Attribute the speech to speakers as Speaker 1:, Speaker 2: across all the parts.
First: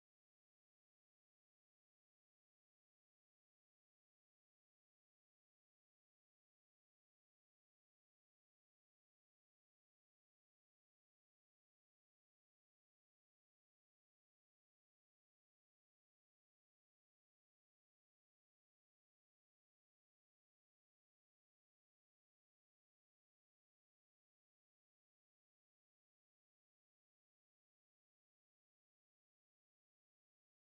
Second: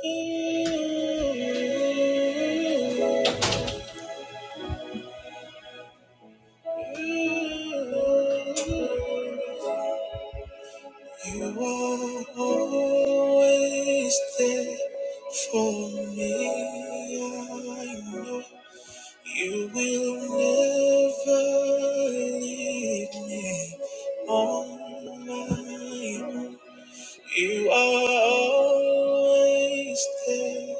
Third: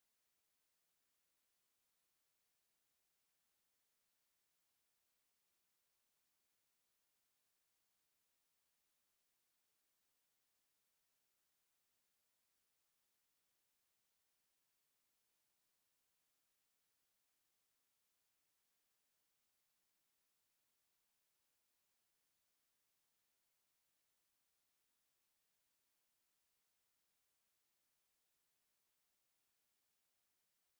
Speaker 1: You are always there for me. I know you will never leave me on my own. You are always there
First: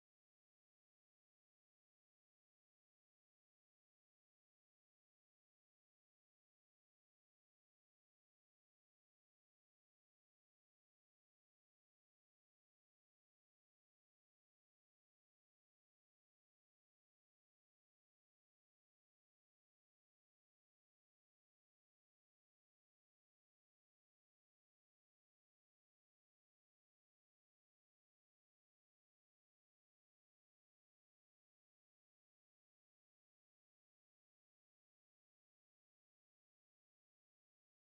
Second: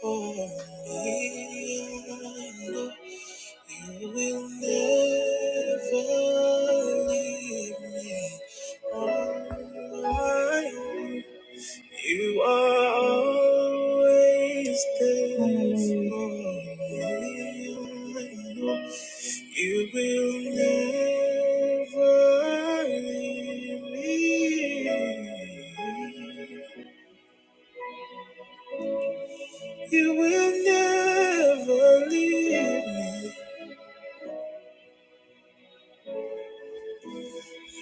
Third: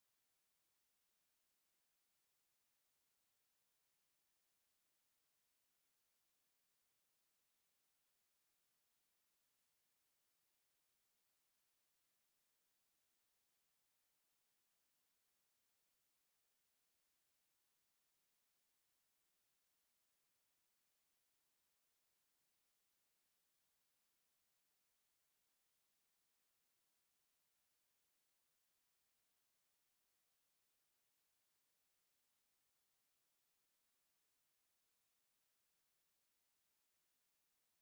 Speaker 1: for me. I know. You will never leave me on my own. You are always there for me. You will never leave me. You will never leave me.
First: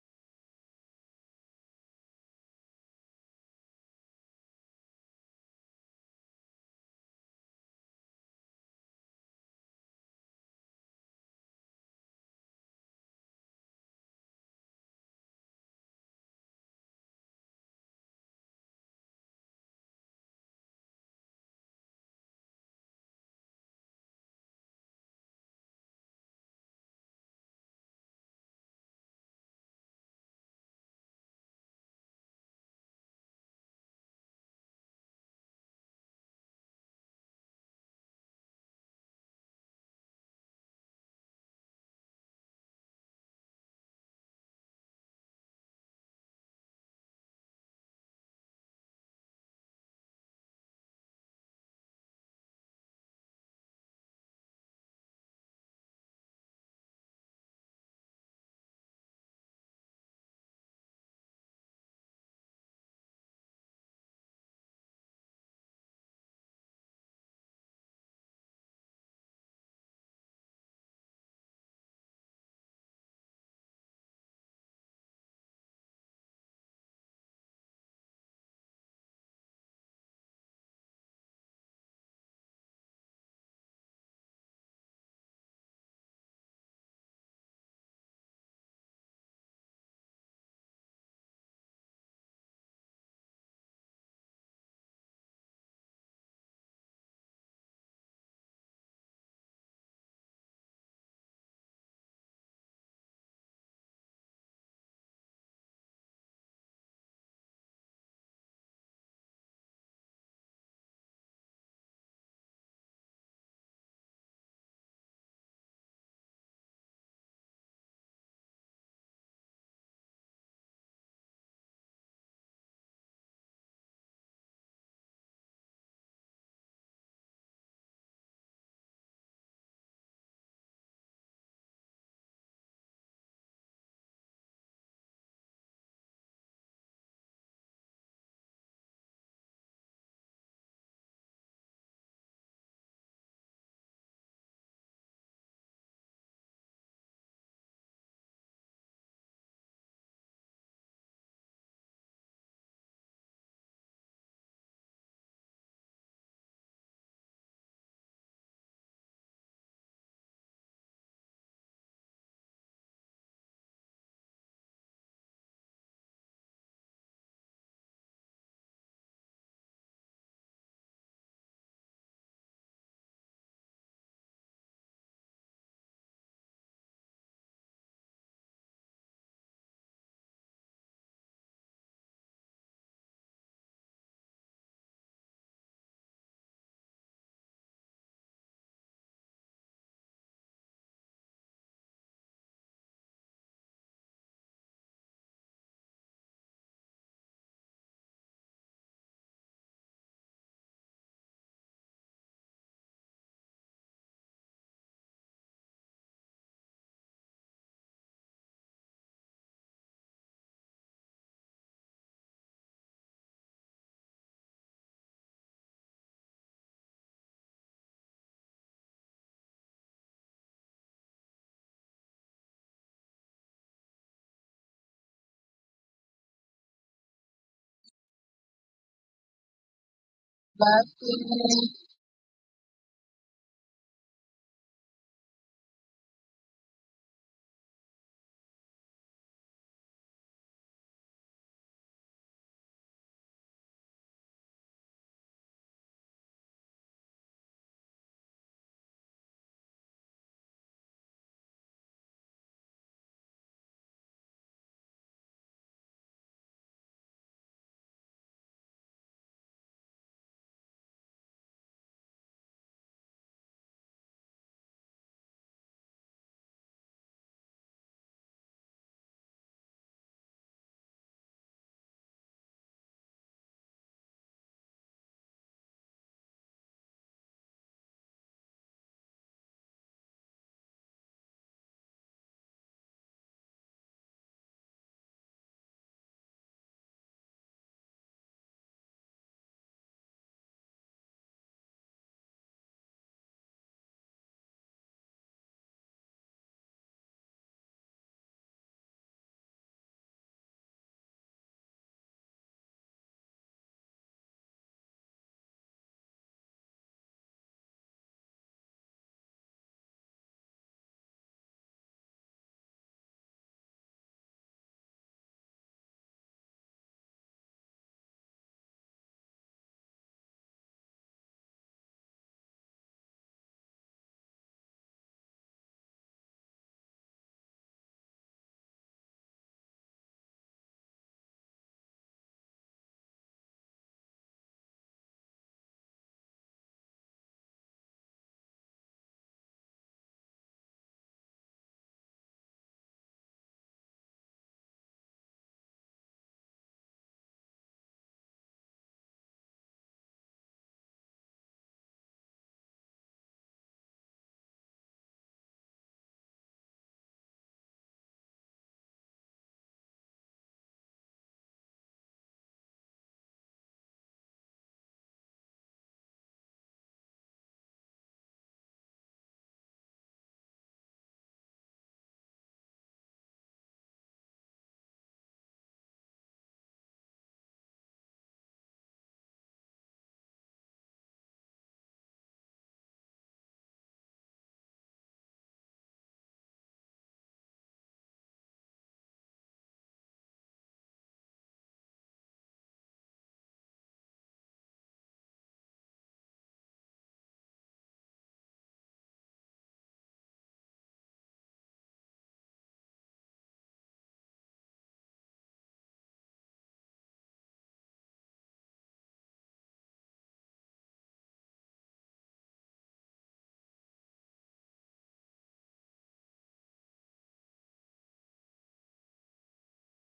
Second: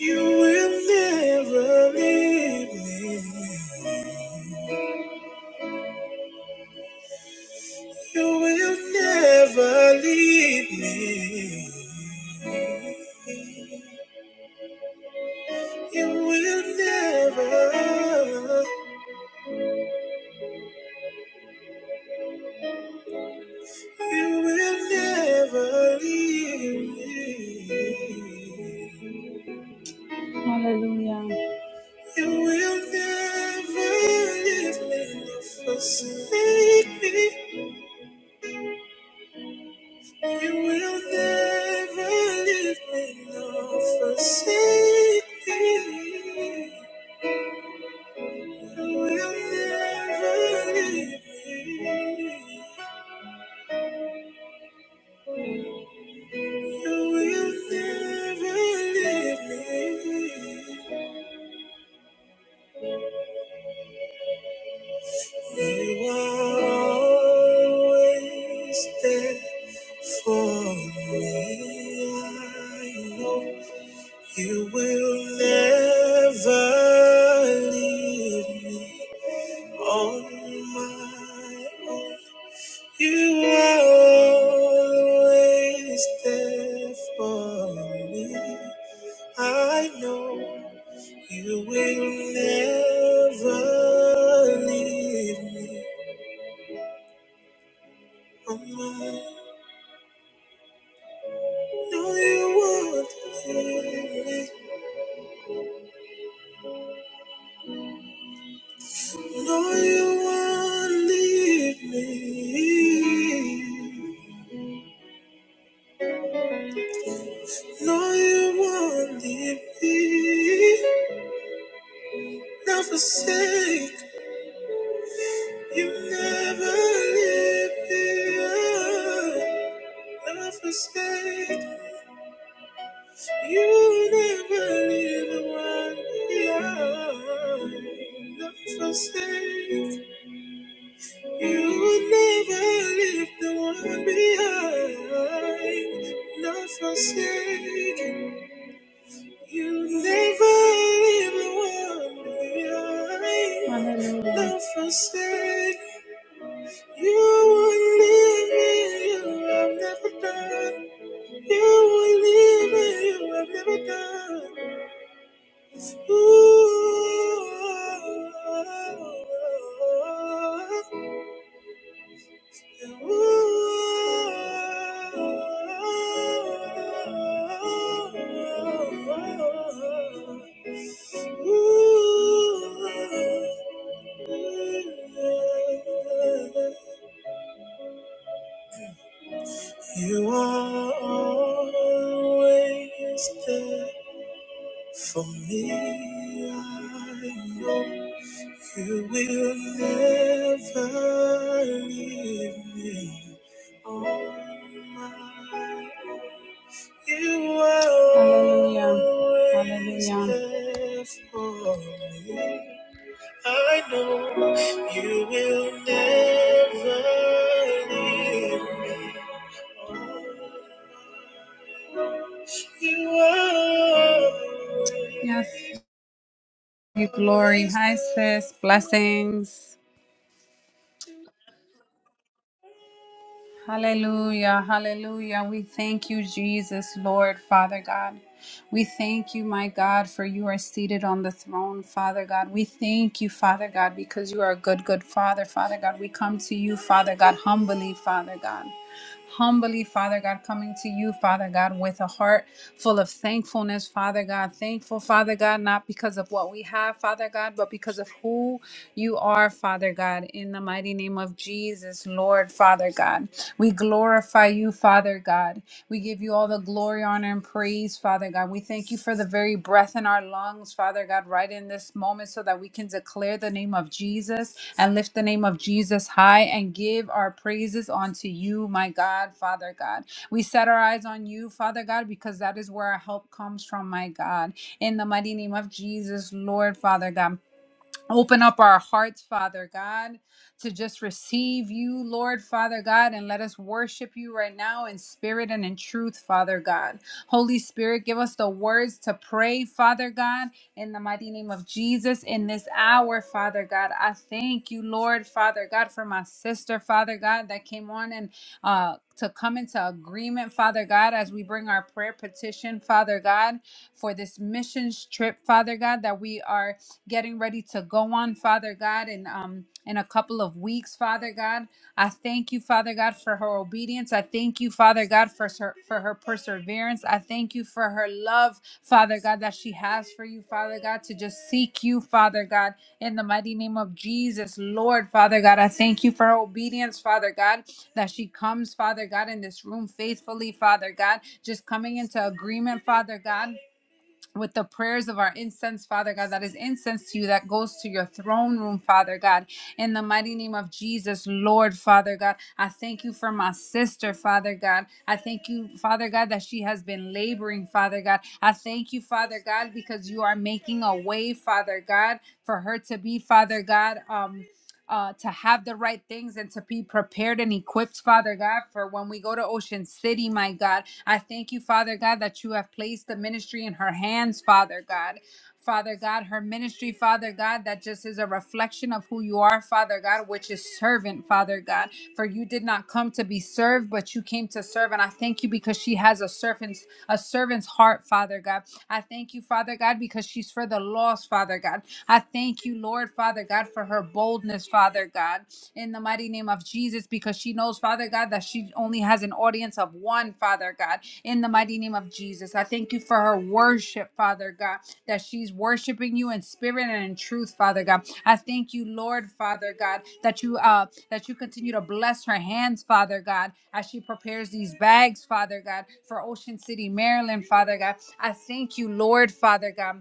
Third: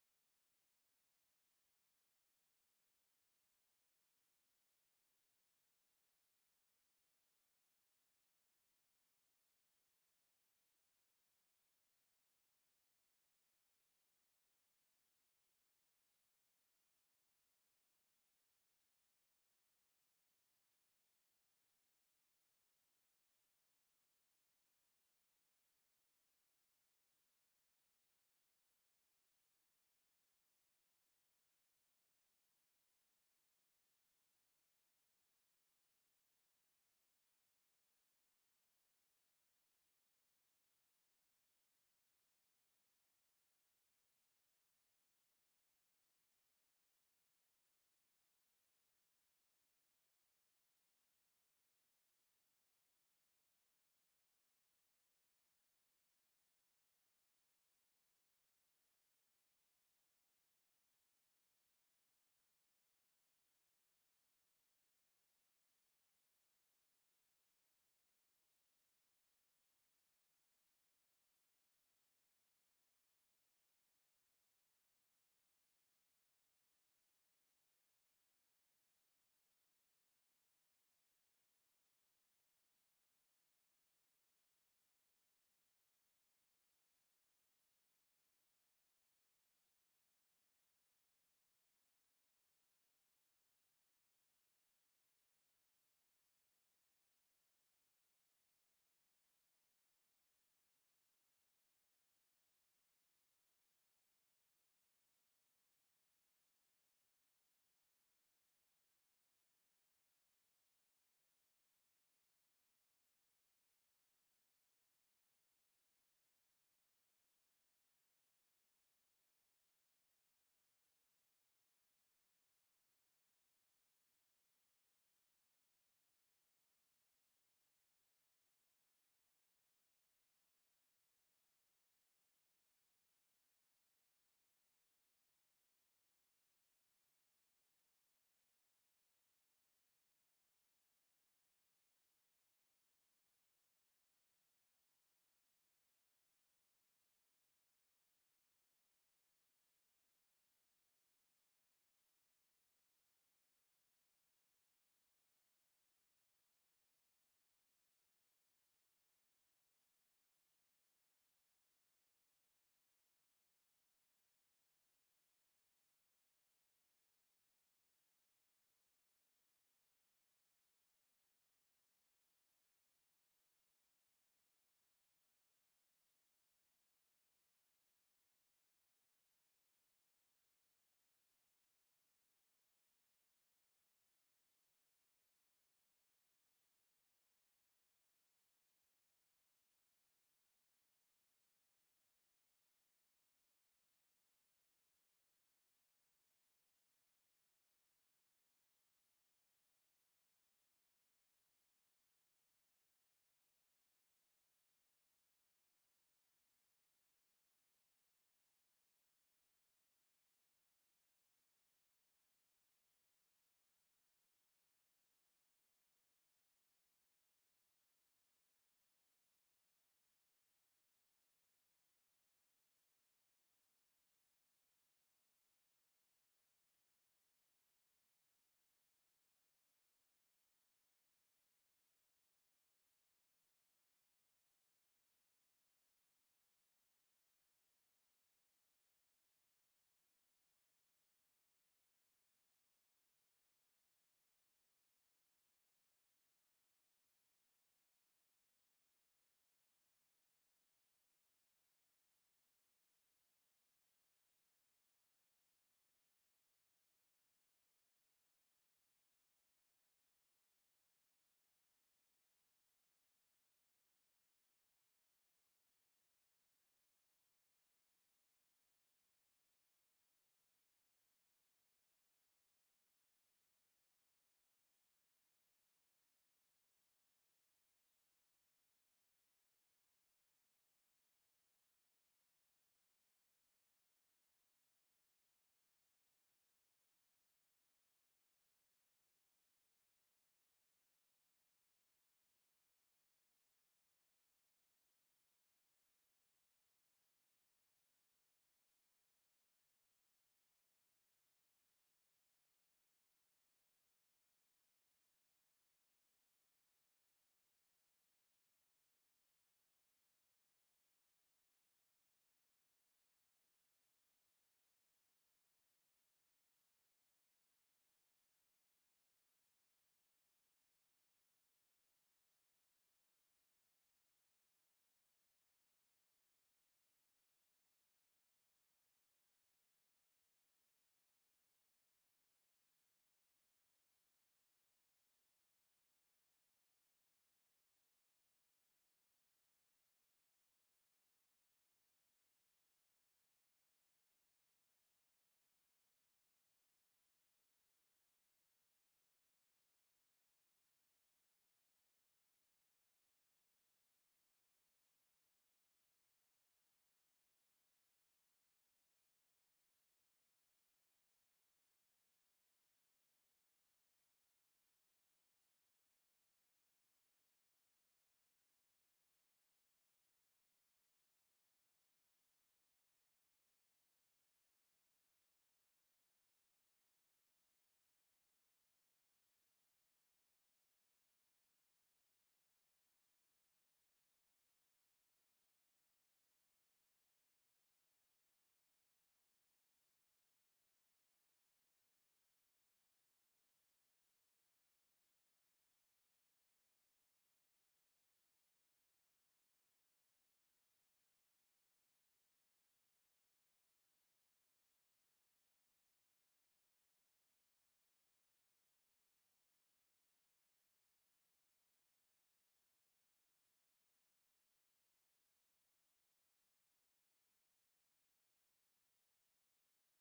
Speaker 1: You will never leave me. You will never leave me. You will never, you will never leave me. Hallelujah. You will never leave me, forsake me. You will never leave me nor forsake me. You will never leave me. You will never leave me. You are always there for me. I know you will never leave me. On my own, you are always there for me. I know you will never leave me. On my no, you won't leave me. No, you won't leave me. No, you won't leave me. Never forsake. You never lived the love mistake. You never leave one behind. Love mistake. You never leave the one behind. Love mistake. You never leave the one behind. Hallelujah. Love mistake. You will leave me, you have never done. You will leave me, you have never done. Ooh, ooh, ooh, ooh, ooh. You are always there for me. I know you will never leave me on my own. You are Hallelujah. always Hallelujah. there for me. I know you will never leave me. You are. Yes, you glory. Hi, sis. Blessings. Hallelujah, hallelujah. We thank you, Jesus, Lord, Father God. We thank you, my God, for you are seated on the throne, Father God. We thank you, Father God, because you are a good, good Father, Father God. We come to you, Father God, humbly, Father God humbly, Father God, coming to you, Father God, with a heart full of thankfulness, Father God. Thankful, Father God, not because of what we have, Father God, but because of who you are, Father God. In the mighty name of Jesus, Lord, Father God, we glorify you, Father God. We give you all the glory, honor, and praise, Father God. We thank you for the very breath in our lungs, Father God, right in this moment so that we can declare the name of Jesus and lift the name of Jesus high and give our praises unto you, my God, Father God. We set our eyes on you, Father God, because that is where our help comes from, my God. In the mighty name of Jesus, Lord, Father God. Open up our hearts, Father God, to just receive you, Lord, Father God, and let us worship you right now in spirit and in truth, Father God. Holy Spirit, give us the words to pray, Father God, in the mighty name of Jesus in this hour, Father God. I thank you, Lord, Father God, for my sister, Father God, that came on and uh to come into agreement, Father God, as we bring our prayer petition, Father God, for this missions trip, Father God, that we are getting ready to go on, Father God, in um in a couple of weeks, Father God. I thank you, Father God, for her obedience. I thank you, Father God, for her for her perseverance. I thank you for her love, Father God, that she has for you, Father God, to just seek you, Father God, in the mighty name of Jesus, Lord, Father God. I thank you for her obedience, Father God, that she comes, Father God, in this room faithfully, Father God, just coming into agreement, Father God with the prayers of our incense, Father God, that is incense to you that goes to your throne room, Father God. In the mighty name of Jesus, Lord, Father God, I thank you for my sister, Father God. I thank you, Father God, that she has been laboring, Father God. I thank you, Father God, because you are making a way, Father God, for her to be, Father God. Um, uh, to have the right things and to be prepared and equipped, Father God, for when we go to Ocean City, my God. I thank you, Father God, that you have placed the ministry in her hands, Father God. Father God, her ministry, Father God, that just is a reflection of who you are, Father God, which is servant, Father God. For you did not come to be served, but you came to serve. And I thank you because she has a servant's a servant's heart, Father God. I thank you, Father God, because she's for the lost, Father God. I thank you, Lord, Father God, for her boldness, Father God, in the mighty name of Jesus, because she knows, Father God, that she only has an audience of one, Father God, in the mighty name of Jesus. I thank you for her worship, Father God, that she's worshiping you in spirit and in truth, Father God. I thank you, Lord, Father God, that you uh that you continue to bless her hands, Father God, as she prepares these bags, Father God, for Ocean City, Maryland, Father God. I thank you, Lord, Father God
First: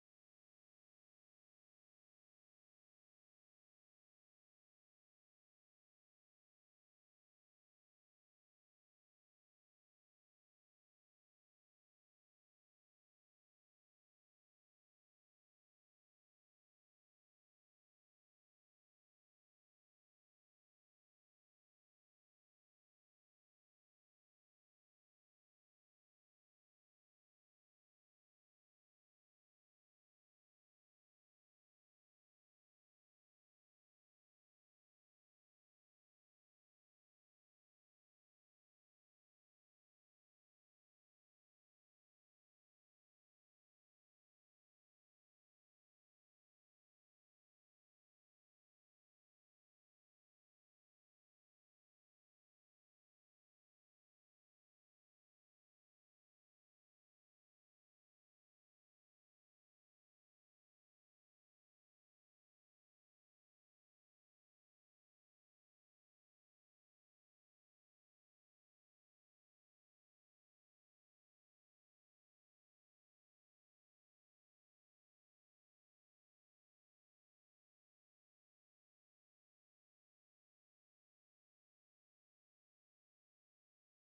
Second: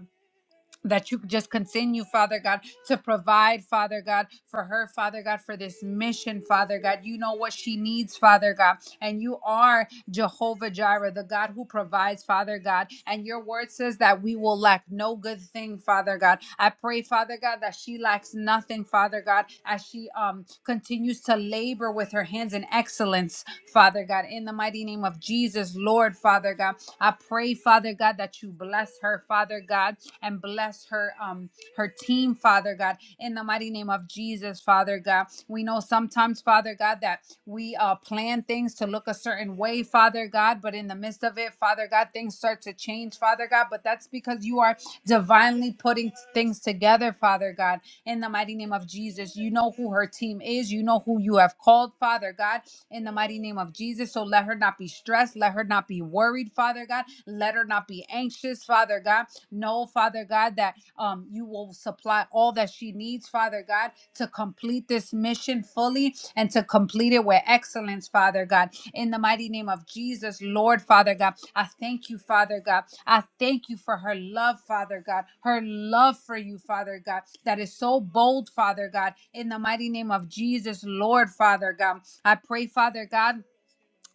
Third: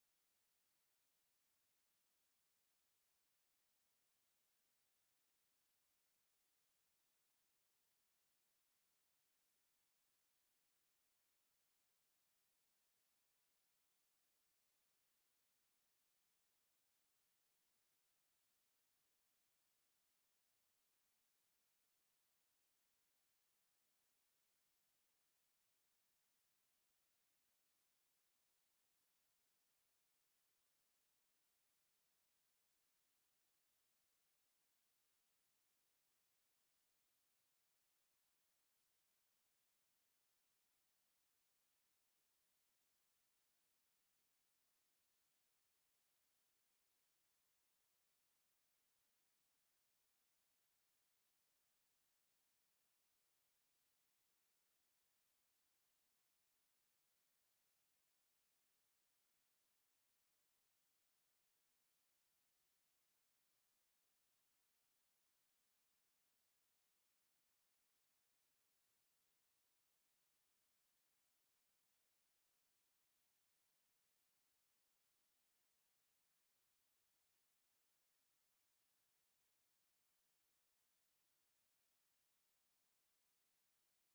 Speaker 1: that you just continue, Father God, to provide, Father God, for her, Father God, for this mission, Father God. You know what she needs, Father God. And you are Jehovah Jireh, the God who provides, Father God. And your word says that we will lack no good thing, Father God. I pray, Father God, that she lacks nothing, Father God, as she um continues to labor with her hands in excellence, Father God. In the mighty name of Jesus, Lord, Father God. I pray, Father. Father God, that you bless her, Father God, and bless her um her team, Father God, in the mighty name of Jesus, Father God. We know sometimes, Father God, that we uh plan things to look a certain way, Father God, but in the midst of it, Father God, things start to change, Father God, but that's because you are divinely putting things together, Father God, in the mighty name of Jesus. You know who her team is, you know who you have called, Father God, in the mighty name of Jesus. So let her not be be stressed. Let her not be worried, Father God. Let her not be anxious, Father God. Know, Father God, that um, you will supply all that she needs, Father God, to complete this mission fully and to complete it with excellence, Father God. In the mighty name of Jesus, Lord, Father God, I thank you, Father God. I thank you for her love, Father God, her love for you, Father God, that is so bold, Father God. In the mighty name of Jesus, Lord, Father God, I pray, Father God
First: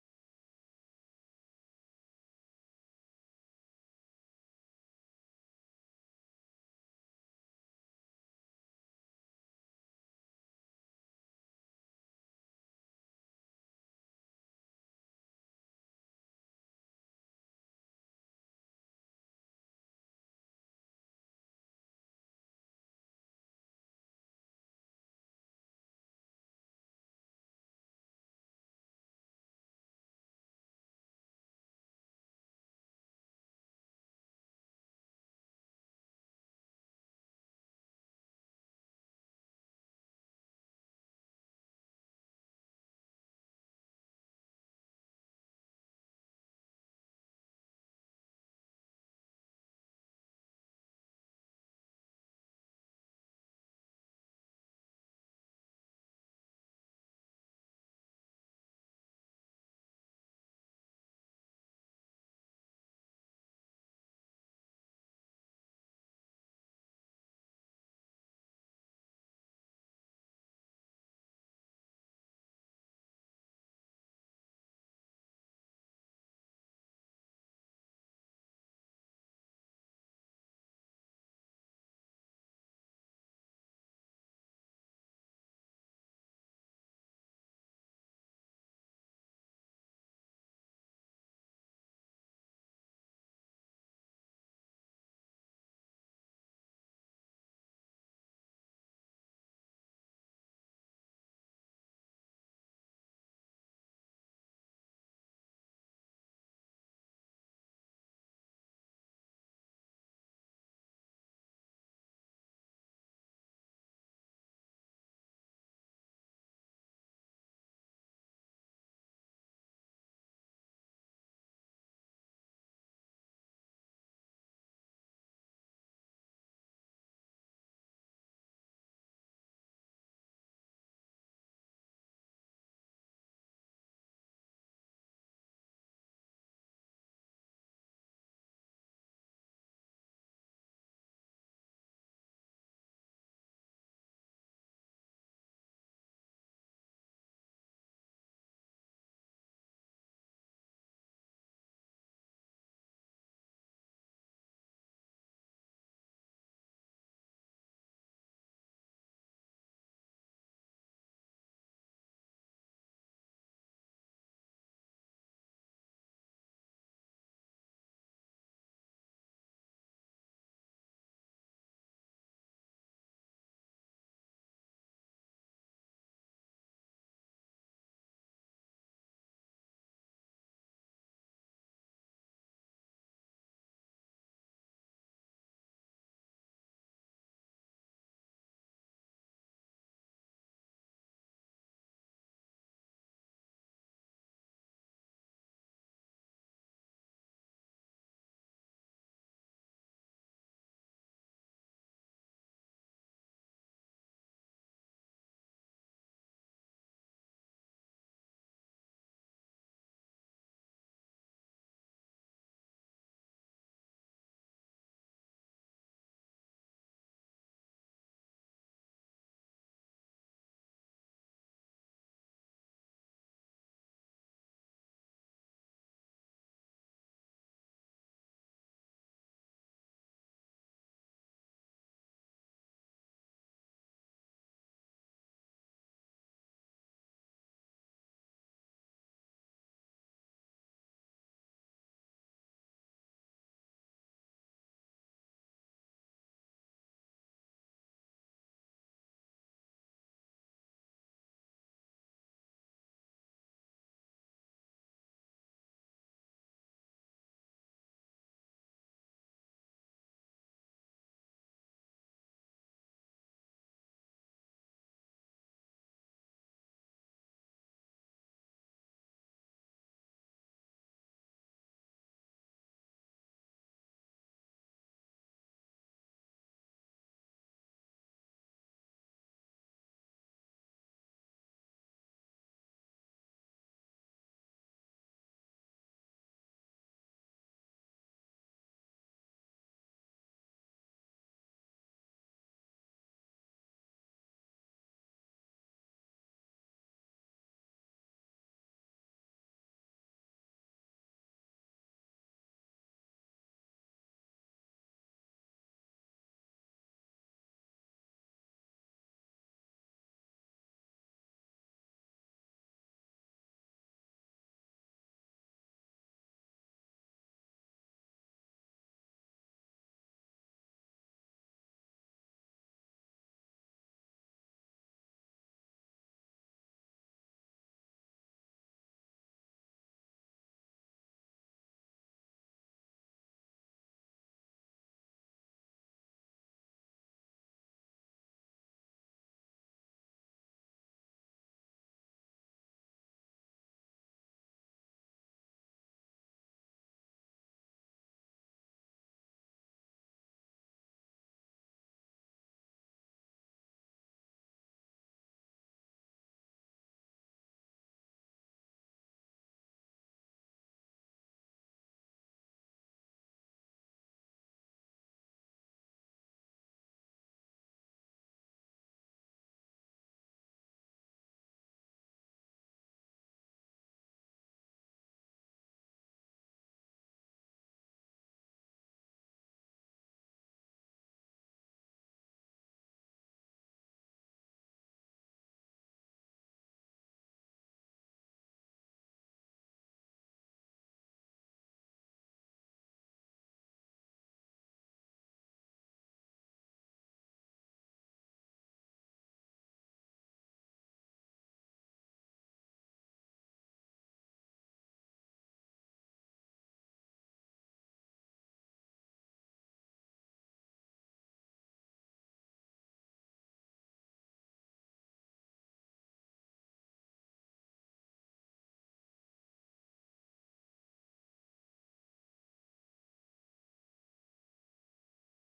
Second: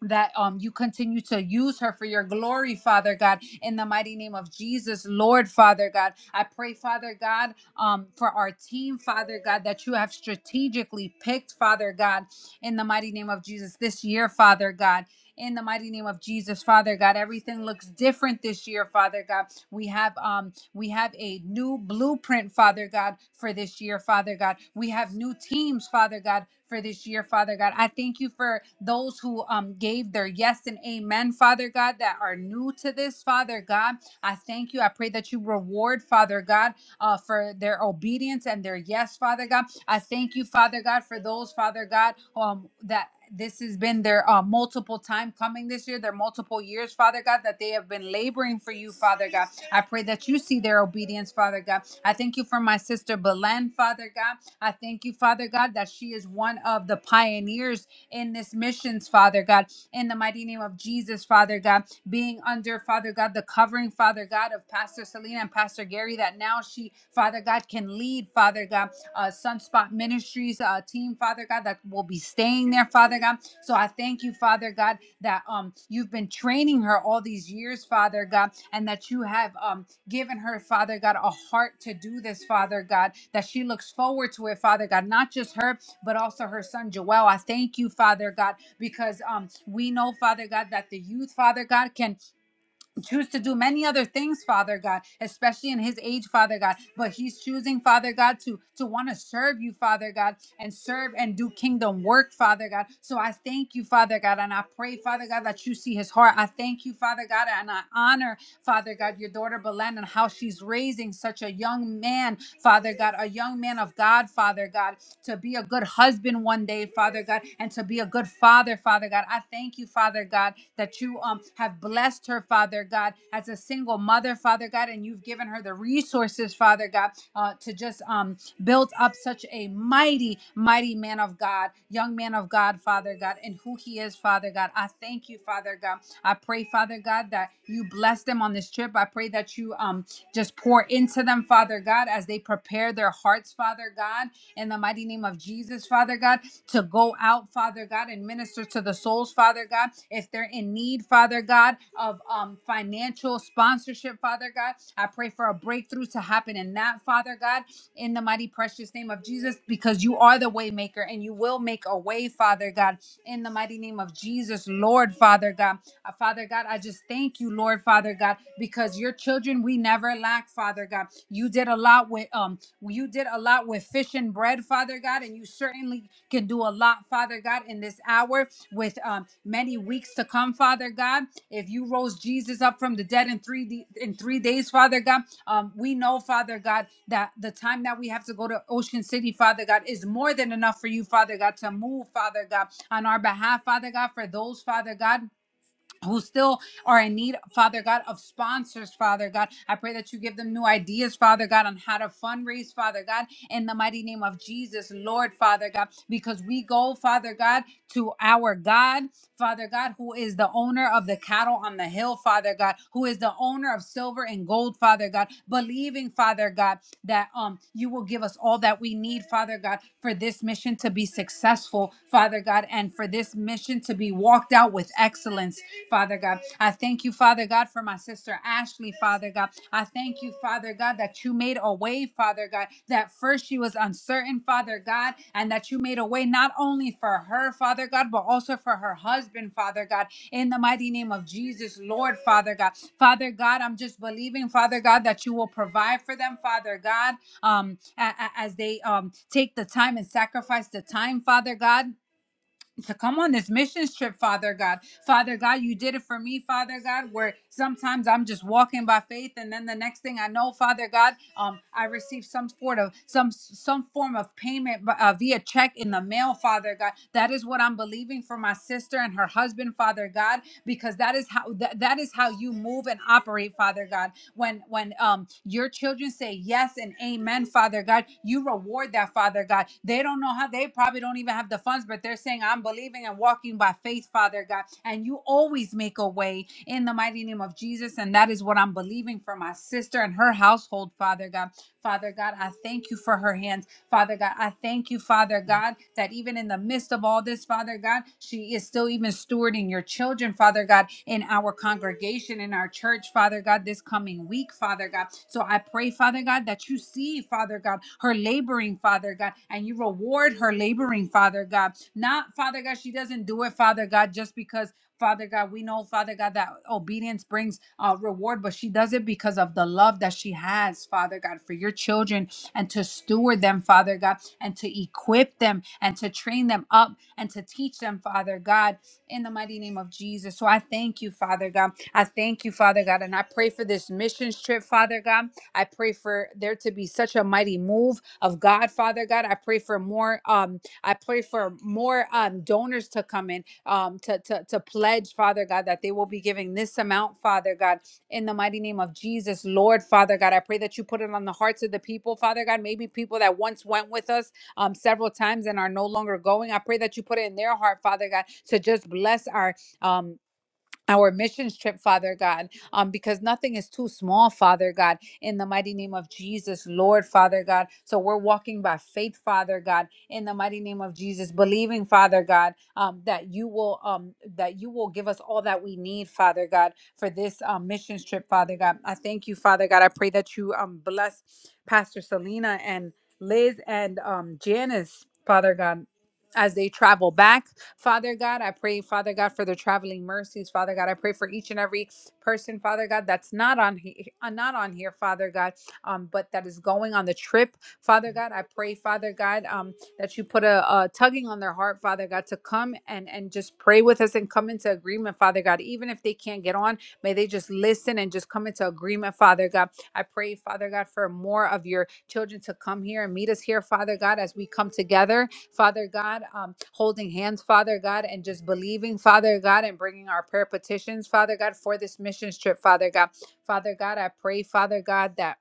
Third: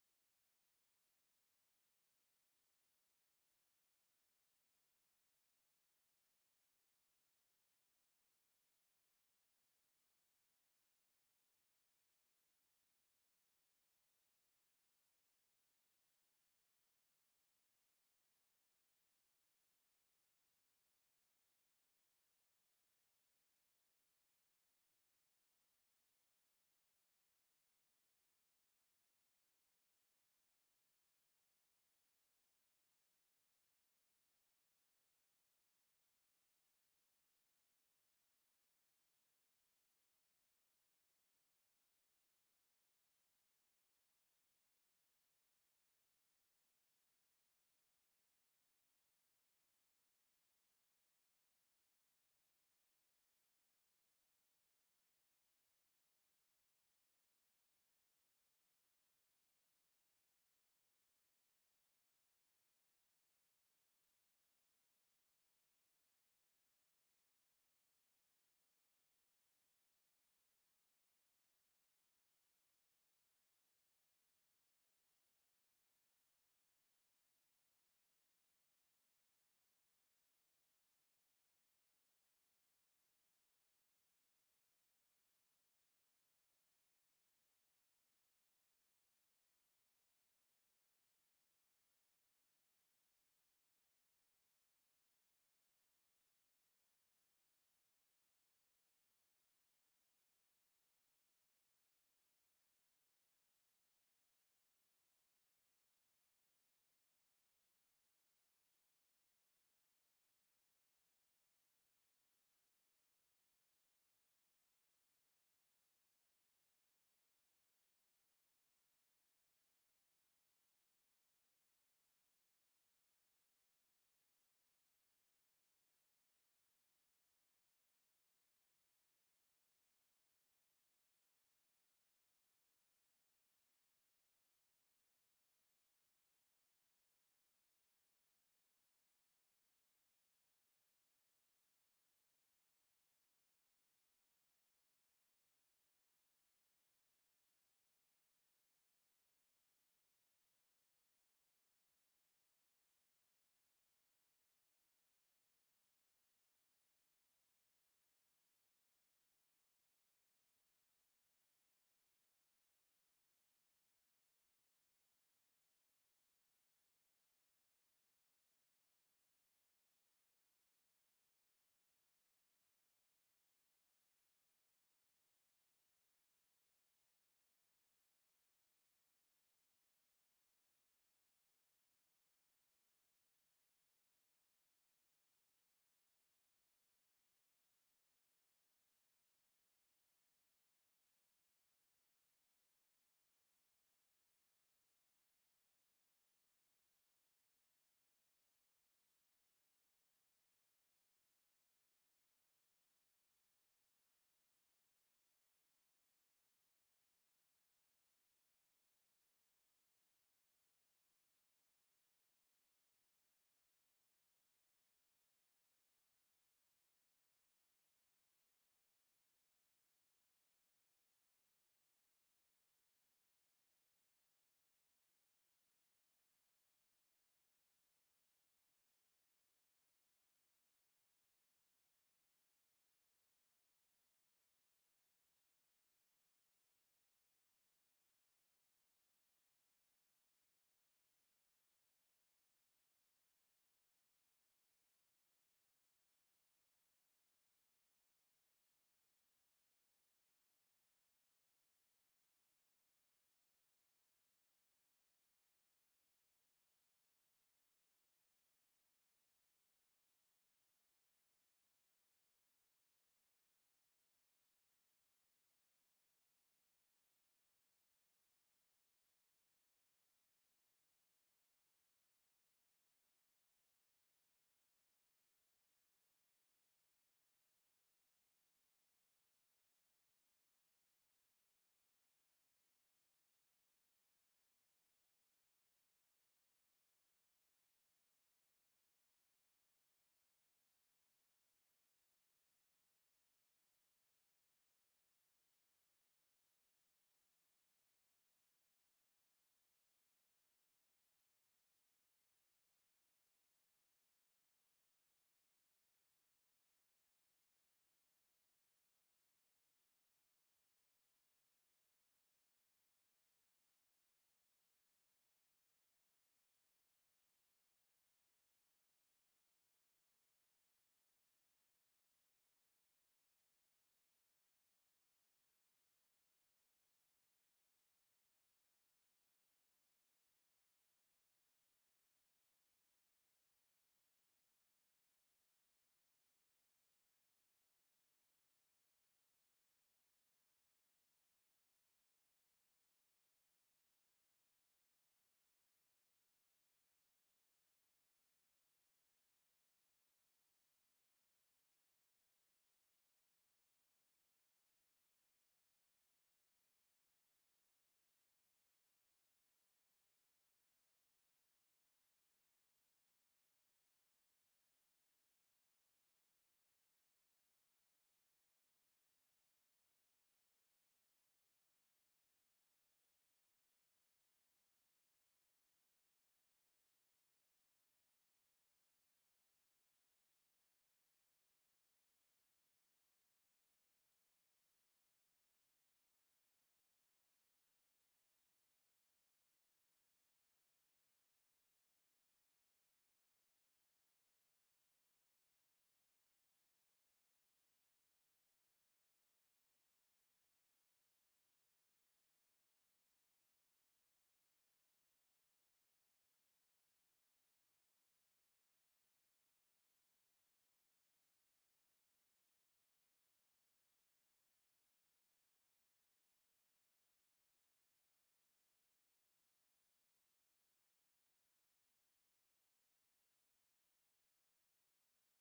Speaker 1: that um you continue to use her for your glory father god in the mighty name of jesus lord father god i pray father god um for our team father god that you have strategically picked father god in the mighty name of jesus this year father god in the mighty name of jesus father god everything looks different this year father god we have um we have a new blueprint, Father God, for this year, Father God. We have new teams, Father God, for this year, Father God. I thank you for those who um gave their yes and amen, Father God, that are new to this, Father God. I thank you. I pray that you reward, Father God, uh, for their obedience and their yes, Father God. I thank you, Father God, for those, Father God, um, that this has been their uh, multiple time coming this year, their multiple years, Father God, that they have been laboring for you, Father God. I pray that you see their obedience, Father God. I thank you for my sister Belen, Father God. I thank you, Father God, that she is one of the pioneers in this missions, Father God. In the mighty name of Jesus, Father God, being under, Father God, the covering, Father God, of Pastor Selena and Pastor Gary, that now she, Father God, can lead, Father God uh, Sunspot Ministries uh, team, Father God, that will be staying there, Father God. So I thank you, Father God, that um you've been training her all these years, Father God, and that you have um given her, Father God, a heart to do this, Father God, that she looks forward to it, Father God, not just her, but also her son Joel. I thank you, Father God, because um we know, Father God, that the youth, Father God, can choose to do many other things father god especially in his age father god but he's choosing father god to to want to serve you father god and serve and do kingdom work father god so i thank you father god and i pray father god that you see his heart i thank you father god and i honor father god your daughter belen and how she's raising such a young man father god a young man of god father god to be a good husband one day, Father God, and to be a good father, Father God. I thank you, Father God, that you um have blessed her, Father God, as a single mother, Father God, and you've given her the resources, Father God, uh, to just um build up such a mighty, mighty man of God, young man of God, Father God, and who he is, Father God. I thank you, Father God. I pray, Father God, that you bless them on this trip. I pray that you um just pour into them, Father God, as they prepare their hearts, Father God in the mighty name of Jesus, Father God, to go out, Father God, and minister to the souls, Father God. If they're in need, Father God, of um, financial sponsorship, Father God, I pray for a breakthrough to happen in that, Father God, in the mighty precious name of Jesus, because you are the way maker and you will make a way, Father God, in the mighty name of Jesus, Lord, Father God. Uh, Father God, I just thank you, Lord, Father God, because your children, we never lack, Father God. You did a lot with um you did a lot with fish and bread, Father God, and you certainly can do a lot, Father God, in this hour with um, many weeks to come, Father God. If you rose Jesus up from the dead in three d in three days, Father God, um, we know, Father God, that the time that we have to go to Ocean City, Father God, is more than enough for you, Father God, to move, Father God, on our behalf, Father God, for those, Father God who still are in need, Father God, of sponsors, Father God. I pray that you give them new ideas, Father God, on how to fundraise, Father God, in the mighty name of Jesus, Lord, Father God, because we go, Father God, to our God. Father God, who is the owner of the cattle on the hill, Father God, who is the owner of silver and gold, Father God, believing, Father God, that um you will give us all that we need, Father God, for this mission to be successful, Father God, and for this mission to be walked out with excellence, Father God. I thank you, Father God, for my sister. Sister Ashley, Father God. I thank you, Father God, that you made a way, Father God, that first she was uncertain, Father God, and that you made a way not only for her, Father God, but also for her husband, Father God, in the mighty name of Jesus, Lord, Father God. Father God, I'm just believing, Father God, that you will provide for them, Father God, um, a- a- as they um, take the time and sacrifice the time, Father God to come on this mission trip, Father God. Father God, you did it for me, Father God, where sometimes I'm just walking by faith and then the next thing I know, Father God, um I receive some sort of some some form of payment uh, via check in the mail, Father God. That is what I'm believing for my sister and her husband, Father God, because that is how that, that is how you move and operate, Father God when when um your children say yes and amen father god you reward that father god they don't know how they probably don't even have the funds but they're saying i'm believing and walking by faith father god and you always make a way in the mighty name of jesus and that is what i'm believing for my sister and her household father god father god i thank you for her hands Father God. I thank you, Father God, that even in the midst of all this, Father God, she is still even stewarding your children, Father God, in our congregation, in our church, Father God, this coming week, Father God. So I pray, Father God, that you see, Father God, her laboring, Father God, and you reward her laboring, Father God. Not, Father God, she doesn't do it, Father God, just because. Father God, we know, Father God, that obedience brings uh, reward, but she does it because of the love that she has, Father God, for your children and to steward them, Father God, and to equip them and to train them up and to teach them, Father God, in the mighty name of Jesus. So I thank you, Father God. I thank you, Father God. And I pray for this missions trip, Father God. I pray for there to be such a mighty move of God, Father God. I pray for more um I pray for more um donors to come in um to to to pledge, Father God, that they will be giving this amount, Father God in the mighty name of Jesus, Lord Father God. I pray that you put it on the hearts of the people, Father God. Maybe people that once went with us um, several times and are no longer going. I pray that you put it in their heart, Father God, to just bless our um our missions trip, Father God, um, because nothing is too small, Father God, in the mighty name of Jesus, Lord, Father God. So we're walking by faith, Father God, in the mighty name of Jesus, believing, Father God, um, that you will, um, that you will give us all that we need, Father God, for this um, missions trip, Father God. I thank you, Father God. I pray that you um, bless Pastor Selena and Liz and um, Janice, Father God, as they travel back. Father God, I pray, Father God, for their traveling mercies. Father God, I pray for each and every person, Father God, that's not on he- uh, not on here, Father God, um, but that is going on the trip. Father God, I pray, Father God, um, that you put a, a tugging on their heart, Father God, to come and and just pray with us and come into agreement, Father God. Even if they can't get on, may they just listen and just come into agreement, Father God. I pray, Father God, for more of your children to come here and meet us here, Father God, as we come together Father God, um, holding hands, Father God, and just believing, Father God, and bringing our prayer petitions, Father God, for this missions trip, Father God. Father God, I pray, Father God, that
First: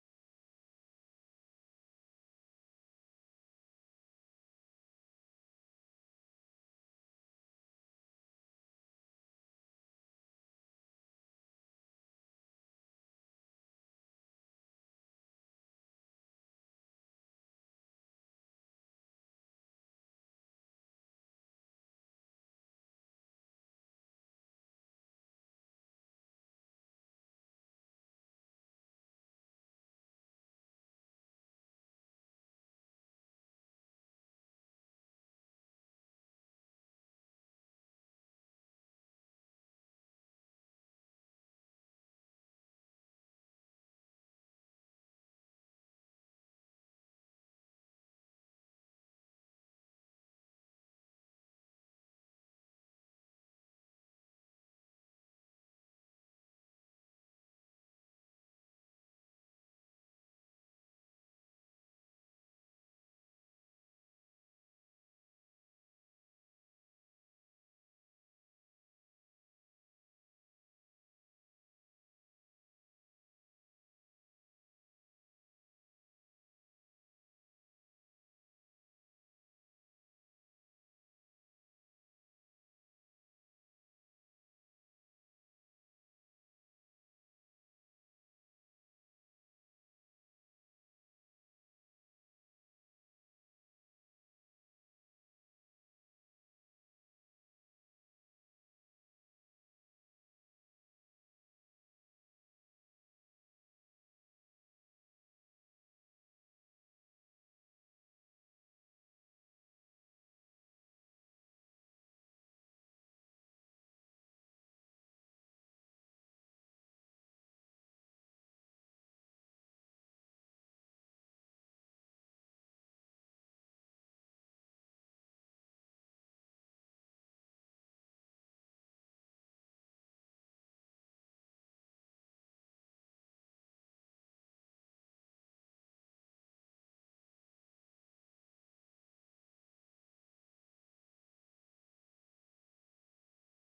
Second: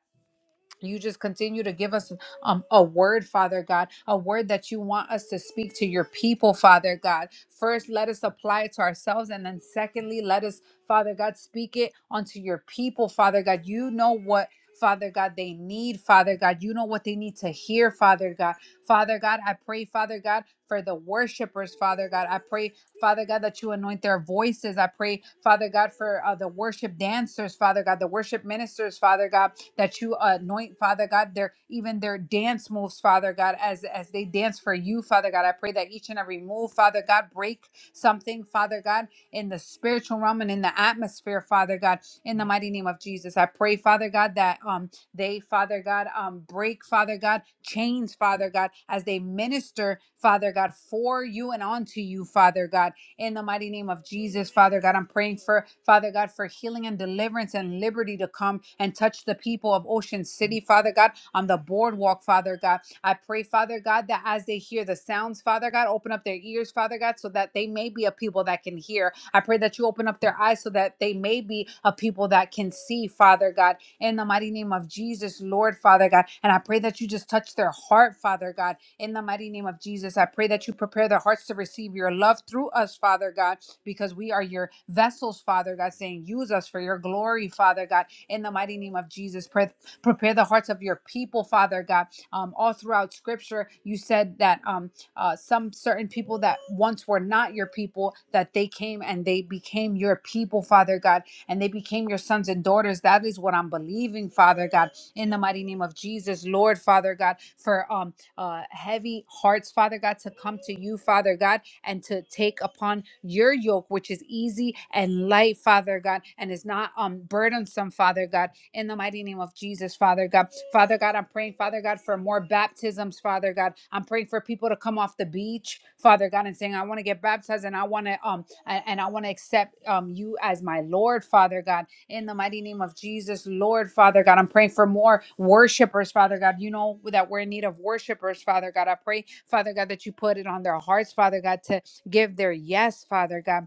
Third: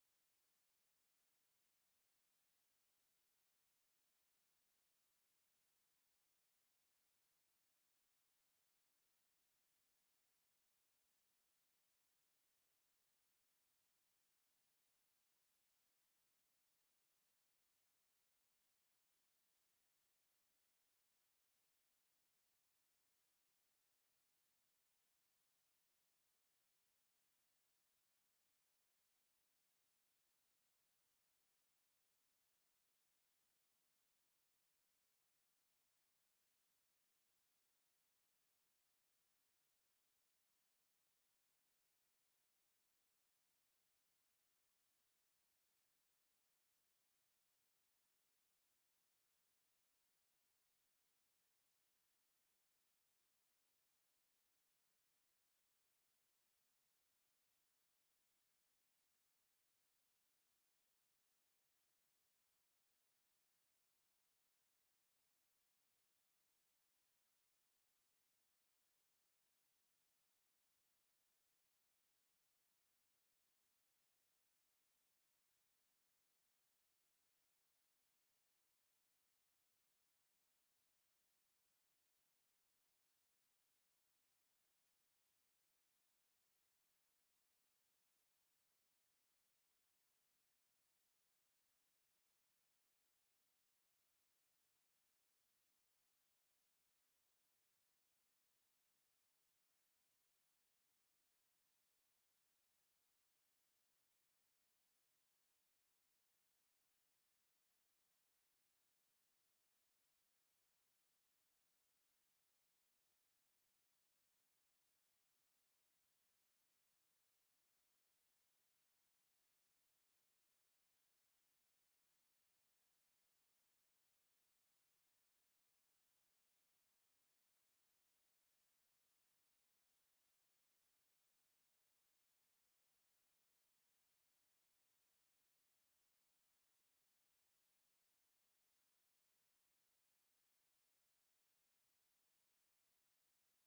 Speaker 1: you just continue to give us um, a word, Father God, a word that you want us to speak to your people, Father God. First, let us apply it to ourselves. And then, secondly, let us, Father God, speak it unto your people, Father God. You know what. Father God, they need, Father God. You know what they need to hear, Father God. Father God, I pray, Father God, for the worshipers, Father God. I pray, Father God, that you anoint their voices. I pray, Father God, for uh, the worship dancers, Father God, the worship ministers, Father God that you anoint, Father God, their even their dance moves, Father God, as as they dance for you, Father God. I pray that each and every move, Father God, break something, Father God, in the spiritual realm and in the atmosphere, Father God, in the mighty name of Jesus. I pray, Father God, that um they, Father God, um break, Father God, chains, Father God, as they minister, Father God, for you and onto you, Father God in the mighty name of Jesus, Father God. I'm praying for, Father God, for healing and deliverance and liberty to come and touch the people of Ocean City, Father God, on the boardwalk, Father God. I pray, Father God, that as they hear the sounds, Father God, open up their ears, Father God, so that they may be a people that can hear. I pray that you open up their eyes so that they may be a people that can see, Father God, in the mighty name of Jesus, Lord, Father God. And I pray that you just touch their heart, Father God in the mighty name of Jesus, I pray that you prepare their hearts to receive your love through us, Father God, because we are your vessels, Father God, saying, use us for your glory, Father God. In the mighty name of Jesus, pray, prepare the hearts of your people, Father God. Um, all throughout Scripture, you said that um, uh, some certain people that once were not your people, that they came and they became your people, Father God, and they became your sons and daughters. That is what I'm believing, Father God in the mighty name of Jesus, Lord Father God, for um uh, heavy hearts, Father God, to come to you, Father God, and to take upon your yoke, which is easy and light, Father God, and is not um, burdensome, Father God, in the mighty name of Jesus, Father God. Father God, I'm praying, Father God, for more baptisms, Father God. I'm praying for people to come off the beach, Father God, and saying, I want to get baptized and I want to um a- and I want to accept um you as my Lord, Father God in the mighty name of Jesus, Lord Father God. I'm praying for more worshipers, Father God. You know that we're in need of worshipers, Father God. I pray, Father God, that you put it on their hearts, Father God, to give their yes, Father God.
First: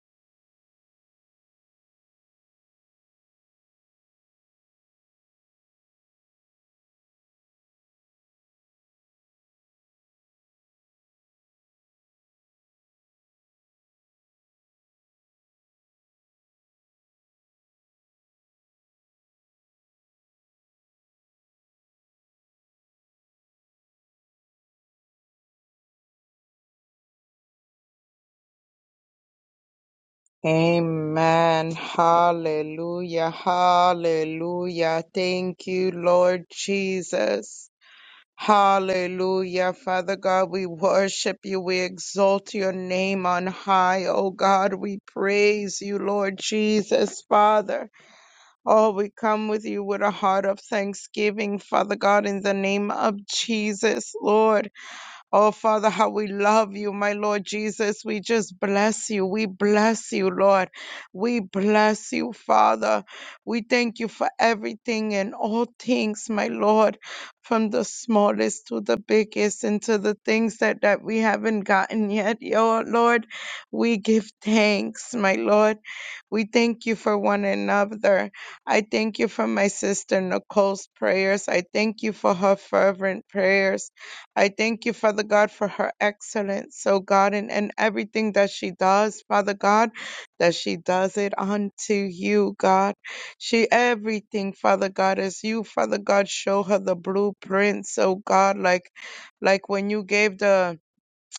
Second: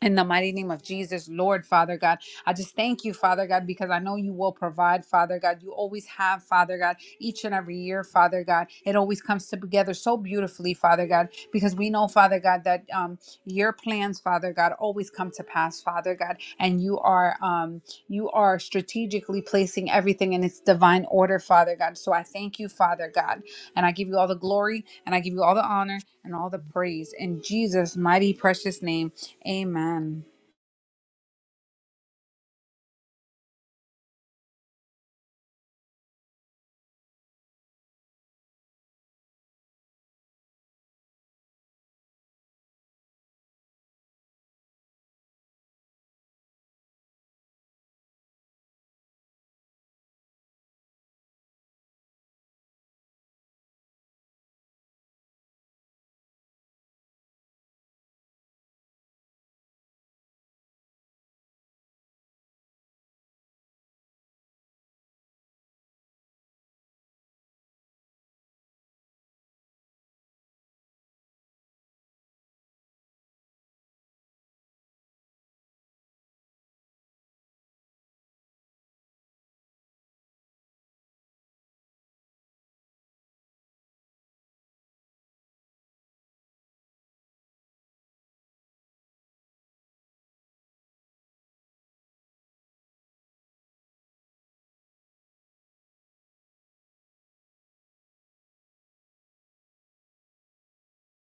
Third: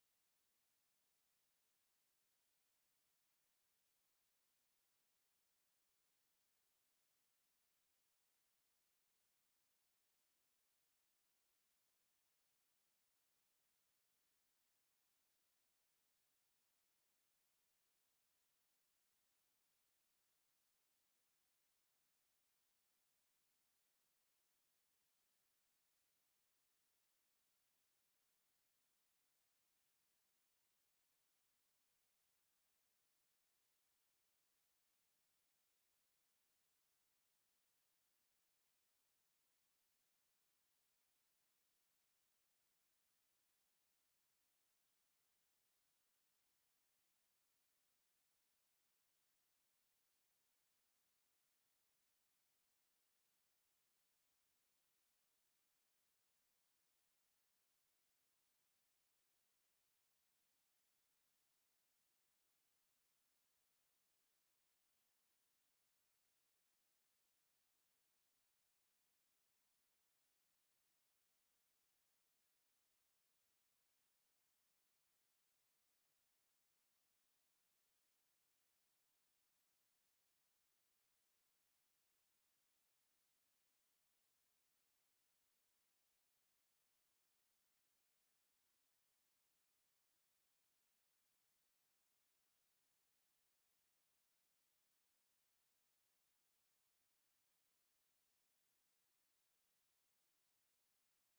Speaker 1: In the mighty name of Jesus, Lord Father God, I just thank you, Father God, because I know you will provide, Father God. You always have, Father God, each and every year, Father God. It always comes together so beautifully, Father God, because we know, Father God, that um, your plans, Father God, always come to pass, Father God, and you are um, you are strategically placing everything in its divine order, Father God. So I thank you, Father God, and I give you all the glory, and I give you all the honor and all the praise in Jesus' mighty precious name. Amen.
Speaker 2: Amen. Hallelujah. Hallelujah. Thank you, Lord Jesus. Hallelujah. Father God, we worship you. We exalt your name on high. Oh God, we praise you, Lord Jesus, Father. Oh, we come with you with a heart of thanksgiving, Father God, in the name of Jesus, Lord. Oh, Father, how we love you, my Lord Jesus. We just bless you. We bless you, Lord. We bless you, Father. We thank you for everything and all things, my Lord, from the smallest to the biggest and to the things that, that we haven't gotten yet, oh, Lord. We give thanks, my Lord. We thank you for one another. I thank you for my sister Nicole's prayers. I thank you for her fervent prayers. I thank you, Father God, for her excellence, oh God, and, and everything that she does, Father God, that she does it unto you, God. She everything, Father God, as you, Father God, show her the blueprints, oh God, like like when you gave the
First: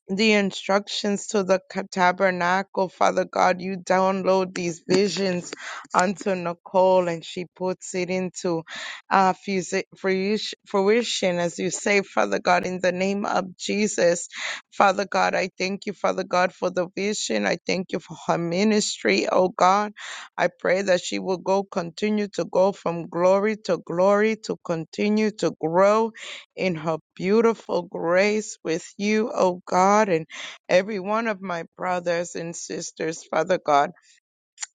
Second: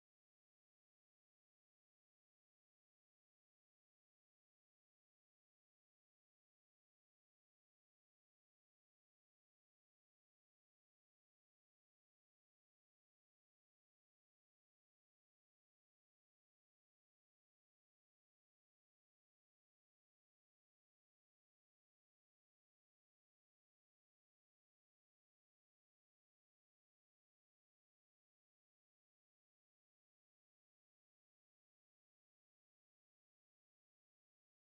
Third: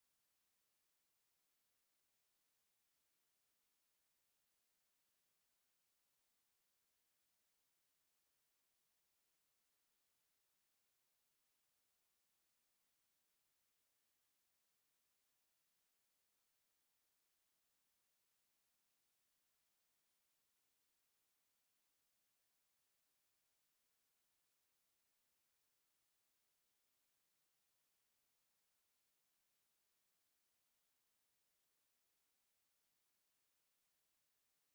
Speaker 2: the instructions to the ca- tabernacle. Father God, you download these visions onto Nicole and she puts it into uh, fusi- fruish- fruition, as you say, Father God, in the name of Jesus. Father God, I thank you, Father God, for the vision. I thank you for her ministry, oh God. I pray that she will go, continue to go from glory to glory, to continue to grow in her beautiful grace with you, O God, and every one of my brothers and sisters, Father God.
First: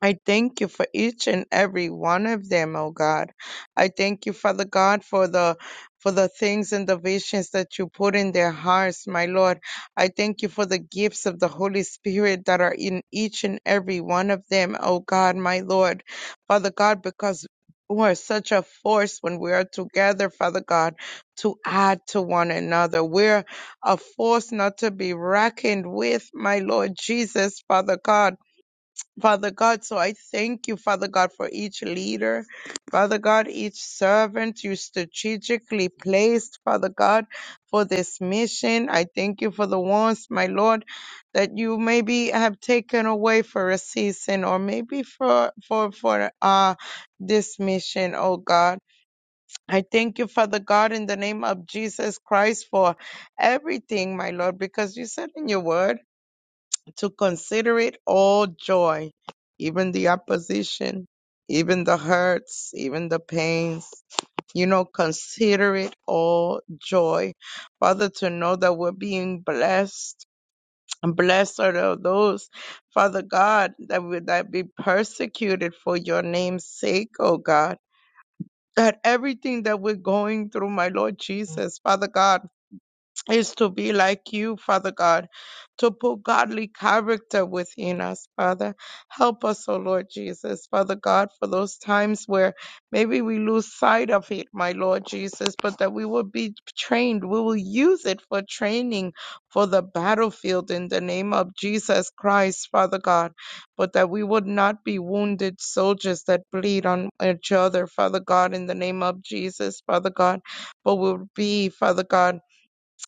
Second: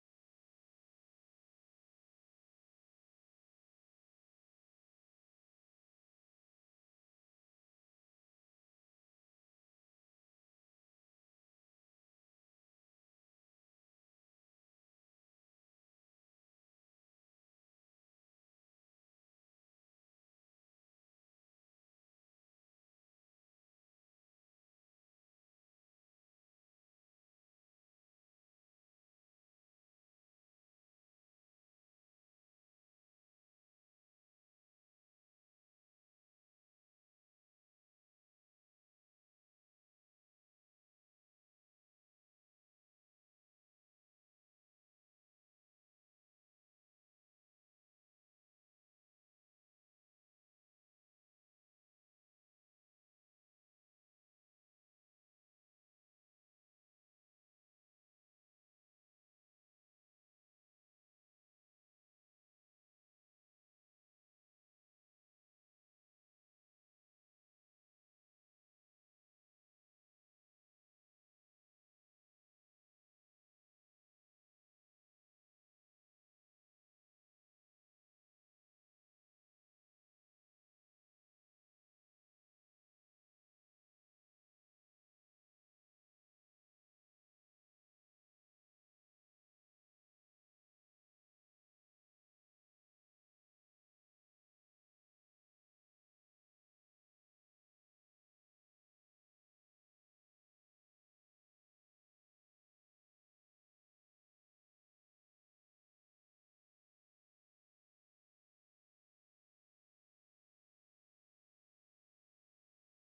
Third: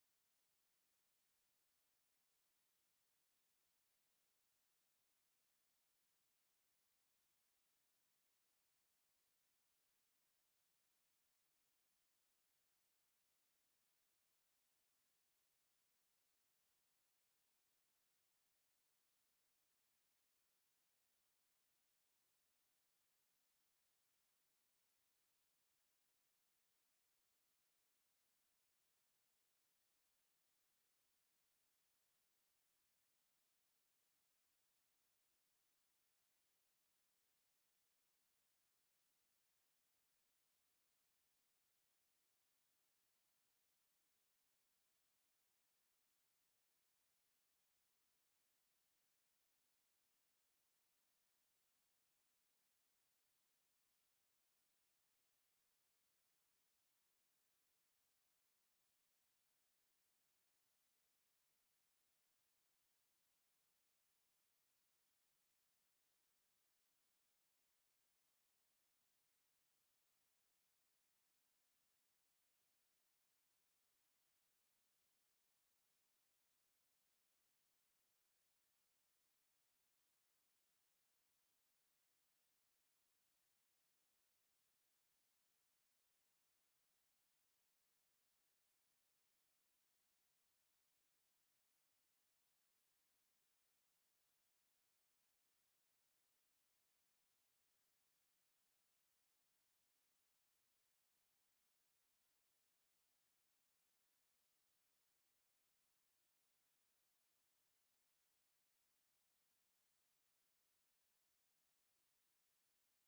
Speaker 2: I thank you for each and every one of them, oh God. I thank you, Father God, for the for the things and the visions that you put in their hearts, my Lord. I thank you for the gifts of the Holy Spirit that are in each and every one of them, oh God, my Lord. Father God, because you are such a force when we are together, Father God, to add to one another. We're a force not to be reckoned with, my Lord Jesus, Father God. Father God, so I thank you, Father God, for each leader, Father God, each servant you strategically placed, Father God, for this mission. I thank you for the ones, my Lord, that you maybe have taken away for a season or maybe for for for uh this mission, oh God. I thank you, Father God, in the name of Jesus Christ for everything, my Lord, because you said in your word to consider it all joy, even the opposition, even the hurts, even the pains. You know, consider it all joy. Father, to know that we're being blessed. Blessed are those, Father God, that would that be persecuted for your name's sake, oh God. That everything that we're going through, my Lord Jesus, Father God is to be like you, Father God, to put godly character within us, Father. Help us, O Lord Jesus, Father God, for those times where maybe we lose sight of it, my Lord Jesus, but that we will be trained. We will use it for training for the battlefield in the name of Jesus Christ, Father God, but that we would not be wounded soldiers that bleed on each other, Father God, in the name of Jesus, Father God, but will be, Father God,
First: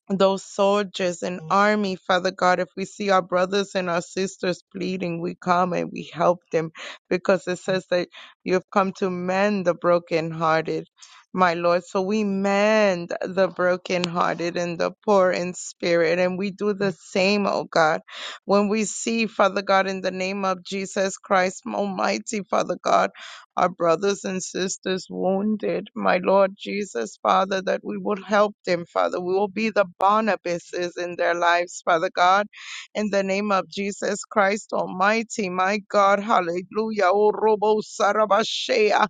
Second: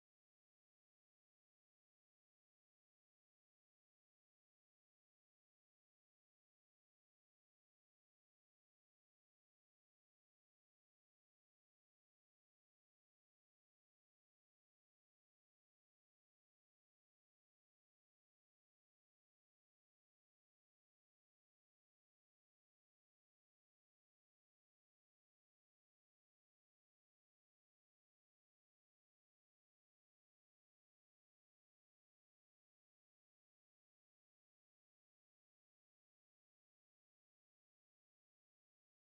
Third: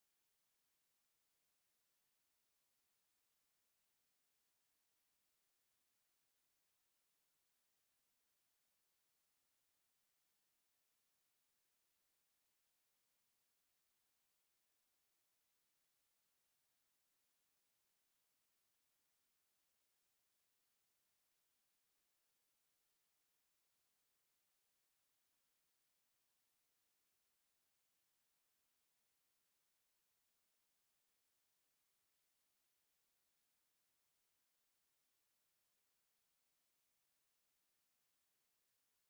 Speaker 2: those soldiers and army, Father God. If we see our brothers and our sisters bleeding, we come and we help them because it says that you have come to mend the brokenhearted, my Lord. So we mend the brokenhearted and the poor in spirit, and we do the same, oh God. When we see, Father God, in the name of Jesus Christ, Almighty Father God our brothers and sisters wounded, my Lord Jesus, Father, that we will help them, Father. We will be the Barnabases in their lives, Father God, in the name of Jesus Christ Almighty, my God, hallelujah. Oh, Robo Sarabashea.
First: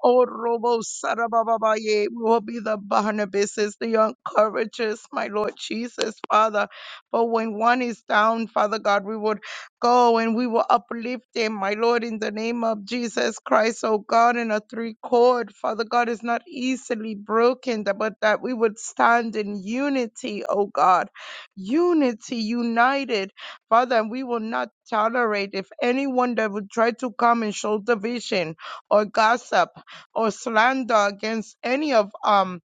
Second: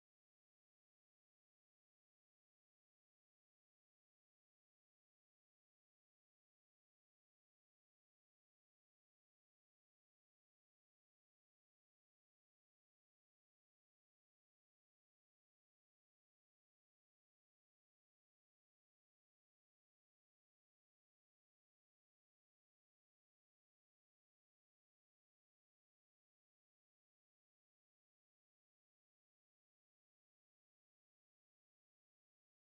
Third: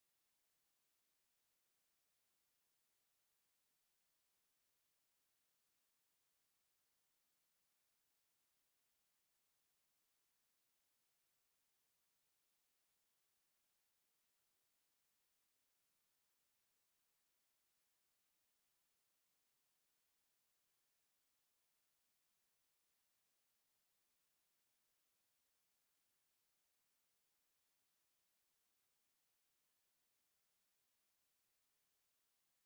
Speaker 2: Oh, Robo Sarababaye, we will be the Barnabases, the encouragers, my Lord Jesus, Father. For when one is down, Father God, we would go and we will uplift him, my Lord, in the name of Jesus Christ, oh God, in a three chord. Father God is not easily broken, that- but that we would stand in unity, oh God. Unity, united, Father, and we will not tolerate if anyone that would try to come and show division or gossip or slander against any of um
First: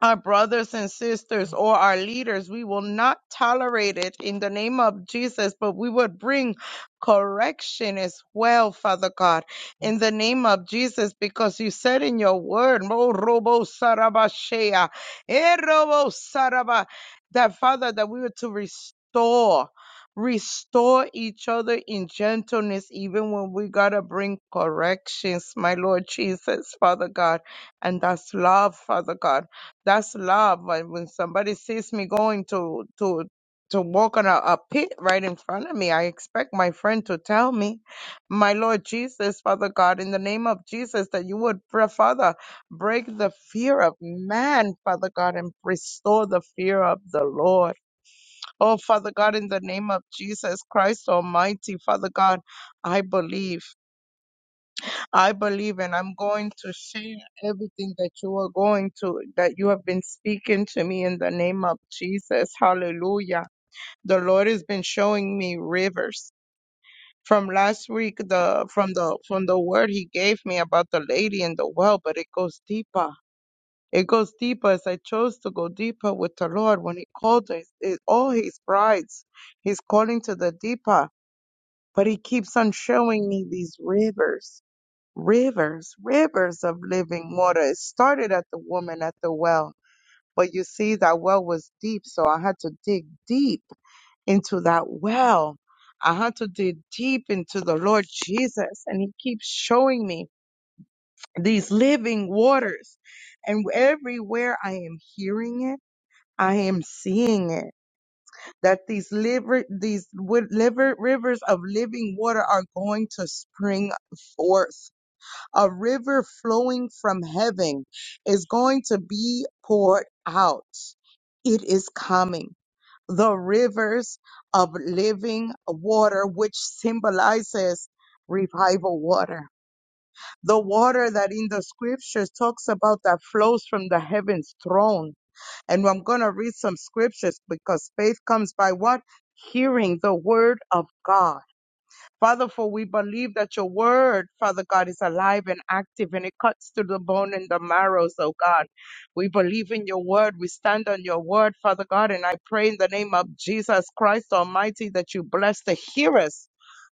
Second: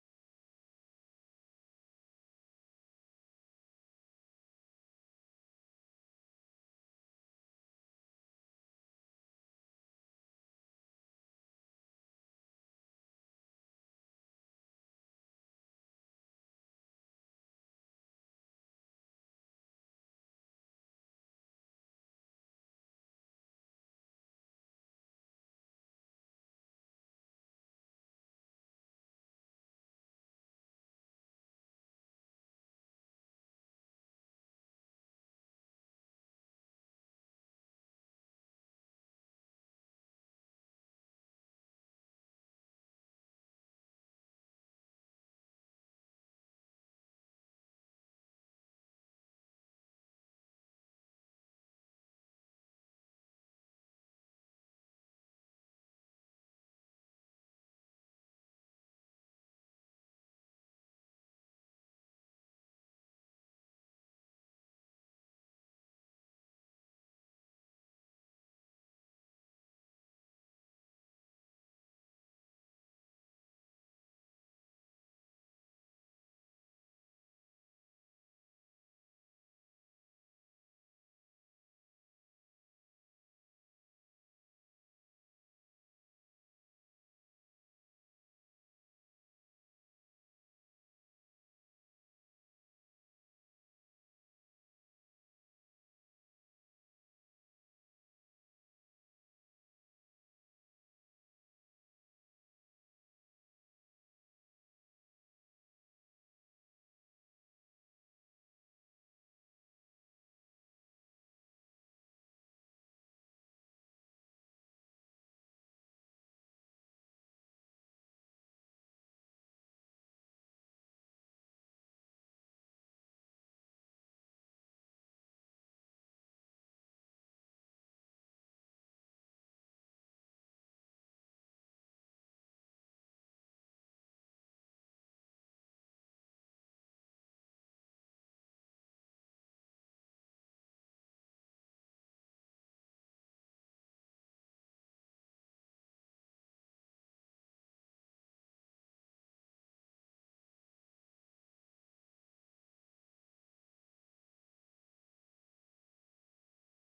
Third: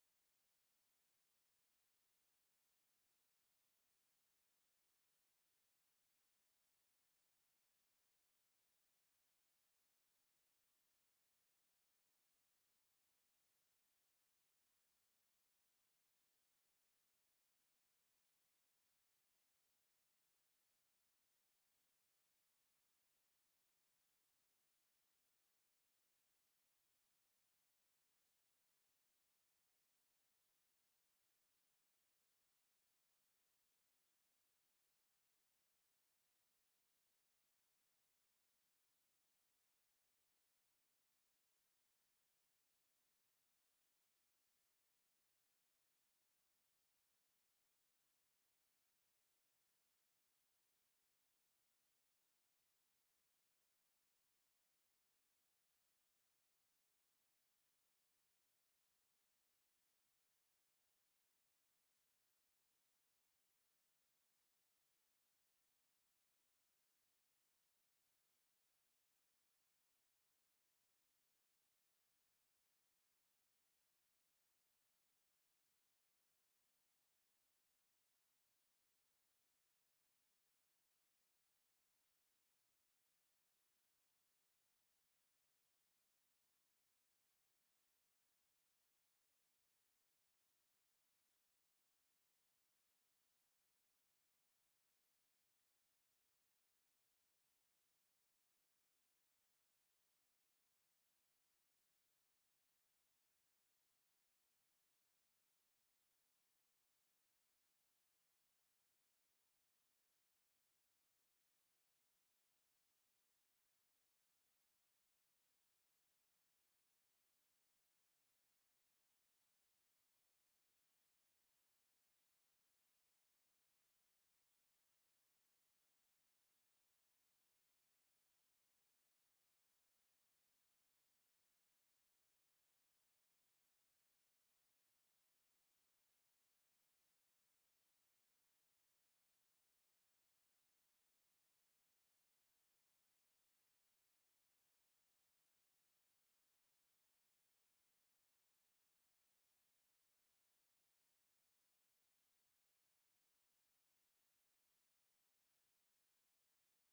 Speaker 2: our brothers and sisters or our leaders. We will not tolerate it in the name of Jesus, but we would bring correction as well, Father God, in the name of Jesus, because you said in your word, "Mo robo sarabashea, eh, robo saraba," that Father, that we were to restore. Restore each other in gentleness, even when we gotta bring corrections, my Lord Jesus, Father God, and that's love, Father God. That's love. Like, When somebody sees me going to to to walk on a, a pit right in front of me, I expect my friend to tell me, "My Lord Jesus, Father God, in the name of Jesus, that you would, pray, Father, break the fear of man, Father God, and restore the fear of the Lord." Oh, Father God, in the name of Jesus Christ Almighty, Father God, I believe. I believe and I'm going to share everything that you are going to, that you have been speaking to me in the name of Jesus. Hallelujah. The Lord has been showing me rivers. From last week, the from the from the word he gave me about the lady in the well, but it goes deeper. It goes deeper as I chose to go deeper with the Lord when he called us, it, all his brides. He's calling to the deeper, but he keeps on showing me these rivers rivers, rivers of living water. It started at the woman at the well, but you see, that well was deep, so I had to dig deep into that well. I had to dig deep into the Lord Jesus, and He keeps showing me these living waters. And everywhere I am hearing it, I am seeing it that these liver, these wi- liver, rivers of living water are going to spring forth a river flowing from heaven is going to be poured out. It is coming. The rivers of living water, which symbolizes revival water. The water that in the scriptures talks about that flows from the heaven's throne. And I'm going to read some scriptures because faith comes by what? Hearing the word of God. Father, for we believe that your word, Father God, is alive and active and it cuts to the bone and the marrow, so God. We believe in your word. We stand on your word, Father God, and I pray in the name of Jesus Christ Almighty that you bless the hearers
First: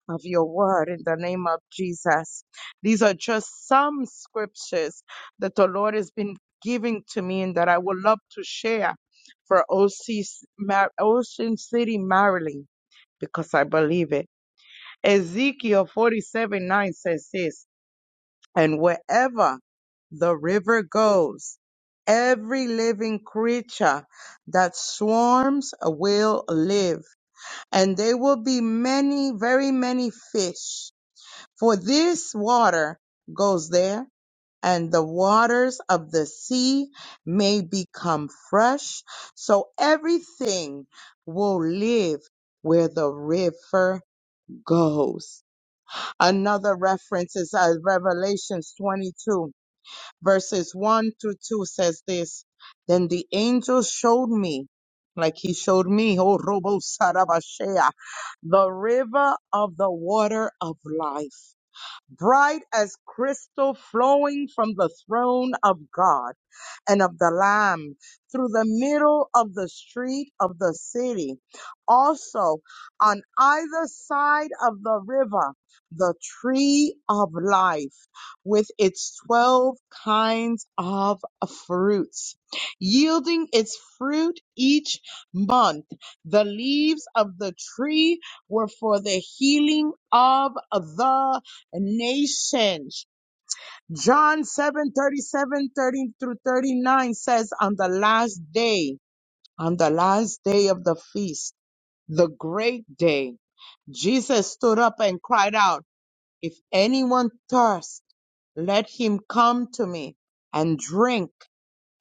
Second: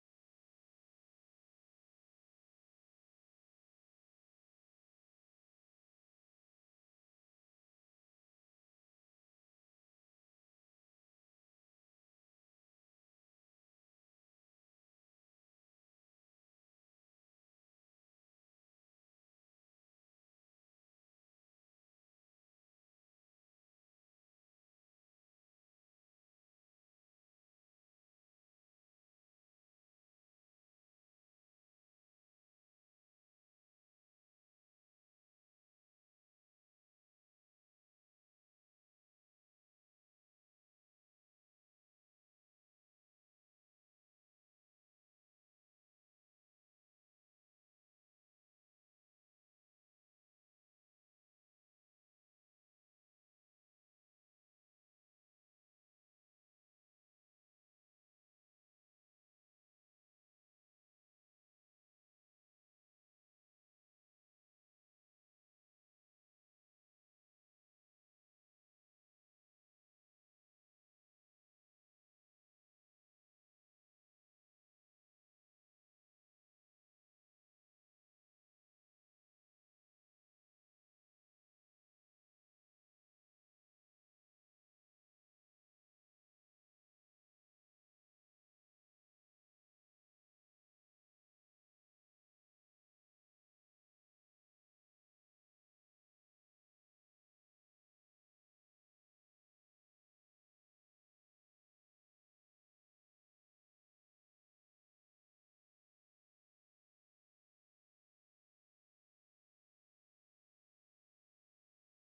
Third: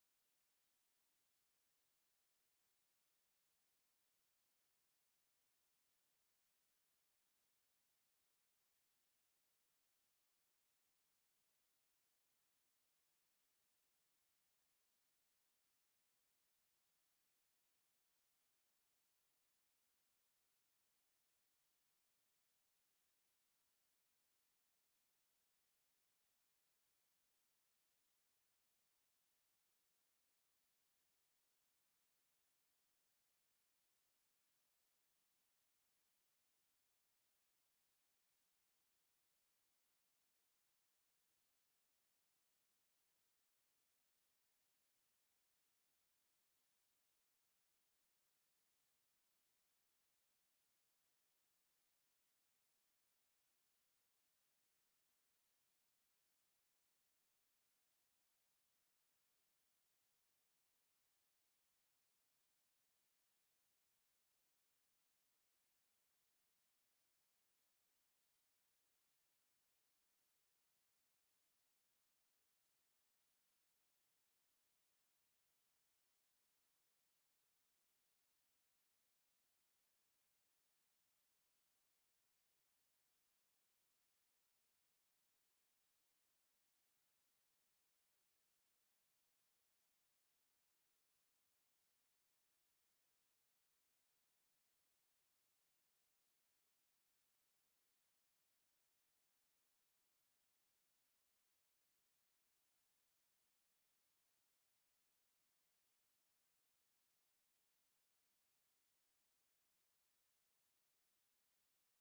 Speaker 2: of your word in the name of Jesus. These are just some scriptures that the Lord has been giving to me and that I would love to share for OC, Mar- Ocean City, Maryland, because I believe it. Ezekiel 47 9 says this, and wherever the river goes, every living creature that swarms will live, and there will be many, very many fish. For this water goes there, and the waters of the sea may become fresh. So everything will live where the river goes. Another reference is uh, Revelations 22, verses 1 through 2 says this Then the angel showed me, like he showed me, oh, Robo Sarabashea, the river of the water of life, bright as crystal flowing from the throne of God and of the Lamb through the middle of the street of the city. Also, on either side of the river, the tree of life with its 12 kinds of fruits, yielding its fruit each month. The leaves of the tree were for the healing of the nations John 7 thirty-seven, thirty through 39 says, On the last day, on the last day of the feast, the great day, Jesus stood up and cried out, If anyone thirst, let him come to me and drink.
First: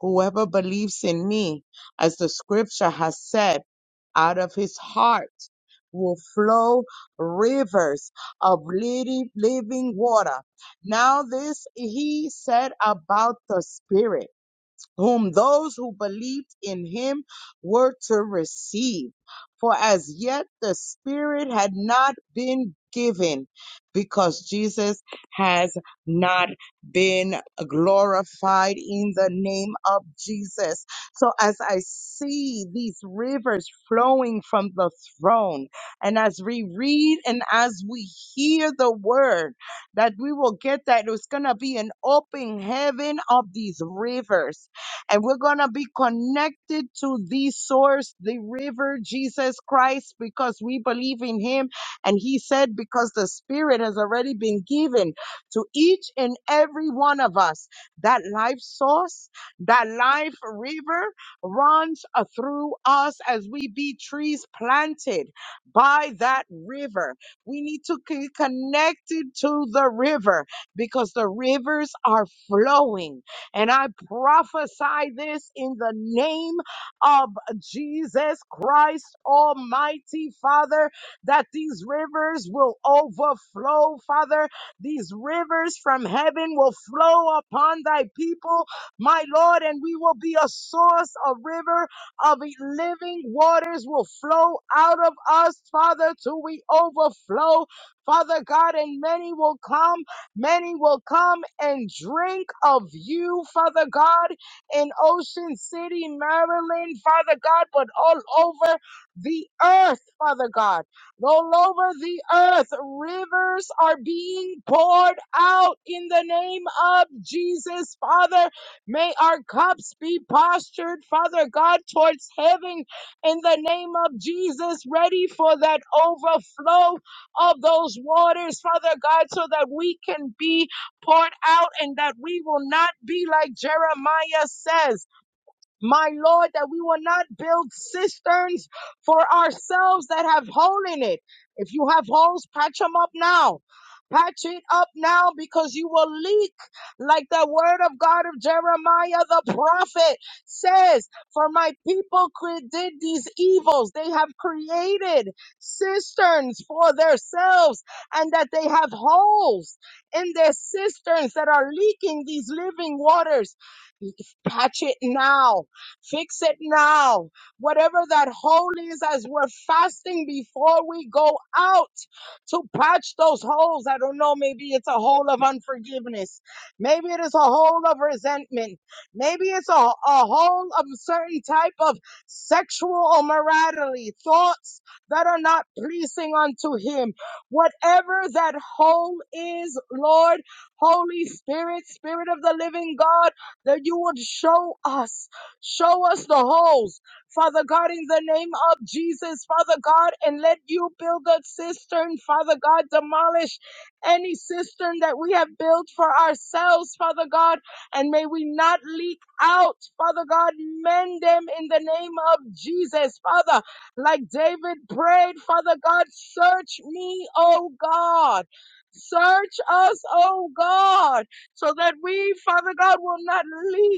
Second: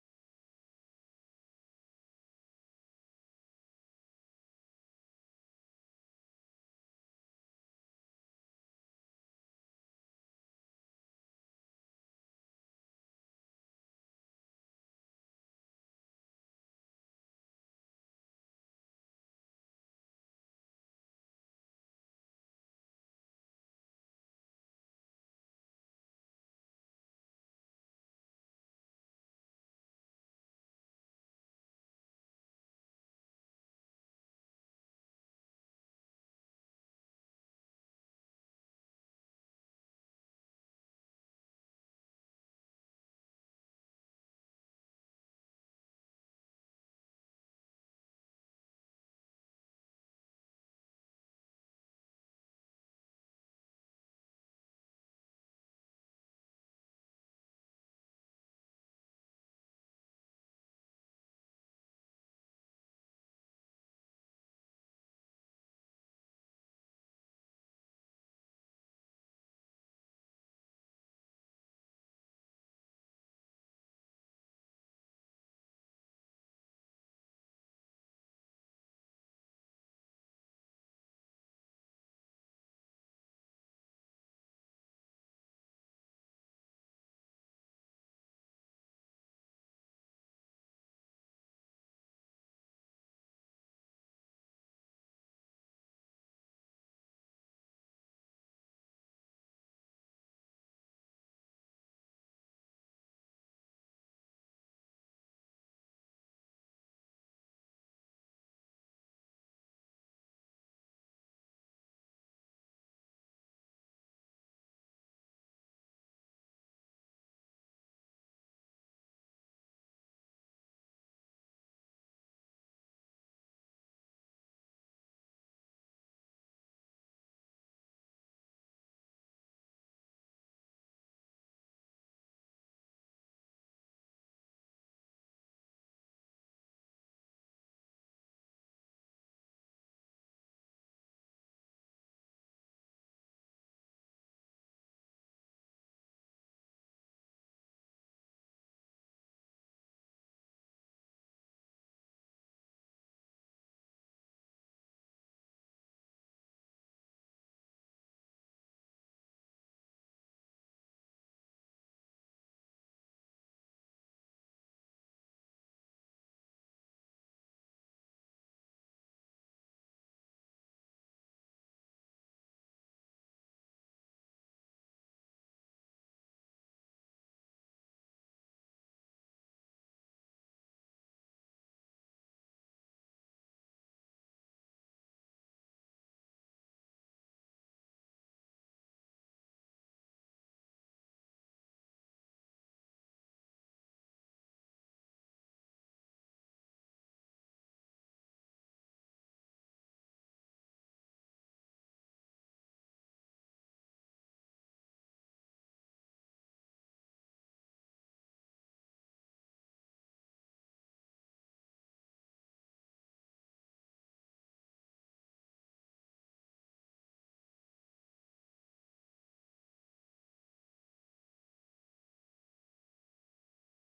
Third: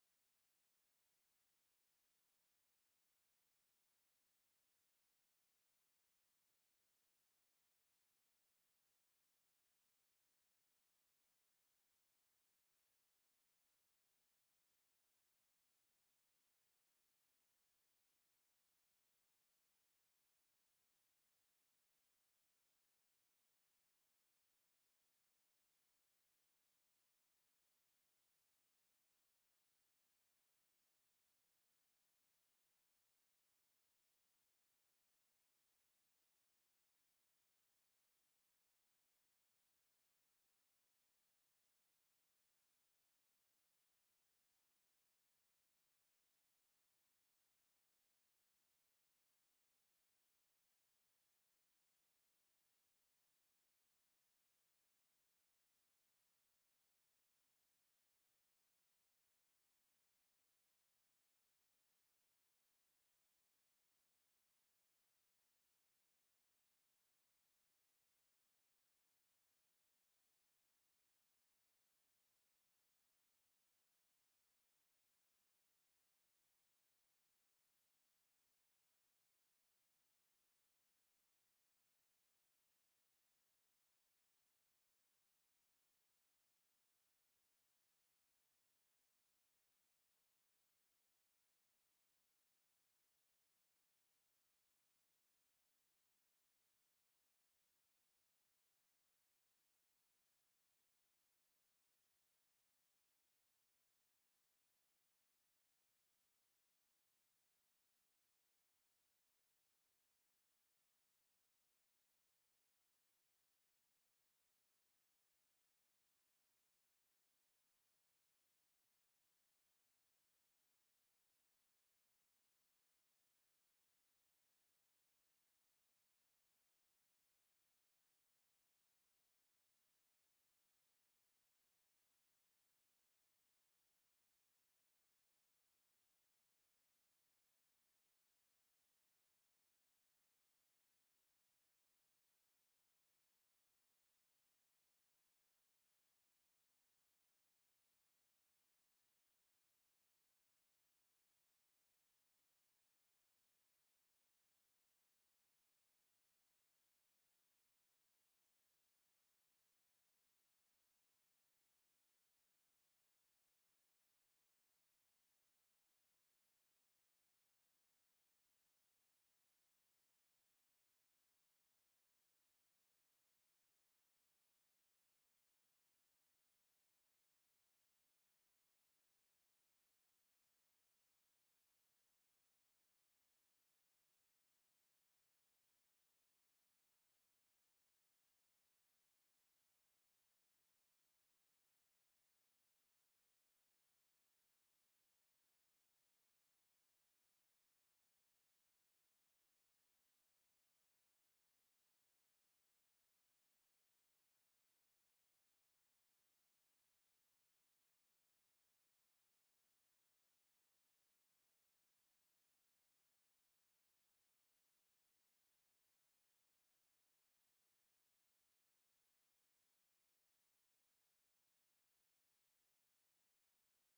Speaker 2: Whoever believes in me, as the scripture has said, out of his heart will flow rivers of living living water. Now, this he said about the Spirit whom those who believed in him were to receive. For as yet the Spirit had not been given because Jesus has not been glorified in the name of Jesus. So as I see these rivers flowing from the throne, and as we read and as we hear the word, that we will get that it's going to be an open heaven of these rivers and we're going to be connected to the source, the river, Jesus Christ, because we believe in him. And he said, because the spirit has already been given to each and every one of us, that life source, that life river runs uh, through us as we be trees planted by that river. We need to be connected to the river because the rivers are flowing. And I prophesy this in the name of Jesus Christ, Almighty Father, that these rivers will overflow, Father. These rivers from heaven will flow upon thy people, my Lord, and we will be a source, a river of e, living waters will flow out of us, Father, till we overflow, Father God, and many will come. Many will come and drink of you, Father God, in Ocean City, Maryland, Father God, but all over the earth, Father God. All over the earth, rivers are being poured out in the name of Jesus, Father. May our cups be postured, Father God, towards heaven in the name of Jesus, ready for that overflow of those waters, Father God, so that we can be poured out and that we will not be like Jeremiah says. My Lord, that we will not build cisterns for ourselves that have hole in it. If you have holes, patch them up now. Patch it up now because you will leak like the word of God of Jeremiah the prophet says, for my people cre- did these evils. They have created cisterns for themselves and that they have holes in their cisterns that are leaking these living waters. Patch it now Fix it now. Whatever that hole is, as we're fasting before we go out to patch those holes. I don't know. Maybe it's a hole of unforgiveness. Maybe it is a hole of resentment. Maybe it's a, a hole of a certain type of sexual immorality, thoughts that are not pleasing unto Him. Whatever that hole is, Lord, Holy Spirit, Spirit of the living God, that you would show us. Show us the holes, Father God, in the name of Jesus, Father God, and let you build a cistern, Father God, demolish any cistern that we have built for ourselves, Father God, and may we not leak out, Father God, mend them in the name of Jesus, Father, like David prayed, Father God, search me, O God. Search us, O God, so that we, Father God, will not leak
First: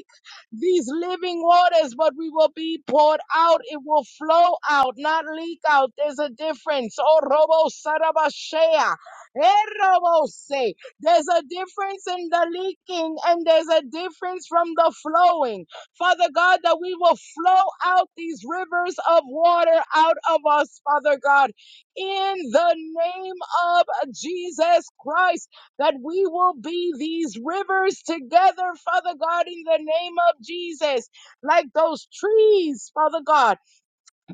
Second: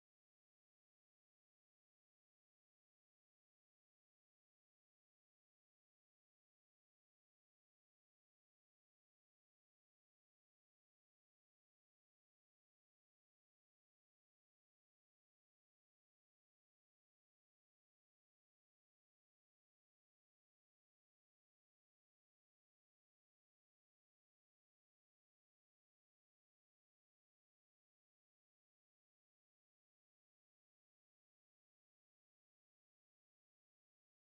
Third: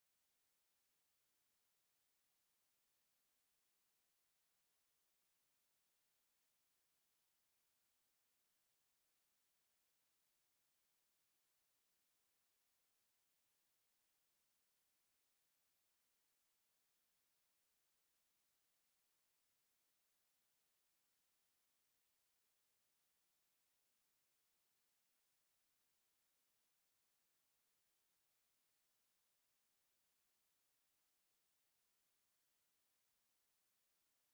Speaker 2: these living waters, but we will be poured out. It will flow out, not leak out. There's a difference. Oh, Robo Sarabashea. Eh, Robo say. There's a difference in the leaking and there's a difference from the flowing. Father God, that we will flow out these rivers of water out of us, Father God, in the name of Jesus Christ that we will be these rivers together, Father God, in the name of Jesus, like those trees, Father God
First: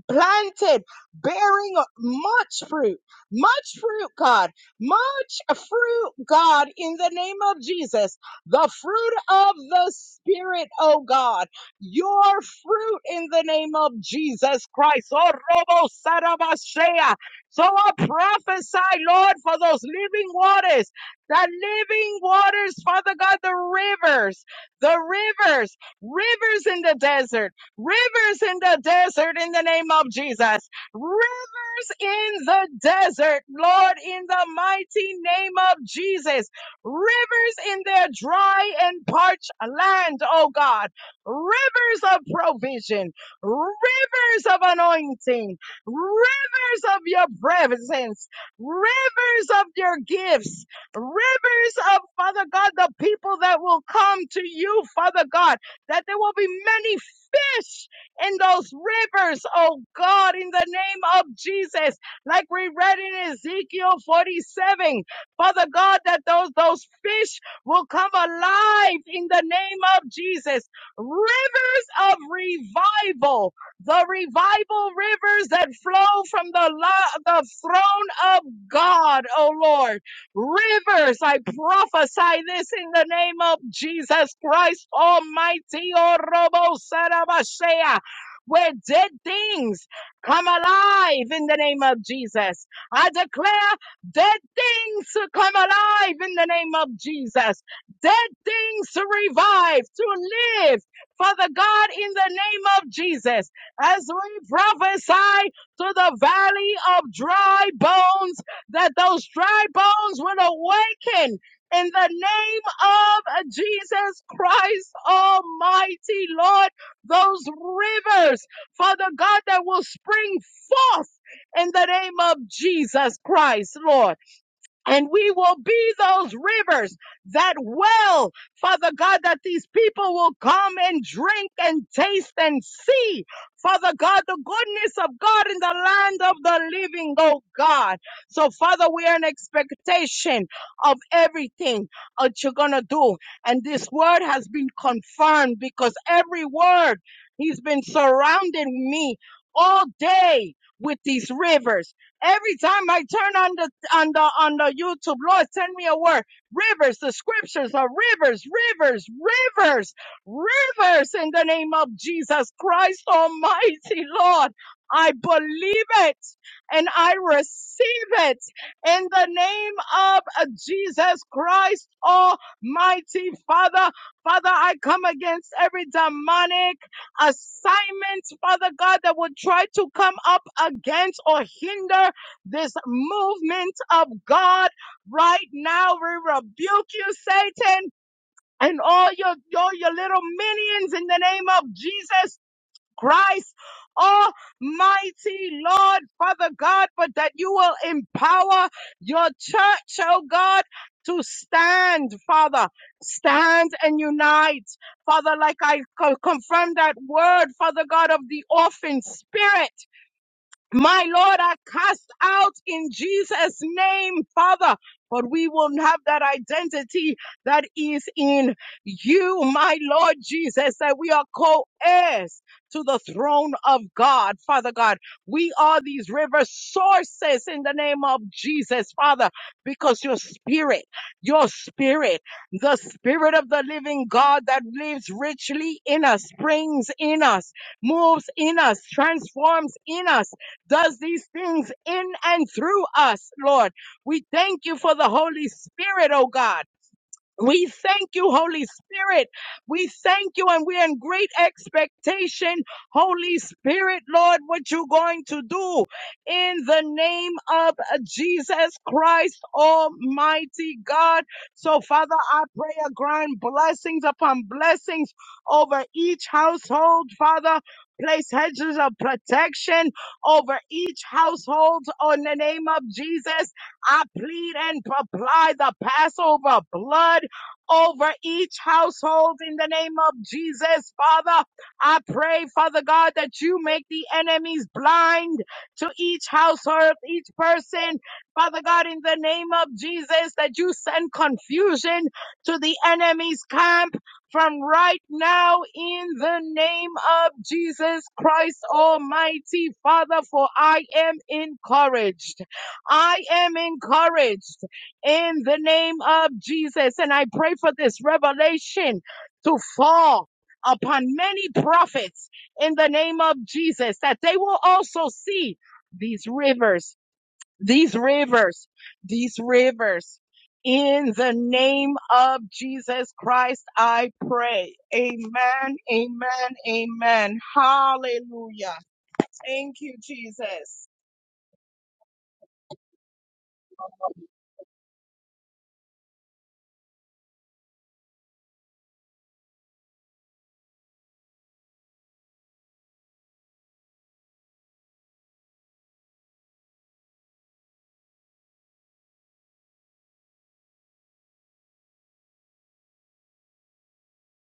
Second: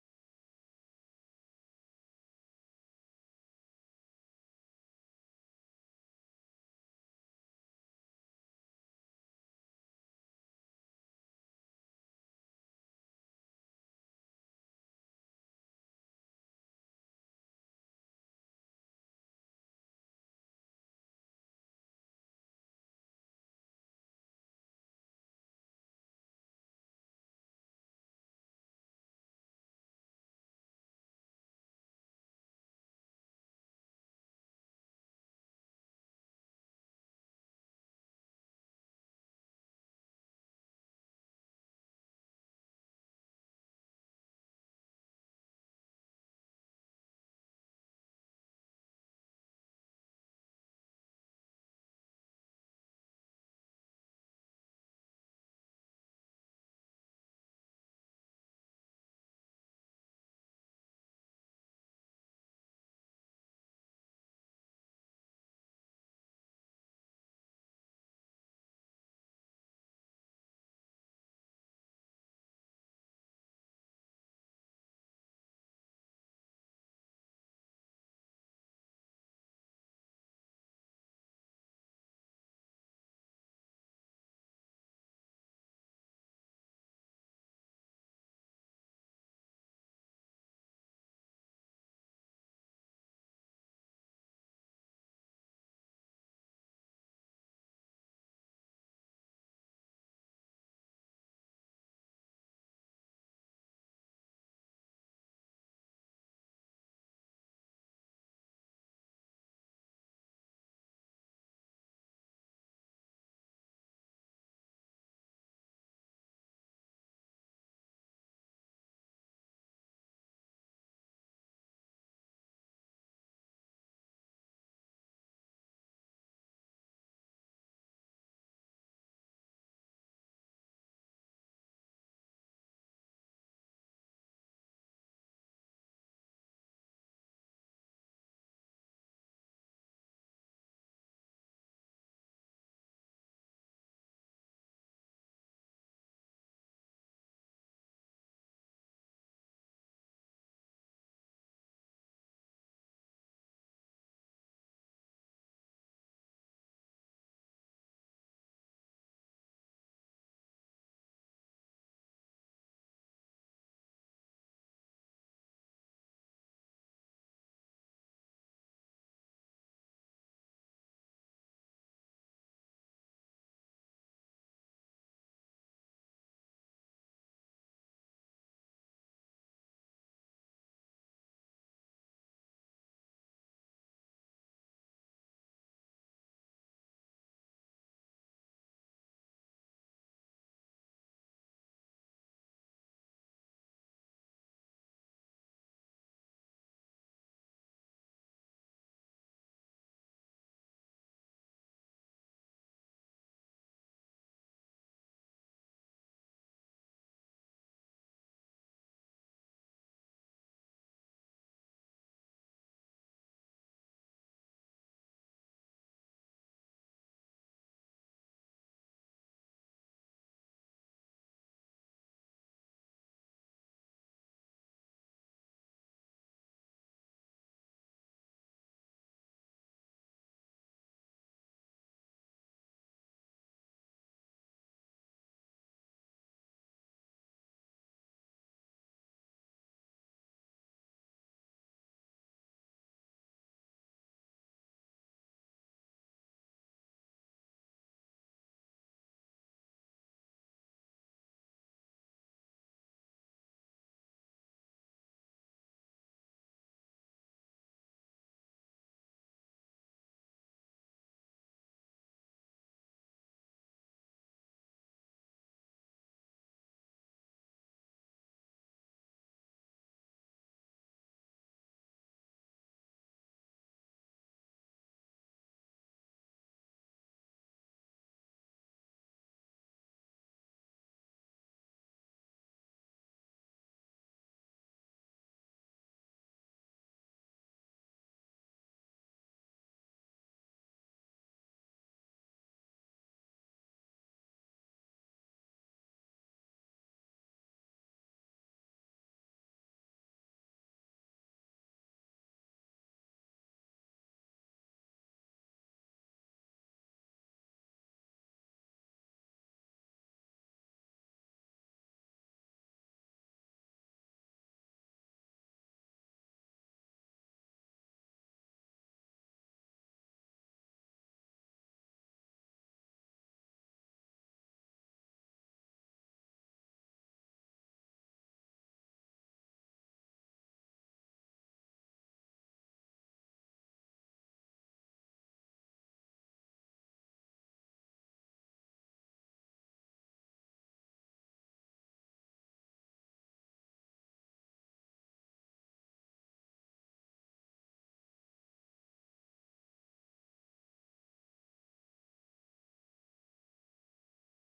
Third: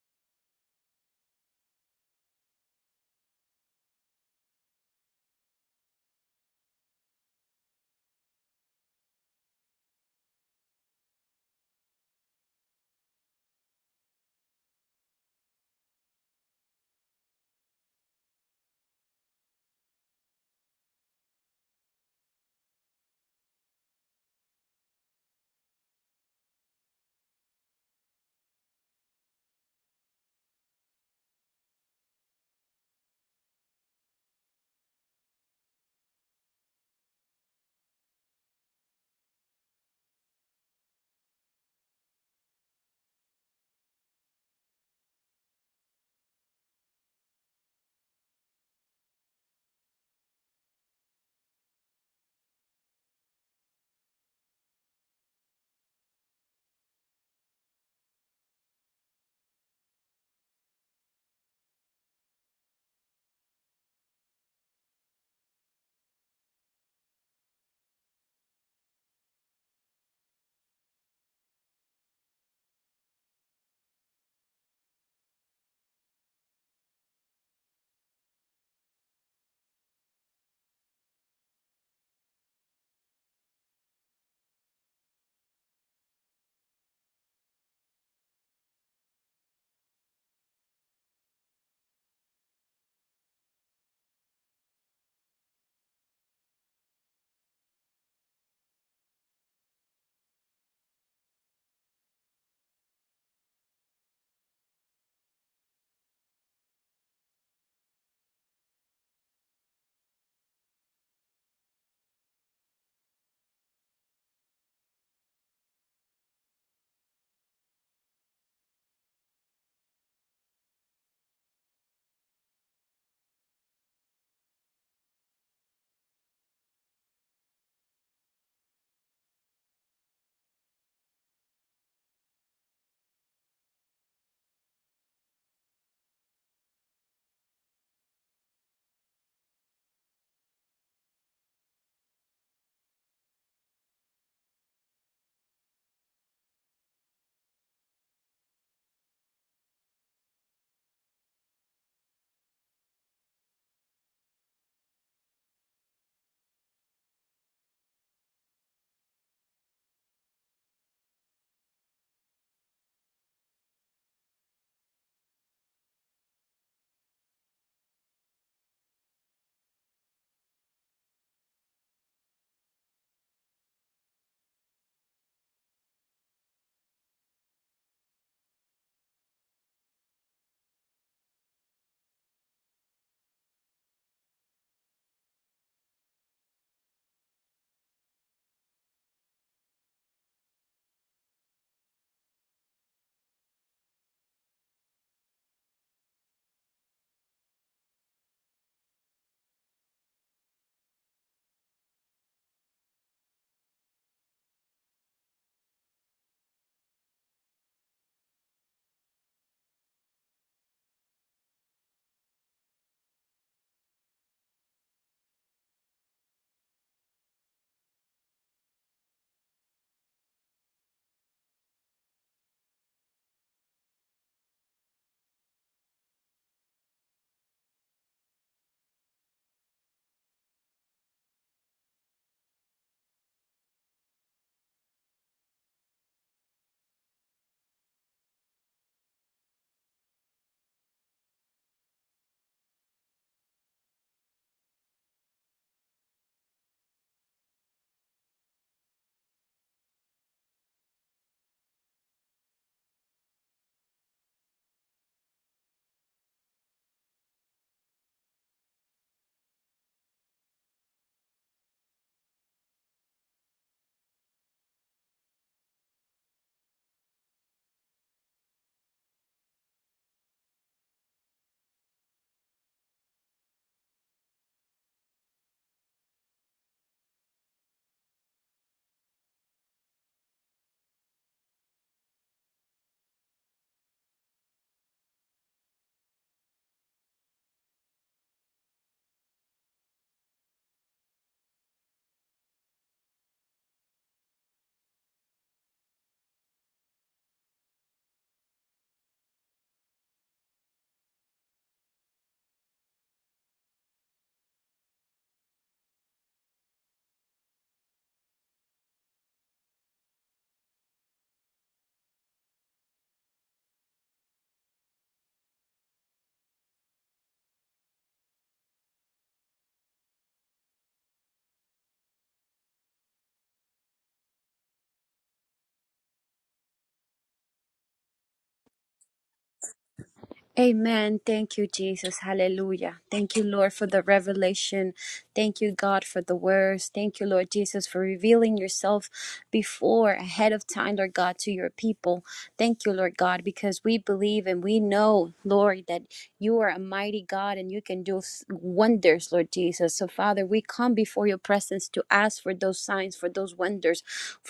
Speaker 2: planted, bearing much fruit, much fruit, God, much fruit, God, in the name of Jesus. The fruit of the Spirit, oh God, your fruit in the name of Jesus Christ. Oh, Robo Sarabashea. So I prophesy, Lord, for those living waters, the living waters, Father God, the rivers, the rivers, rivers in the desert Rivers in the desert in the name of Jesus. Rivers in the desert, Lord, in the mighty name of Jesus. Rivers in their dry and parched land, oh God. Rivers of provision, rivers of anointing, rivers of your presence, rivers of your gifts, rivers of, Father God, the people that will come to you, Father God that there will be many fish in those rivers, oh God, in the name of Jesus. Like we read in Ezekiel 47, Father God, that those, those fish will come alive in the name of Jesus. Rivers of revival, the revival rivers that flow from the, lo- the throne of God, oh Lord. Rivers, I prophesy this in the name of Jesus Christ Almighty. Oh, Robo Sarabashea, Where dead things come alive in the name of Jesus. I declare dead things to come alive in the name of Jesus. Dead things to revive, to live. Father God, in the name of Jesus, as we prophesy to the valley of dry bones that those dry bones would awaken in the name of Jesus Christ Almighty, Lord, those rivers, Father God, that will spring forth in the name of Jesus Christ, Lord and we will be those rivers that well, Father God, that these people will come and drink and taste and see, Father God, the goodness of God in the land of the living, oh God. So, Father, we are in expectation of everything that you're going to do. And this word has been confirmed because every word he's been surrounding me all day with these rivers. Every time I turn on the on the on the YouTube. Lord, send me a word. Rivers, the scriptures are rivers, rivers, rivers, rivers in the name of Jesus Christ Almighty, Lord. I believe it and I receive it in the name of uh, Jesus Christ Almighty Father. Father, I come against every demonic assignment, Father God, that would try to come up against or hinder this movement of God right now. We rebuke you, Satan, and all your, all your little minions in the name of Jesus Christ. Almighty Lord, Father God, but that you will empower your church, oh God, to stand, Father, stand and unite. Father, like I co- confirm that word, Father God, of the orphan spirit. My Lord, I cast out in Jesus' name, Father. But we will have that identity that is in you, my Lord Jesus, that we are co-heirs to the throne of God, Father God. We are these river sources in the name of Jesus, Father, because your spirit, your spirit, the spirit of the living God that lives richly in us, springs in us, moves in us, transforms in us does these things in and through us, Lord. We thank you for the Holy Spirit, oh God. We thank you, Holy Spirit. We thank you, and we're in great expectation. Holy Spirit, Lord, what you going to do in the name of Jesus Christ, Almighty God. So, Father, I pray a grand blessings upon blessings over each household, Father. Place hedges of protection over each household in the name of Jesus. I plead and apply the Passover blood over each household in the name of Jesus, Father. I pray, Father God, that you make the enemies blind to each household, each person. Father God, in the name of Jesus, that you send confusion to the enemy's camp from right now in the name of Jesus Christ Almighty, Father, for I am encouraged. I am encouraged in the name of Jesus. And I pray for this revelation to fall upon many prophets in the name of Jesus, that they will also see these rivers, these rivers, these rivers. In the name of Jesus Christ, I pray. Amen, amen, amen. Hallelujah. Thank you, Jesus.
Speaker 3: Amen. Thank you, Jesus. Hallelujah. Thank you, Lord, for the revelation. Thank you, God, for the words. Thank you, Lord Jesus, for revealing yourself before, ahead of time, Lord God, to your people. Thank you, Lord God, because we believe and we know, Lord, that you are a mighty God and you can do s- wonders, Lord Jesus. So, Father, we come before your presence to ask for those signs, for those wonders,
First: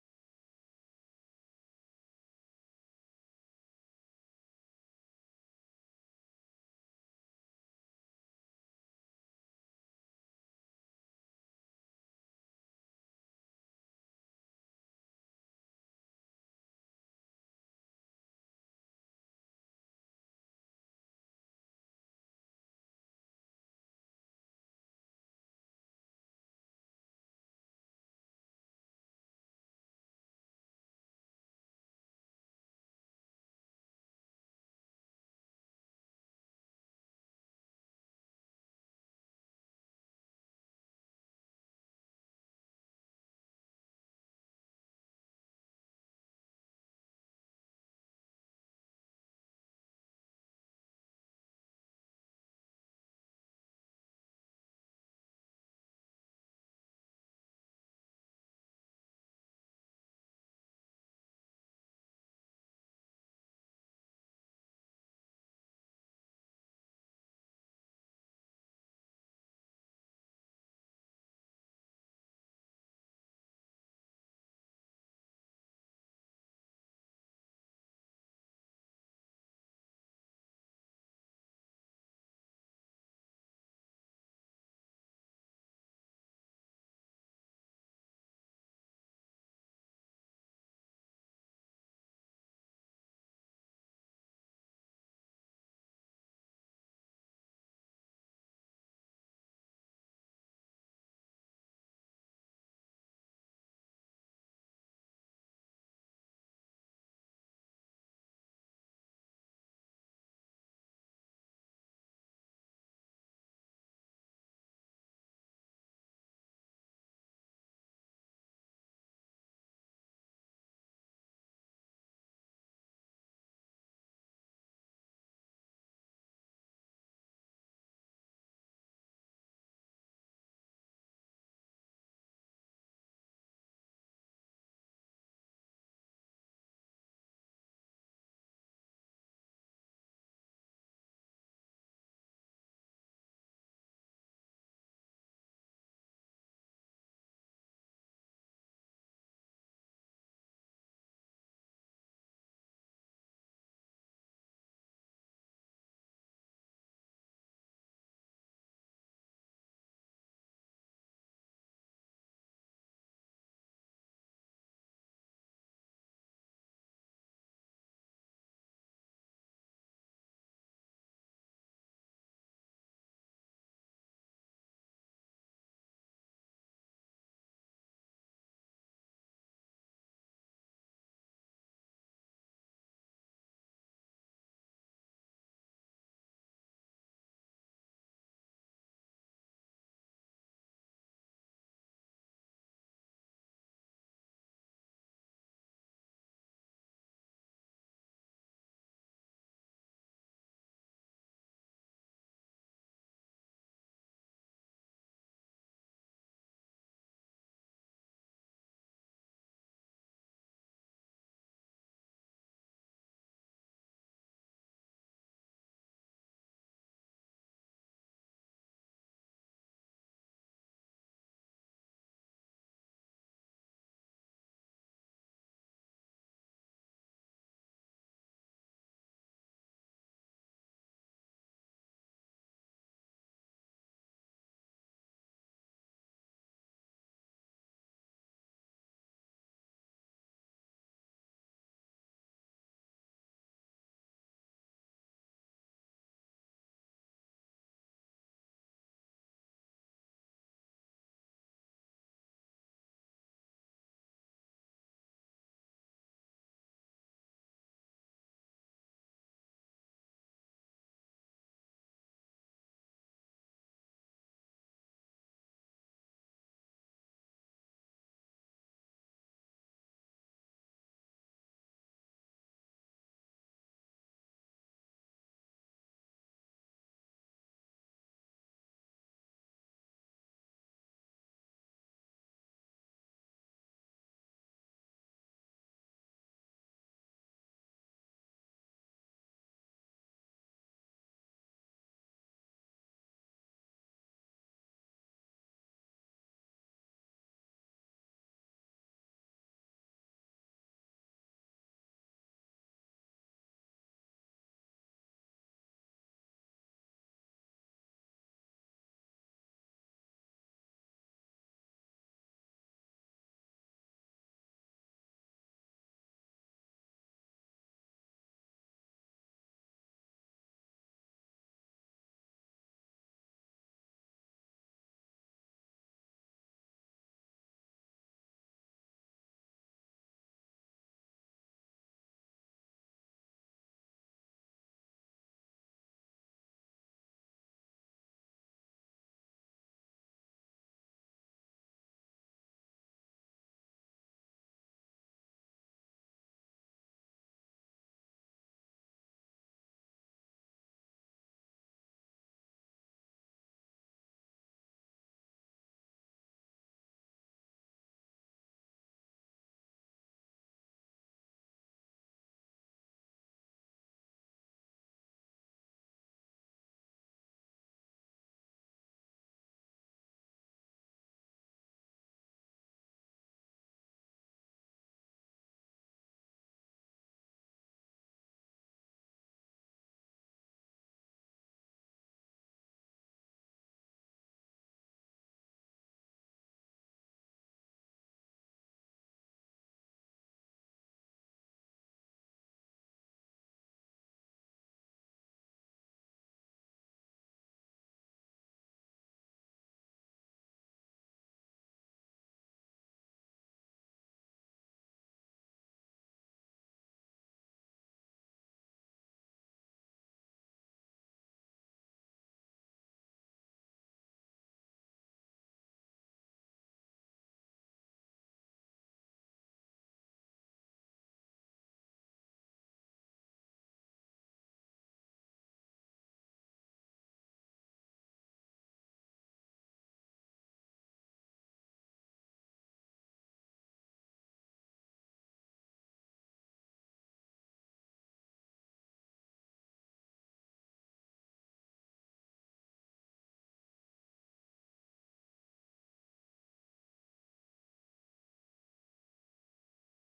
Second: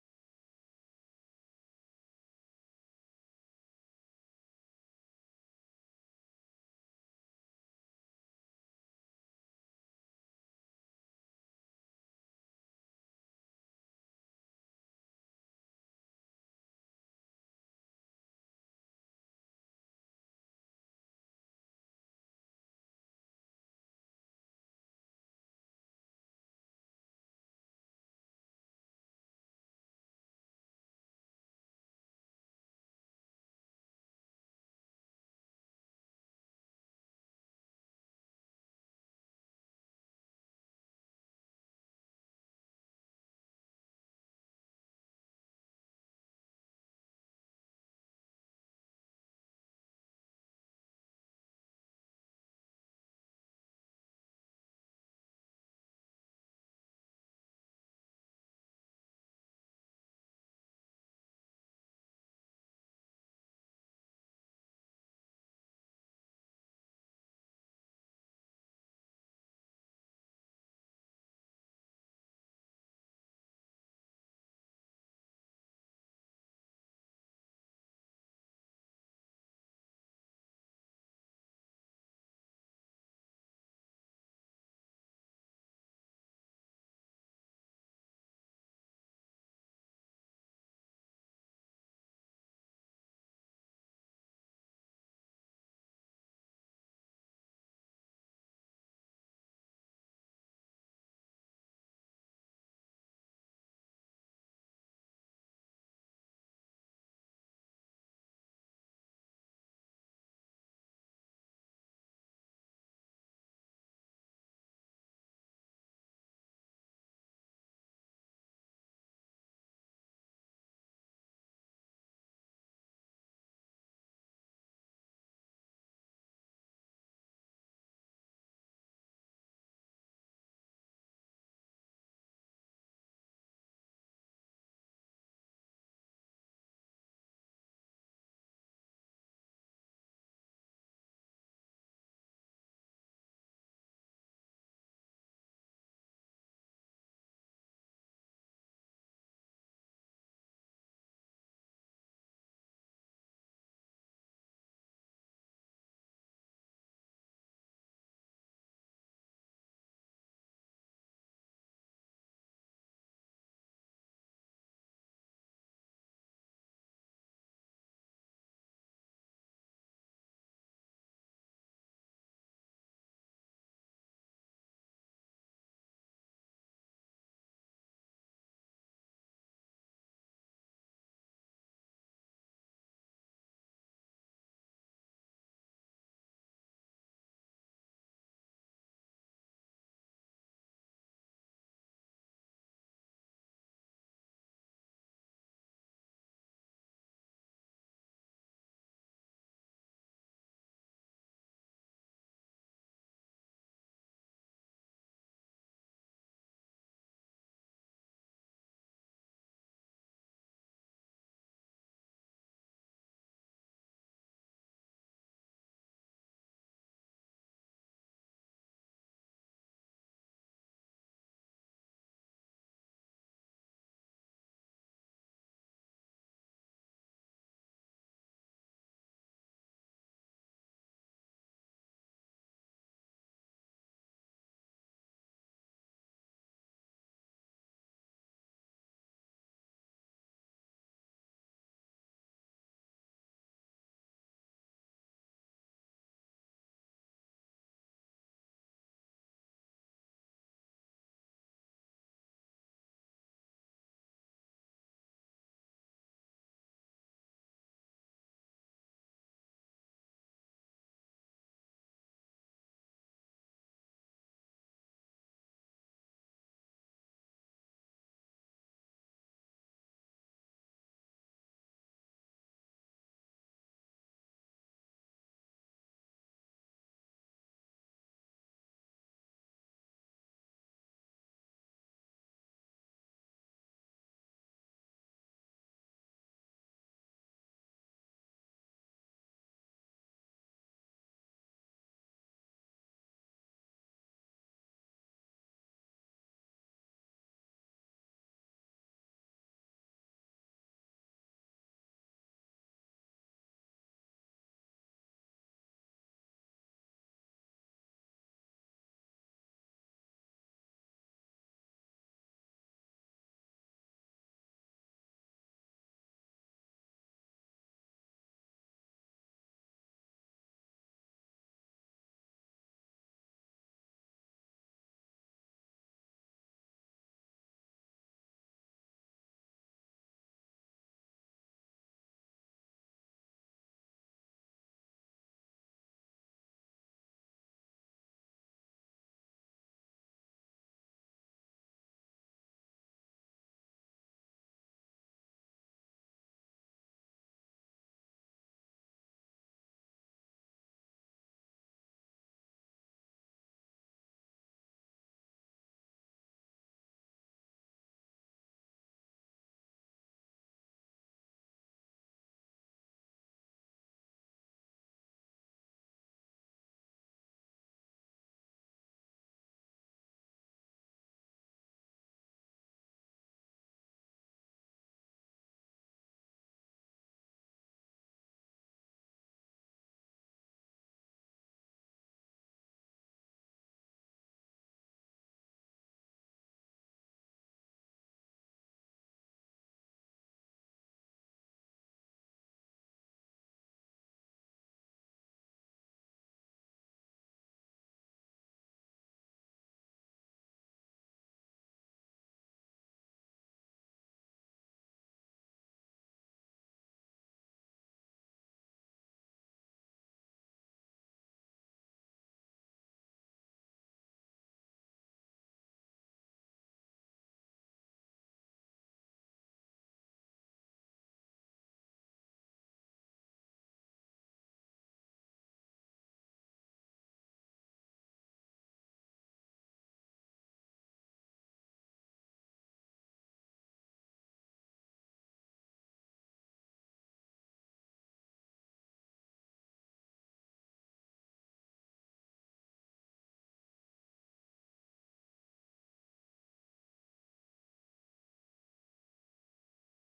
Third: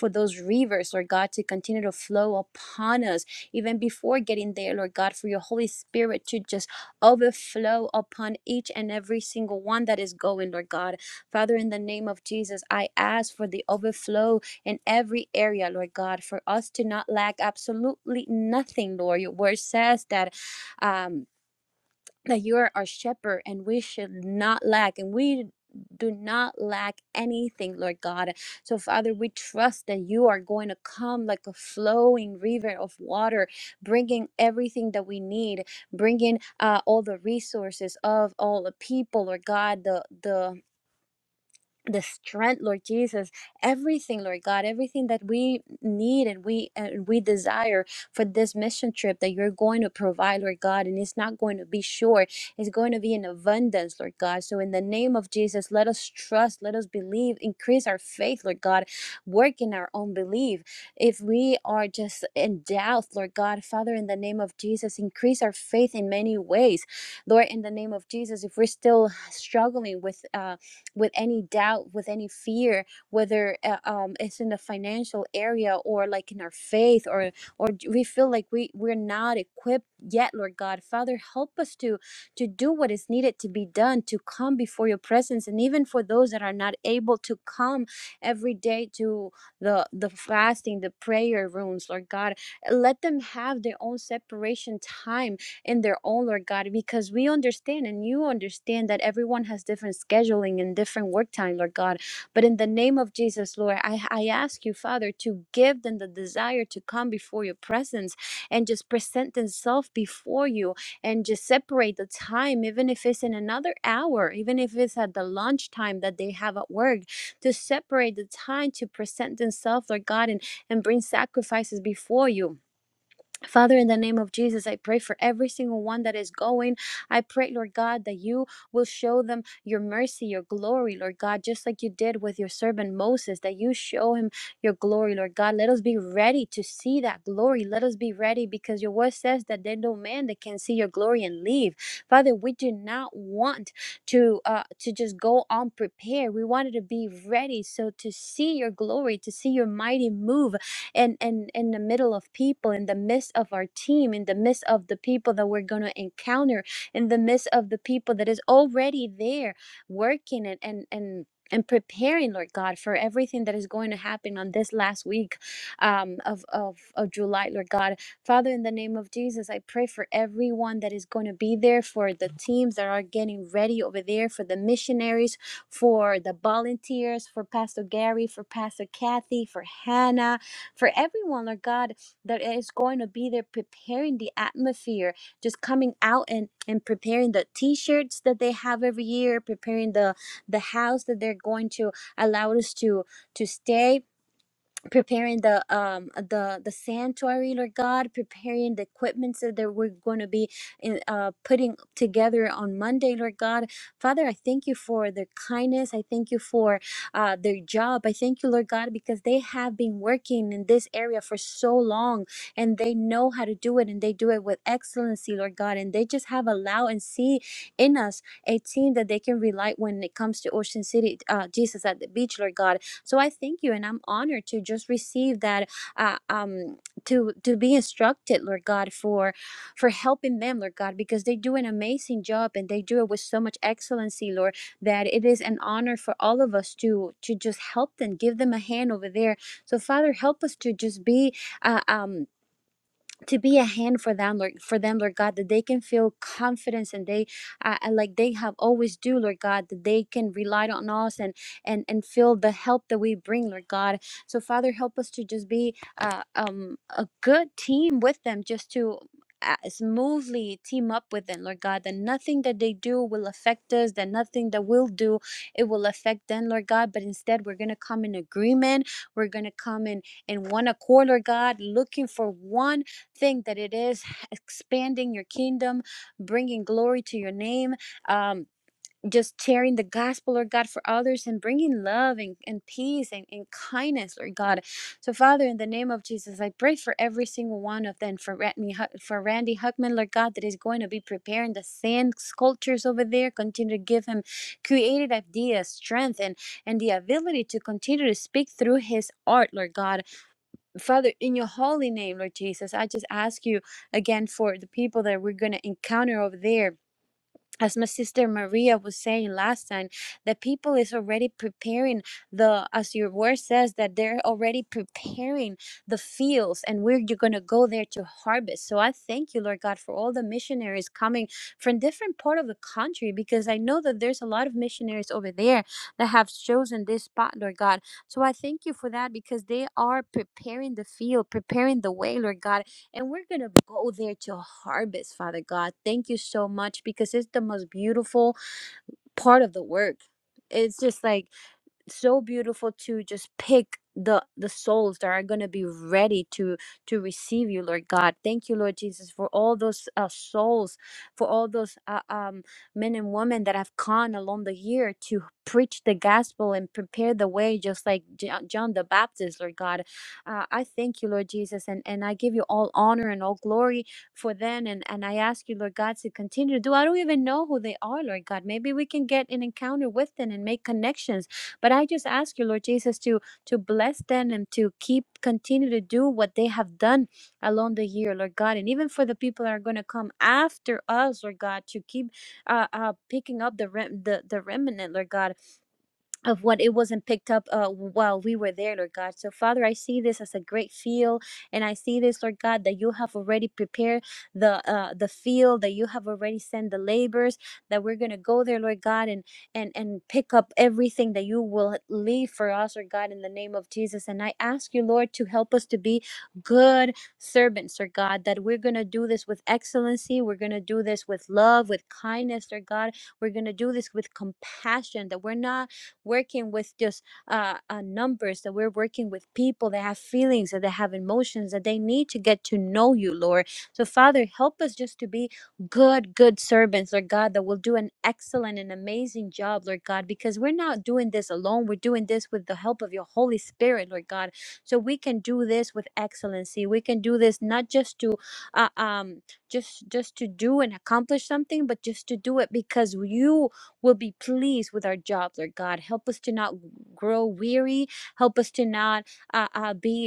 Speaker 3: for those rivers, Lord God, to continue to flow upon us even before getting there, Lord God, for your Holy Spirit to just overflow upon each and every single one that is going, Lord God. Father, in the name of Jesus, I ask for the overflow in every area, Lord God, for us to not lack absolutely nothing, Lord. Your word says that. Um, that you are our shepherd and we should not lack and we do not lack anything, Lord God. So, Father, we trust that you are going to come like a flowing river of water, bringing everything that we need, bringing uh, all the resources of all the people, Lord God, the the the strength lord jesus everything lord god everything that we need and we and we desire for this mission trip that you're going to provide lord god and it's not going to be short it's going to be in abundance lord god so in the name of jesus let us trust let us believe increase our faith lord god work in our own belief if we are just in doubt lord god father in the name of jesus increase our faith in many ways lord in the name of jesus if we're still struggling with uh with any doubt, with any fear, whether uh, um, it's in the financial area or like in our faith, or or d- we feel like we we're not equipped yet, Lord God, Father, help us to to do what is needed to be done to come before Your presence, and even for those that are not able to come every day to the the fasting, the prayer rooms, Lord God, let them have their own separation time in their own, Lord God, because we understand and you understand that everyone has different scheduling and different work time, Lord God. But in the name of Jesus, Lord, I, I ask you, Father, to give them the desire to come before your presence and just present themselves before you and just separate the time, even if it's in another hour, even if it's at the lunch time that they have at work, to separate the time to present themselves, Lord God, and, and bring sacrifices before you Father, in the name of Jesus, I pray for every single one that is going. I pray, Lord God, that you will show them your mercy, your glory, Lord God, just like you did with your servant Moses, that you show him your glory, Lord God. Let us be ready to see that glory. Let us be ready because your word says that there's no man that can see your glory and leave. Father, we do not want to uh, to just go unprepared. We wanted to be ready so to see your glory, to see your mighty move and and in the middle of people in the midst of our team in the midst of the people that we're going to encounter in the midst of the people that is already there working and and and and preparing, Lord God, for everything that is going to happen on this last week um, of, of, of July, Lord God. Father, in the name of Jesus, I pray for everyone that is going to be there, for the teams that are getting ready over there, for the missionaries, for the volunteers, for Pastor Gary, for Pastor Kathy, for Hannah, for everyone, Lord God, that is going to be there preparing the atmosphere, just coming out and, and preparing the t shirts that they have every year, preparing the, the house that they're going to allow us to, to stay preparing the um the the sanctuary lord god preparing the equipments that there we're going to be in, uh putting together on monday lord god father i thank you for their kindness i thank you for uh their job i thank you lord god because they have been working in this area for so long and they know how to do it and they do it with excellency lord god and they just have allow and see in us a team that they can rely when it comes to ocean city uh jesus at the beach lord god so I thank you, and I'm honored to just receive that, uh, um, to to be instructed, Lord God, for for helping them, Lord God, because they do an amazing job and they do it with so much excellency, Lord, that it is an honor for all of us to to just help them, give them a hand over there. So Father, help us to just be, uh, um to be a hand for them lord for them lord god that they can feel confidence and they uh, uh, like they have always do lord god that they can rely on us and and and feel the help that we bring lord god so father help us to just be uh, um a good team with them just to uh, smoothly team up with them lord god that nothing that they do will affect us that nothing that we'll do it will affect them lord god but instead we're gonna come in agreement we're gonna come in in one accord lord god looking for one thing that it is expanding your kingdom bringing glory to your name um just sharing the gospel, Lord God, for others and bringing love and, and peace and, and kindness, Lord God. So, Father, in the name of Jesus, I pray for every single one of them, for Randy, for Randy Huckman, Lord God, that is going to be preparing the sand sculptures over there. Continue to give him creative ideas, strength, and, and the ability to continue to speak through his art, Lord God Father, in your holy name, Lord Jesus, I just ask you again for the people that we're going to encounter over there as my sister Maria was saying last time, the people is already preparing the, as your word says, that they're already preparing the fields and where you're going to go there to harvest. So I thank you, Lord God, for all the missionaries coming from different part of the country, because I know that there's a lot of missionaries over there that have chosen this spot, Lord God. So I thank you for that because they are preparing the field, preparing the way, Lord God and we're going to go there to harvest, Father God. Thank you so much because it's the most beautiful part of the work. It's just like so beautiful to just pick the the souls that are going to be ready to to receive you lord god thank you lord jesus for all those uh, souls for all those uh, um men and women that have gone along the year to preach the gospel and prepare the way just like Jo- john the baptist lord god uh, i thank you lord jesus and and i give you all honor and all glory for them and and i ask you lord god to continue to do i don't even know who they are lord god maybe we can get an encounter with them and make connections but I just ask you, Lord Jesus, to to bless them and to keep continue to do what they have done along the year, Lord God, and even for the people that are going to come after us, Lord God, to keep uh, uh picking up the rem- the the remnant, Lord God of what it wasn't picked up uh, while we were there, Lord God. So, Father, I see this as a great field, and I see this, Lord God, that you have already prepared the uh, the field, that you have already sent the labors, that we're gonna go there, Lord God, and and and pick up everything that you will leave for us, Lord God, in the name of Jesus. And I ask you, Lord, to help us to be good servants, Lord God, that we're gonna do this with excellency, we're gonna do this with love, with kindness, Lord God. We're gonna do this with compassion, that we're not working with just uh, uh, numbers, that we're working with people that have feelings, that they have emotions, that they need to get to know you, Lord. So, Father, help us just to be good, good servants, Lord God, that will do an excellent and amazing job, Lord God, because we're not doing this alone. We're doing this with the help of your Holy Spirit, Lord God. So we can do this with excellency. We can do this not just to, uh, um, just just to do and accomplish something, but just to do it because you will be pleased with our job, Lord God. Help us to not grow weary. Help us to not uh, uh, be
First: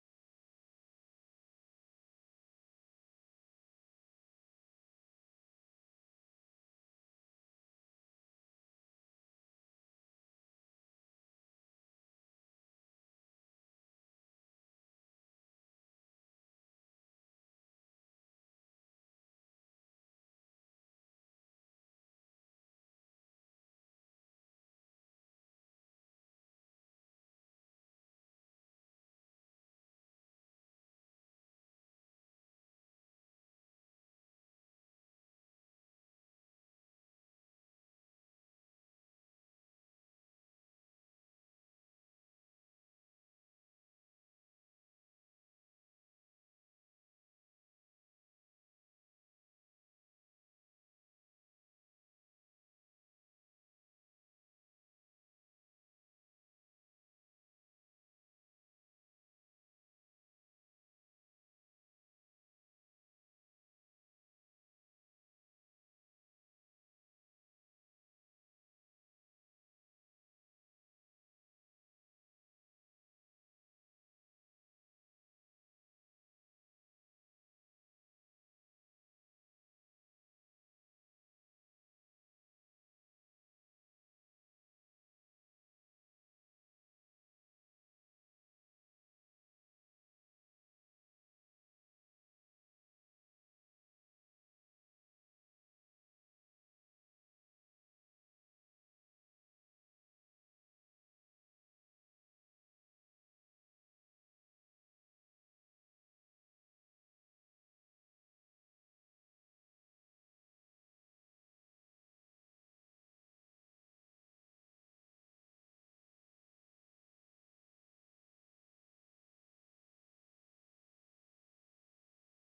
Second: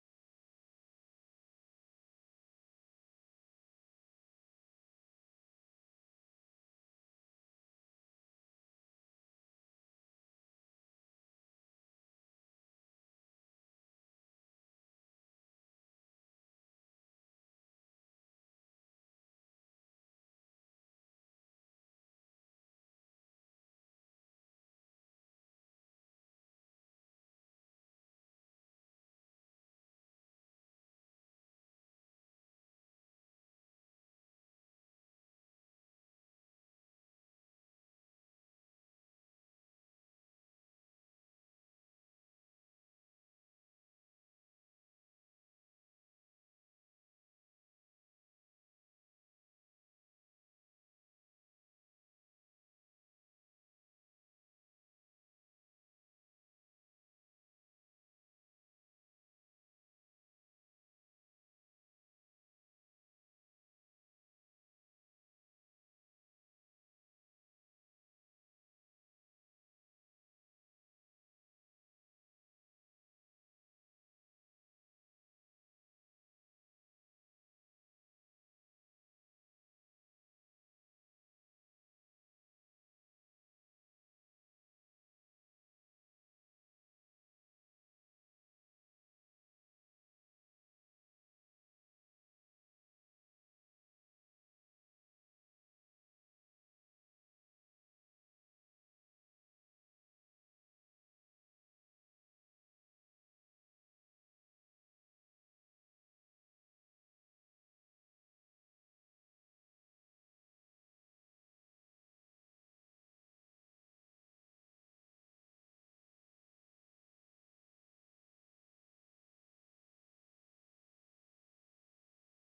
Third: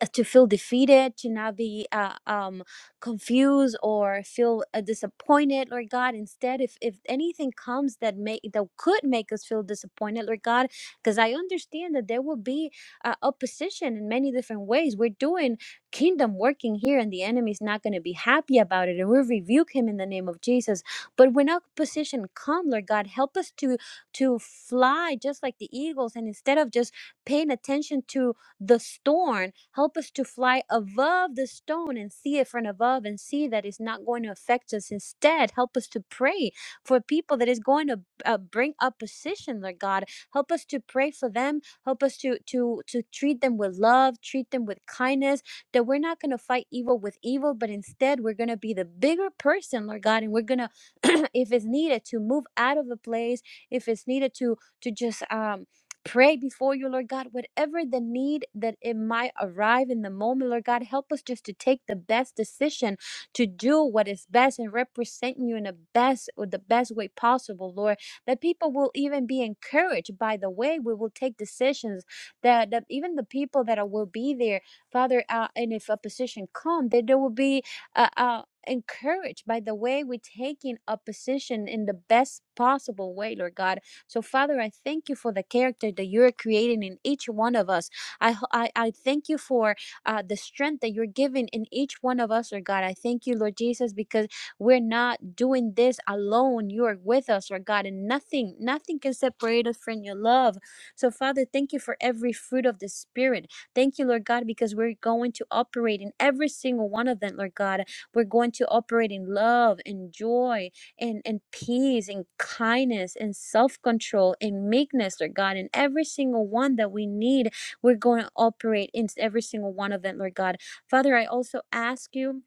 Speaker 3: um, uh, to feel defeated, to not be uh, um, confused or feel uh, disappointed, Lord God. Instead, if if anything comes that may that could make us feel disappointed, Lord God, because I understand that there will be uh, opposition in many different ways. We're doing kingdom working here, and the enemy's not going to be happy about it, and we rebuke him in the name of Jesus. But when opposition comes, Lord God, help us to to fly just like the eagles, and instead of just paying attention to the storm. Help us to fly above the stone and see it from above and see that it's not going to affect us. Instead, help us to pray for people that is going to uh, bring opposition, Lord God. Help us to pray for them. Help us to to to treat them with love, treat them with kindness. That we're not going to fight evil with evil, but instead we're going to be the bigger person, Lord God, and we're going to, if it's needed, to move out of a place. If it's needed to to just um pray before you, Lord God, whatever the need that it might arrive in the moment, Lord God, help us just to take the best decision to do what is best and represent you in the best or the best way possible, Lord. That people will even be encouraged by the way we will take decisions. That, that even the people that are, will be there, Father, uh, and if opposition come, that there will be uh, uh, encouraged by the way we taking opposition in the best possible way, Lord God so, Father, I thank you for the character that you're creating in each one of us. I, ho- I, I thank you for uh, the strength that you're giving in each one of us, Lord God. I thank you, Lord Jesus, because we're not doing this alone. You are with us, Lord God, and nothing, nothing can separate us from your love. So, Father, thank you for every fruit of the Spirit. Thank you, Lord God, because we're going to operate in every single one of them, Lord God. We're going to operate in love and joy and, and peace and kindness and self-control and meekness, Lord God. And every single one that we need, we're going to operate in every single one of them, Lord God. Father, I also ask you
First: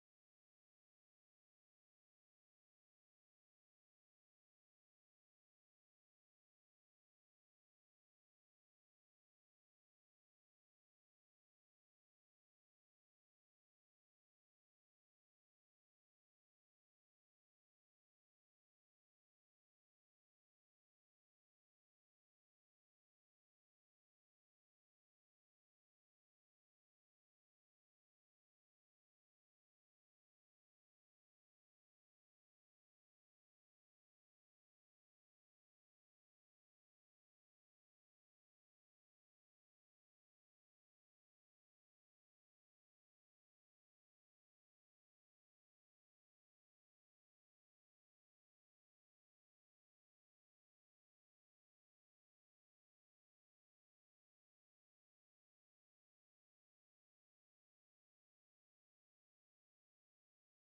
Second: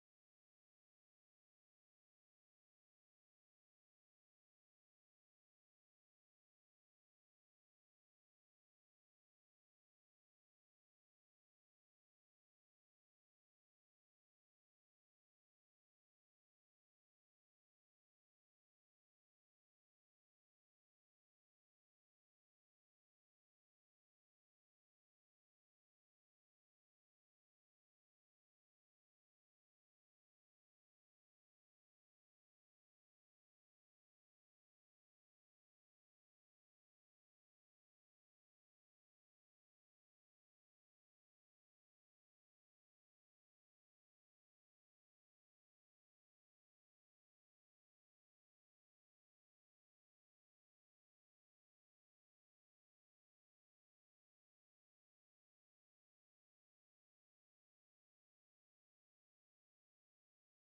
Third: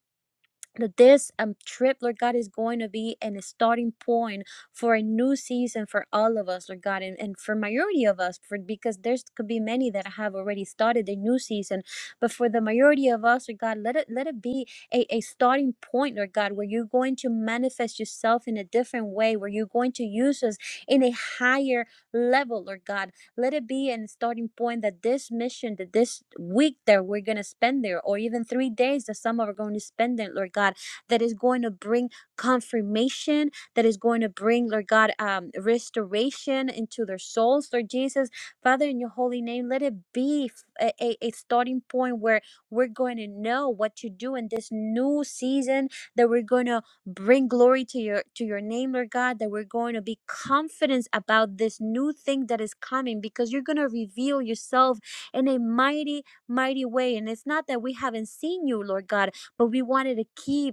Speaker 3: that this um, trip, Lord God, is going to be an, a starting point for a new season for all of us, Lord God, and, and for majority of us, for because there's could be many that have already started their new season, but for the majority of us, Lord God, let it let it be a, a starting point, Lord God, where you're going to manifest yourself in a different way, where you're going to use us in a higher level, Lord God, let it be a starting point that this mission, that this week that we're going to spend there, or even three days that some are going to spend there, Lord God, that is going to bring confirmation, that is going to bring, Lord God, um, restoration into their souls, Lord Jesus. Father, in your holy name, let it be a a a starting point where we're going to know what to do in this new season that we're going to bring glory to your to your name lord god that we're going to be confident about this new thing that is coming because you're going to reveal yourself in a mighty mighty way and it's not that we haven't seen you lord god but we wanted to keep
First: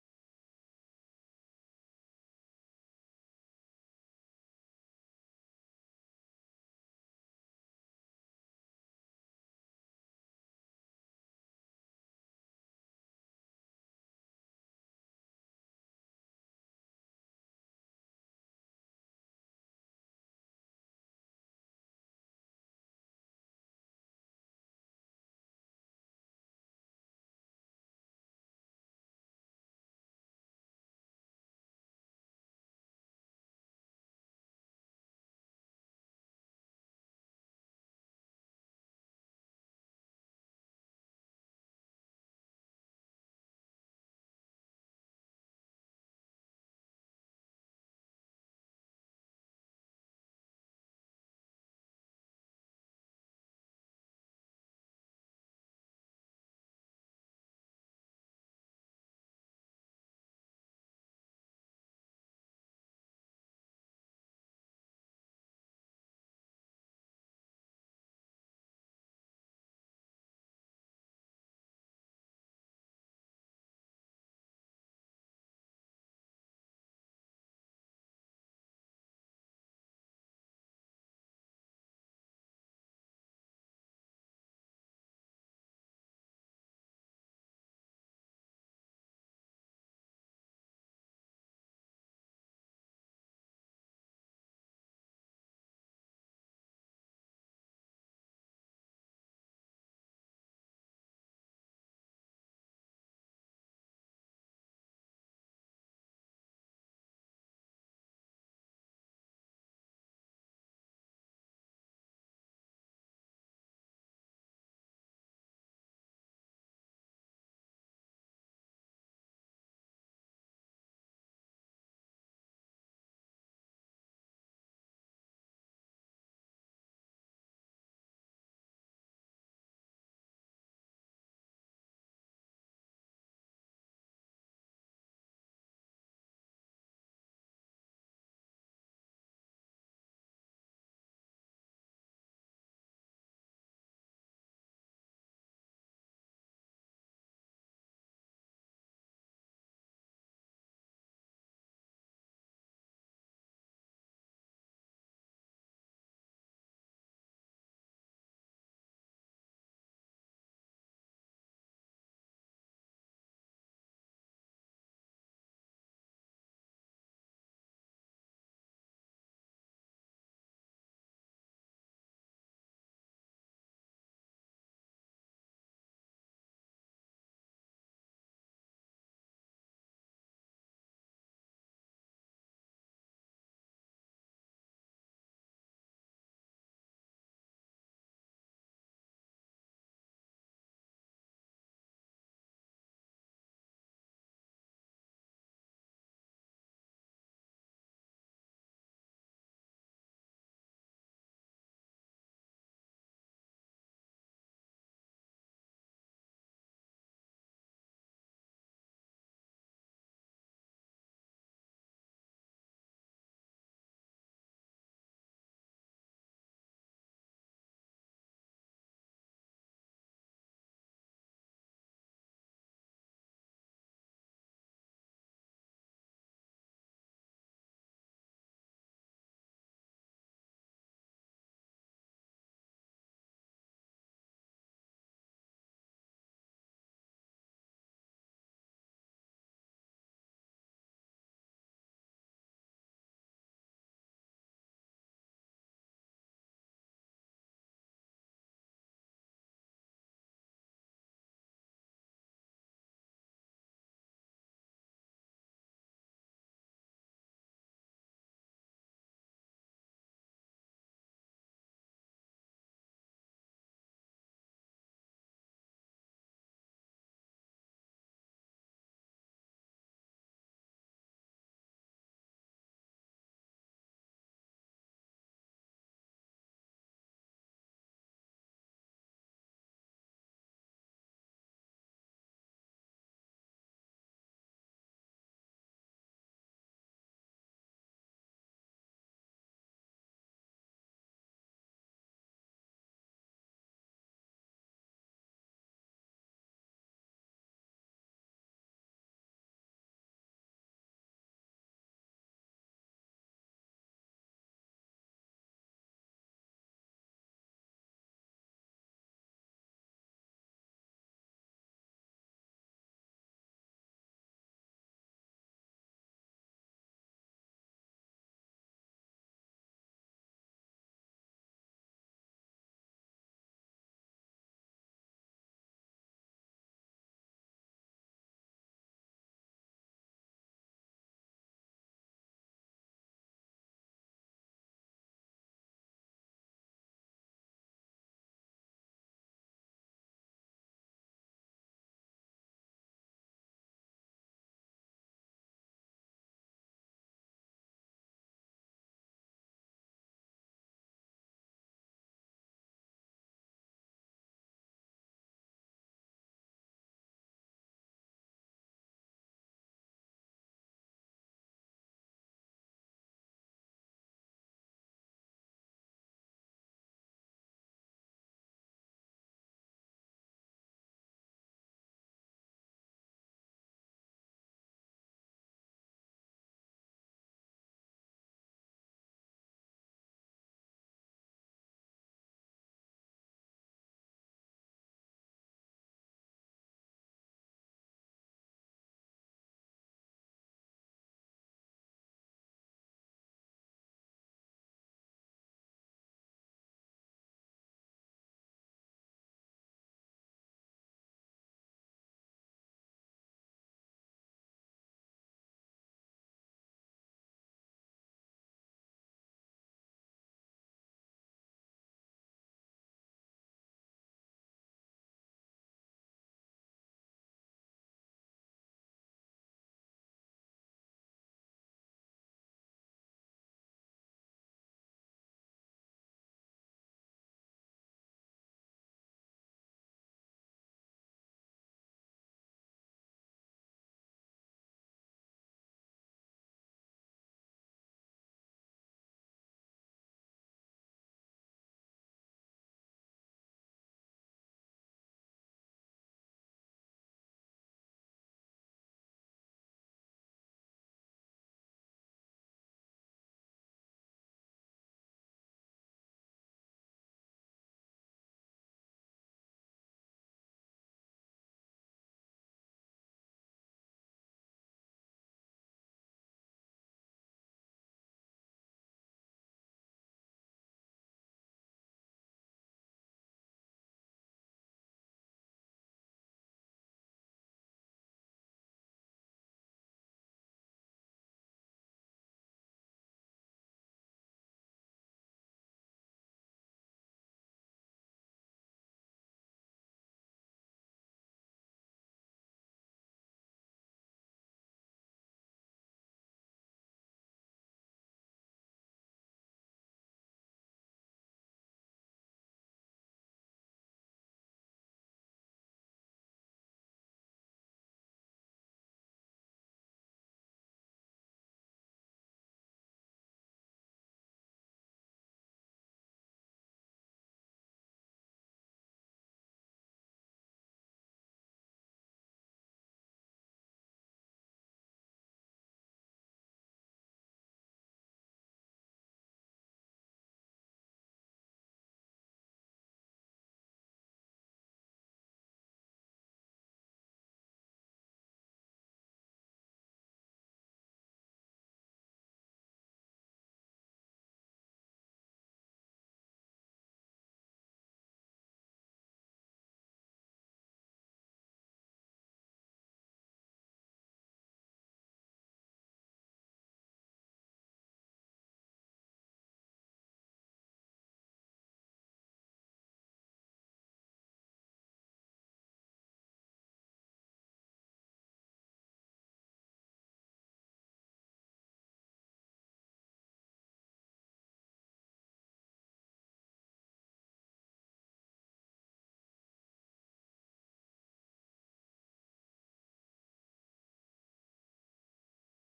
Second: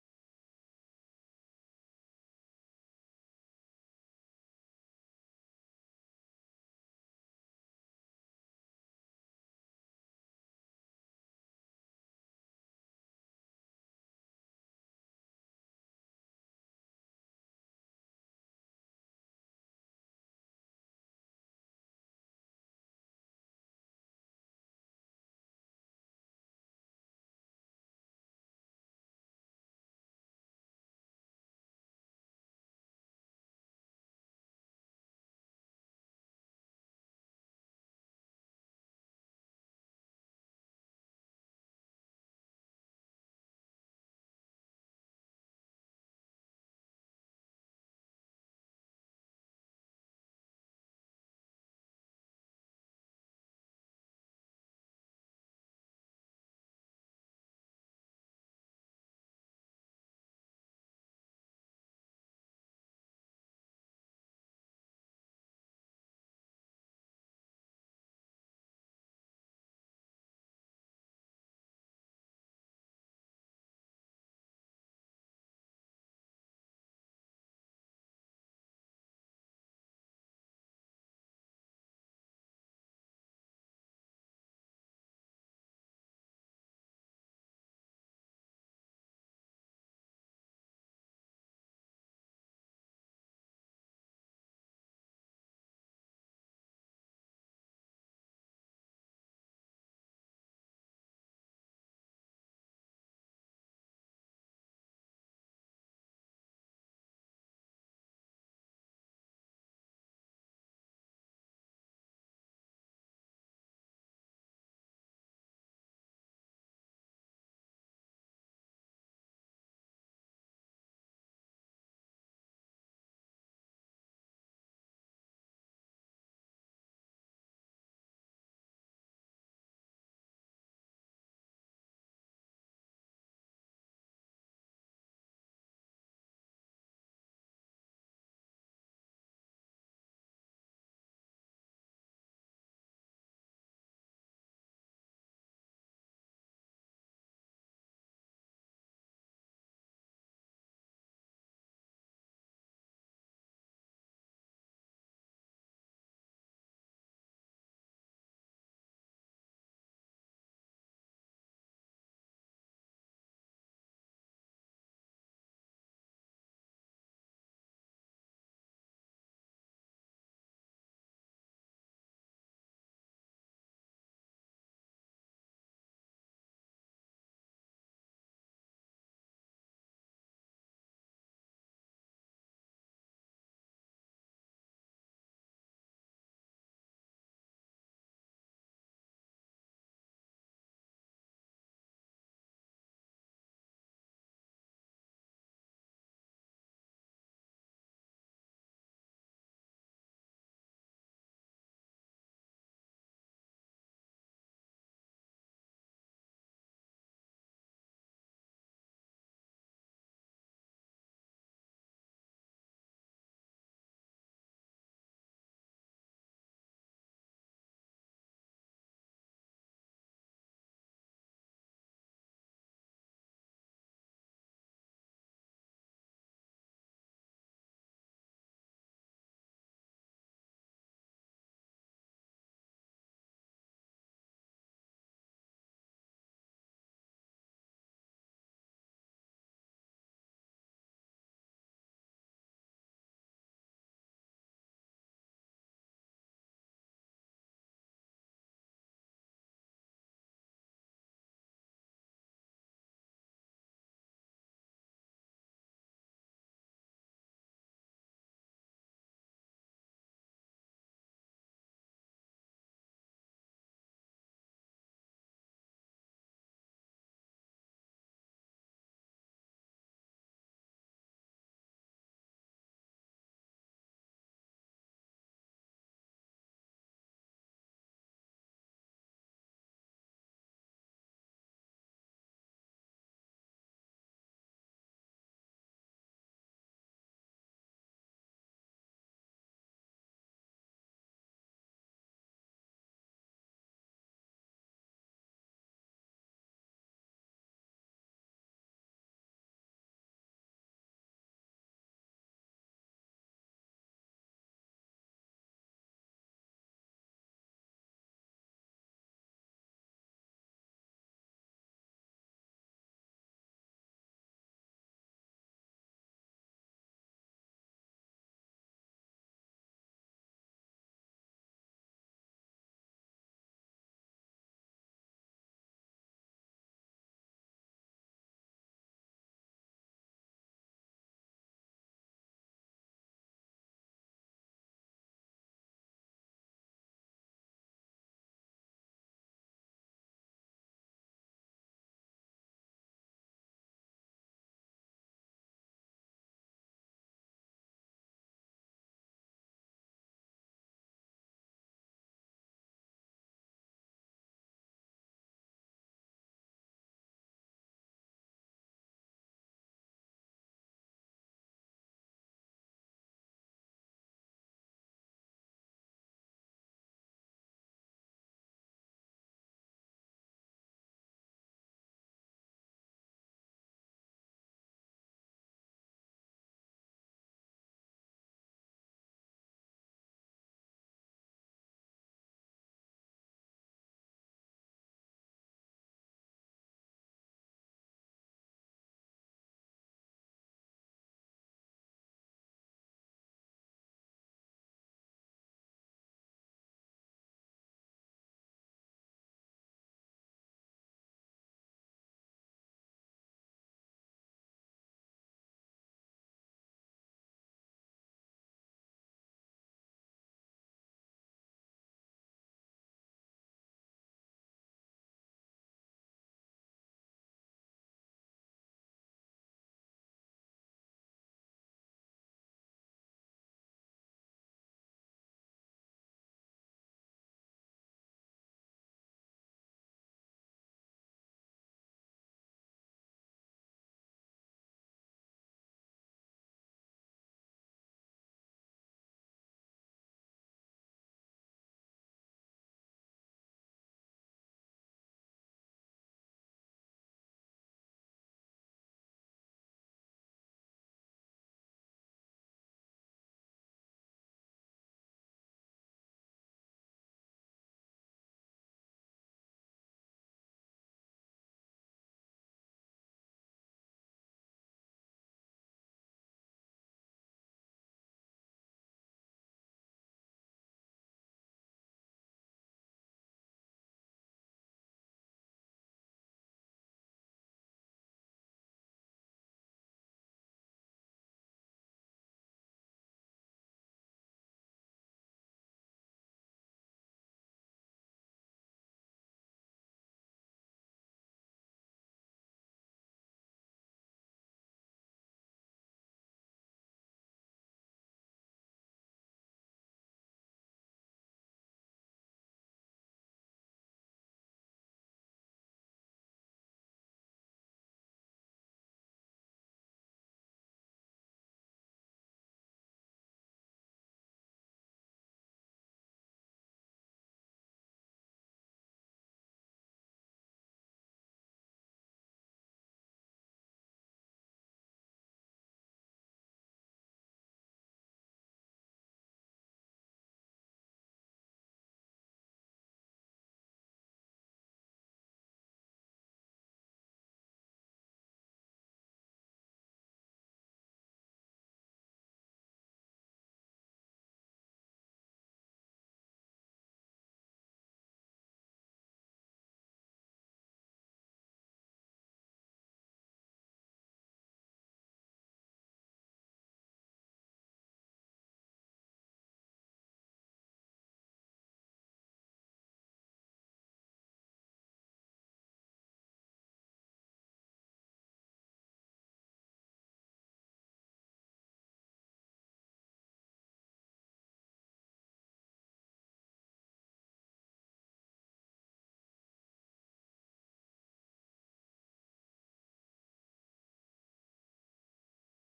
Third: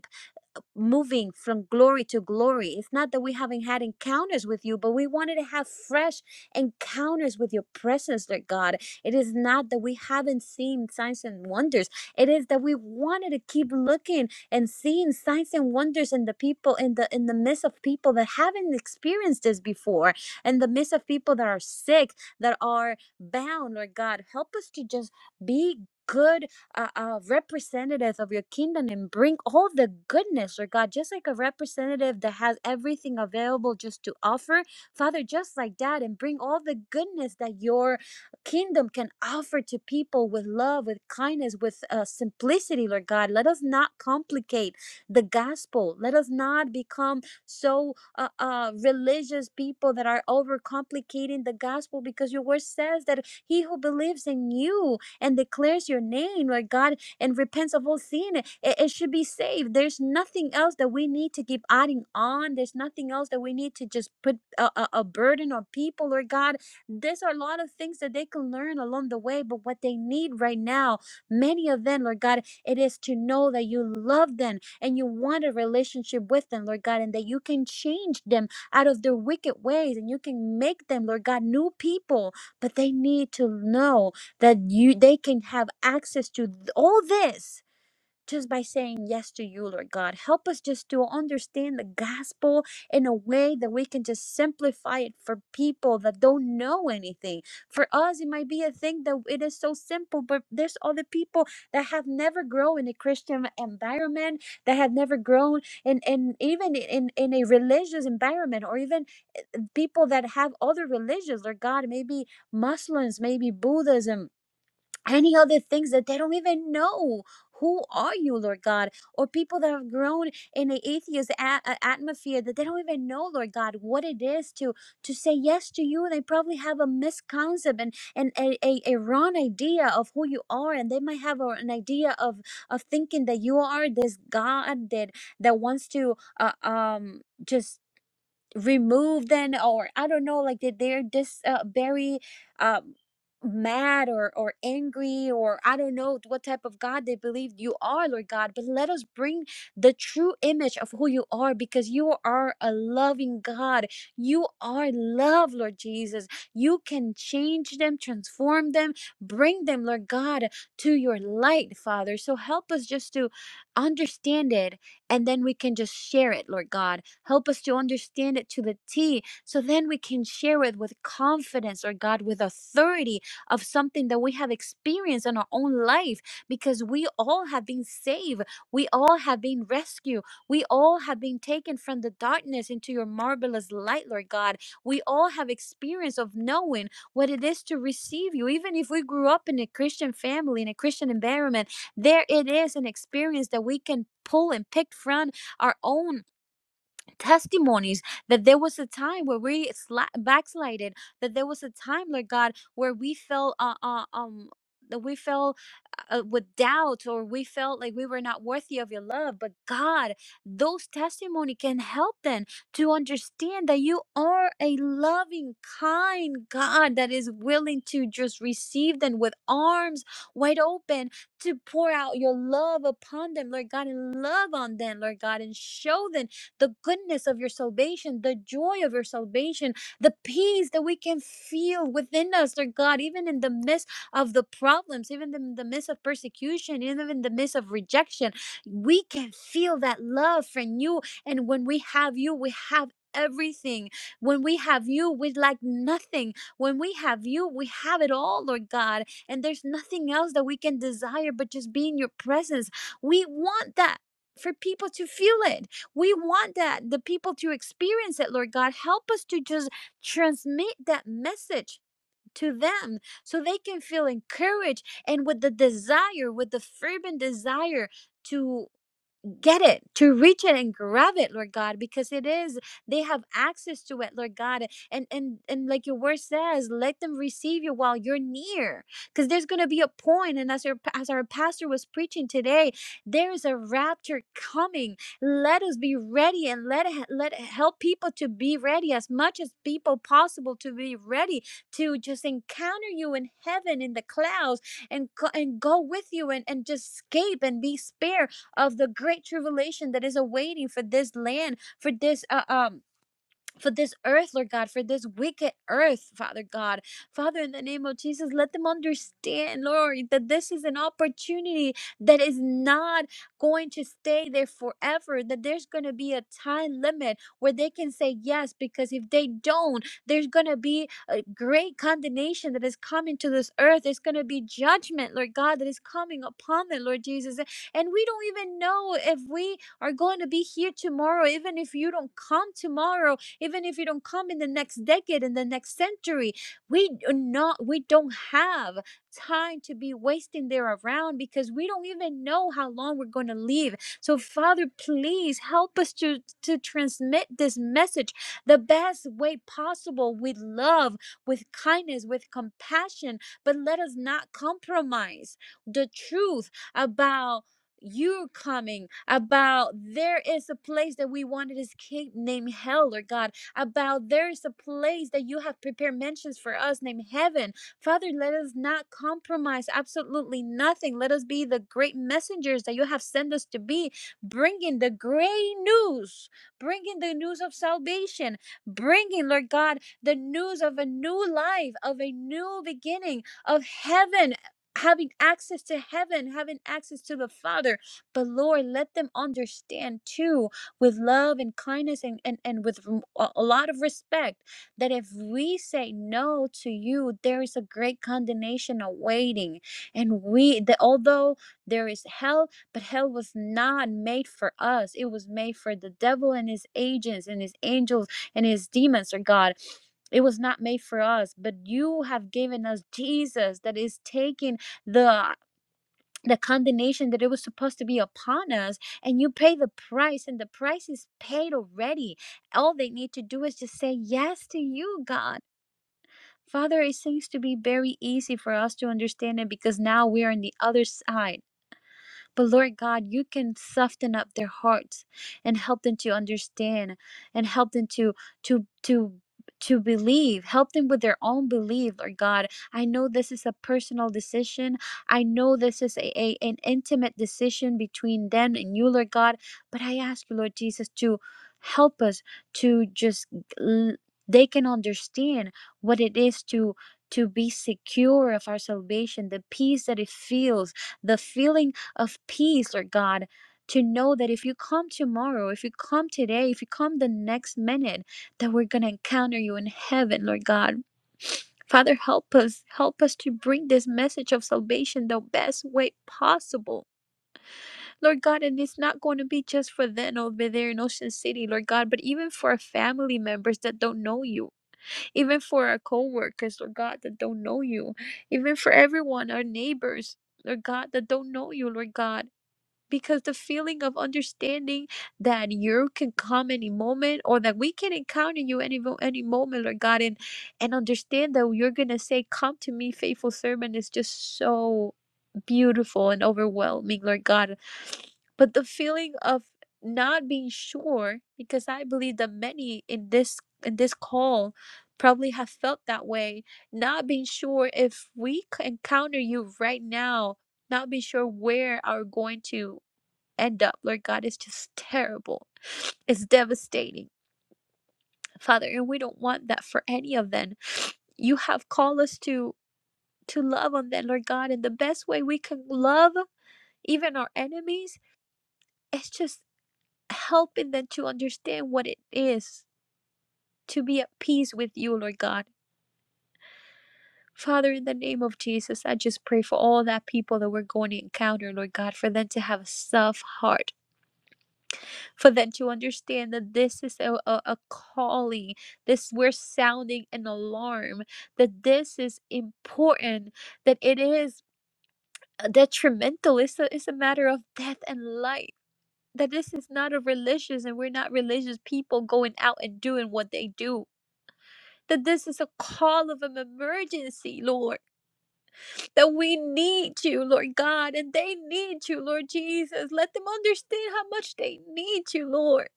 Speaker 3: moving from glory to glory. It's not that we haven't had encounters with you, but we wanted to have fresh encounters with your presence, Lord God. It is not that we haven't seen signs and wonders. It is that we wanted to keep looking and seeing signs and wonders in the people in the in the midst of people that haven't experienced this before, in the midst of people that are sick, that are bound, Lord God. Help us to just be good a, a representative of your kingdom and bring all the goodness, Lord God, just like a representative that has everything available just to offer, Father, just like that, and bring all the goodness that your kingdom can offer to people with love, with kindness, with uh, simplicity, Lord God. Let us not complicate the gospel. Let us not become so uh, uh, religious people that are overcomplicating the gospel because your word says that he who believes in you and declares your name, Lord God, and repents of all sin, it, it should be saved. There's nothing else that we need to keep adding on. There's nothing else that we need to just put a, a, a burden on people, Lord God. There's a lot of things that they can learn along the way, but what they need right now, many of them, Lord God, it is to know that you love them and you want a relationship with them, Lord God, and that you can change them out of their wicked ways and you can make them, Lord God, new people. But they need to know that you they can have access to th- all this just by saying yes to you lord god help us just to understand the gospel in a way that we can just simplify it for people that don't know anything for us it might be a thing that it is so simple but there's other people that have never grown in a christian environment that have never grown in, in even in, in a religious environment or even people that have other religions lord god maybe muslims maybe buddhism any other things that they don't even know. Who are you, Lord God? Or people that have grown in an atheist a- a- atmosphere that they don't even know, Lord God, what it is to to say yes to you. They probably have a misconcept and, and a, a, a wrong idea of who you are. And they might have a- an idea of, of thinking that you are this God that, that wants to uh, um just remove then or i don't know like that they're just uh, very um mad or or angry or i don't know what type of god they believe you are lord god but let us bring the true image of who you are because you are a loving god you are love lord jesus you can change them transform them bring them lord god to your light father so help us just to understand it and then we can just share it, Lord God. Help us to understand it to the T so then we can share it with confidence, Lord God, with authority of something that we have experienced in our own life because we all have been saved. We all have been rescued. We all have been taken from the darkness into your marvelous light, Lord God. We all have experience of knowing what it is to receive you, even if we grew up in a Christian family, in a Christian environment there it is an experience that we can pull and pick from our own testimonies that there was a time where we sla- backslided that there was a time lord god where we felt uh, uh, um that we felt uh, uh, with doubt or we felt like we were not worthy of your love but god those testimony can help them to understand that you are a loving kind god that is willing to just receive them with arms wide open to pour out your love upon them lord god and love on them lord god and show them the goodness of your salvation, the joy of your salvation, the peace that we can feel within us, Lord God, even in the midst of the problems, even in the midst of persecution, even in the midst of rejection. We can feel that love from you. And when we have you, we have everything. When we have you, we lack nothing. When we have you, we have it all, Lord God. And there's nothing else that we can desire but just be in your presence. We want that for people to feel it. We want that the people to experience it, Lord God. Help us to just transmit that message to them so they can feel encouraged and with the desire, with the fervent desire to get it, to reach it and grab it, Lord God, because it is, they have access to it, Lord God. And and and like your word says, let them receive you while you're near. Because there's gonna be a point, and as our as our pastor was preaching today, there is a rapture coming. Let us be ready and let let help people to be ready as much as people possible to be ready to just encounter you in heaven in the clouds and go, and go with you and, and just escape and be spared of the great tribulation that is awaiting for this land, for this uh, um for this earth, Lord God, for this wicked earth, Father God. Father, in the name of Jesus, let them understand, Lord, that this is an opportunity that is not going to stay there forever, that there's going to be a time limit where they can say yes, because if they don't, there's going to be a great condemnation that is coming to this earth. There's going to be judgment, Lord God, that is coming upon them, Lord Jesus. And we don't even know if we are going to be here tomorrow, even if you don't come tomorrow even if you don't come in the next decade in the next century we do not we don't have time to be wasting there around because we don't even know how long we're going to live so father please help us to to transmit this message the best way possible with love with kindness with compassion but let us not compromise the truth about you coming about there is a place that we wanted his king named hell or god about there is a place that you have prepared mentions for us named heaven. Father, let us not compromise absolutely nothing. Let us be the great messengers that you have sent us to be, bringing the great news, bringing the news of salvation, bringing, Lord God, the news of a new life, of a new beginning, of heaven. Having access to heaven, having access to the Father. But Lord, let them understand too with love and kindness and, and, and with rem- a lot of respect. That if we say no to you, there is a great condemnation awaiting. And we, that although there is hell, but hell was not made for us, it was made for the devil and his agents and his angels and his demons, or God. It was not made for us, but you have given us Jesus that is taking the the condemnation that it was supposed to be upon us and you pay the price and the price is paid already all they need to do is just say yes to you god father it seems to be very easy for us to understand it because now we're on the other side but Lord God, you can soften up their hearts and help them to understand and help them to to to to believe, help them with their own belief, Lord God. I know this is a personal decision. I know this is a, a an intimate decision between them and you, Lord God. But I ask you, Lord Jesus, to help us to just l- they can understand what it is to to be secure of our salvation the peace that it feels the feeling of peace, Lord God, to know that if you come tomorrow, if you come today, if you come the next minute, that we're going to encounter you in heaven, Lord God. Father, help us. Help us to bring this message of salvation the best way possible. Lord God, and it's not going to be just for them over there in Ocean City, Lord God, but even for our family members that don't know you, even for our co workers, Lord God, that don't know you, even for everyone, our neighbors, Lord God, that don't know you, Lord God because the feeling of understanding that you can come any moment or that we can encounter you any mo- any moment lord god and and understand that you're gonna say come to me faithful servant is just so beautiful and overwhelming lord god but the feeling of not being sure because i believe that many in this in this call probably have felt that way not being sure if we c- encounter you right now not be sure where are going to end up, Lord God, is just terrible. It's devastating, Father, and we don't want that for any of them. You have called us to to love on them, Lord God, and the best way we can love even our enemies is just helping them to understand what it is to be at peace with you, Lord God. Father, in the name of Jesus, I just pray for all that people that we're going to encounter, Lord God, for them to have a soft heart for them to understand that this is a, a, a calling this we're sounding an alarm that this is important that it is uh, detrimental it's a, it's a matter of death and life that this is not a religious and we're not religious people going out and doing what they do that this is a call of an emergency, Lord. That we need you, Lord God, and they need you, Lord Jesus. Let them understand how much they need you, Lord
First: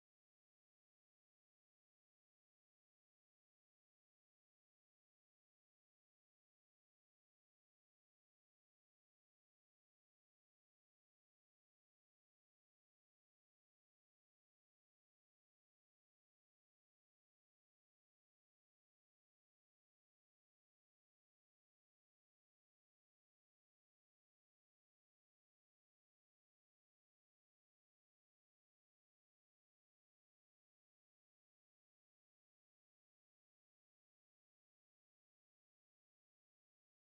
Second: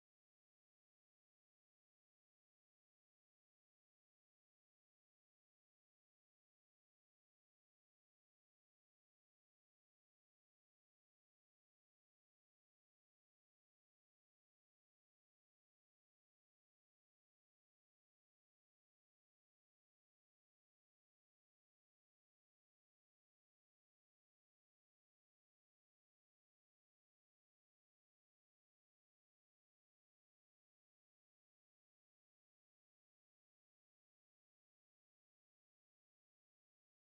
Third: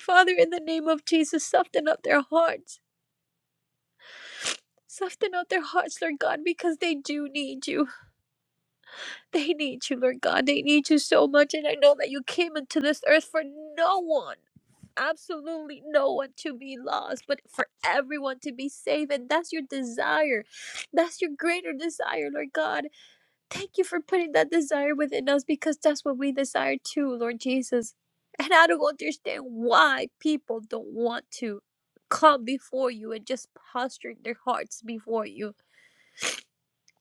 Speaker 3: Father, in the name of Jesus, soften up their hearts. Soften up their hearts, Lord God, because they do need you. They need you, Lord God. They need you so much. And I know that you came into this earth for no one, absolutely no one to be lost, but for everyone to be saved. And that's your desire. That's your greater desire, Lord God. Thank you for putting that desire within us because that's what we desire too, Lord Jesus. And I don't understand why people don't want to come before you and just posturing their hearts before you.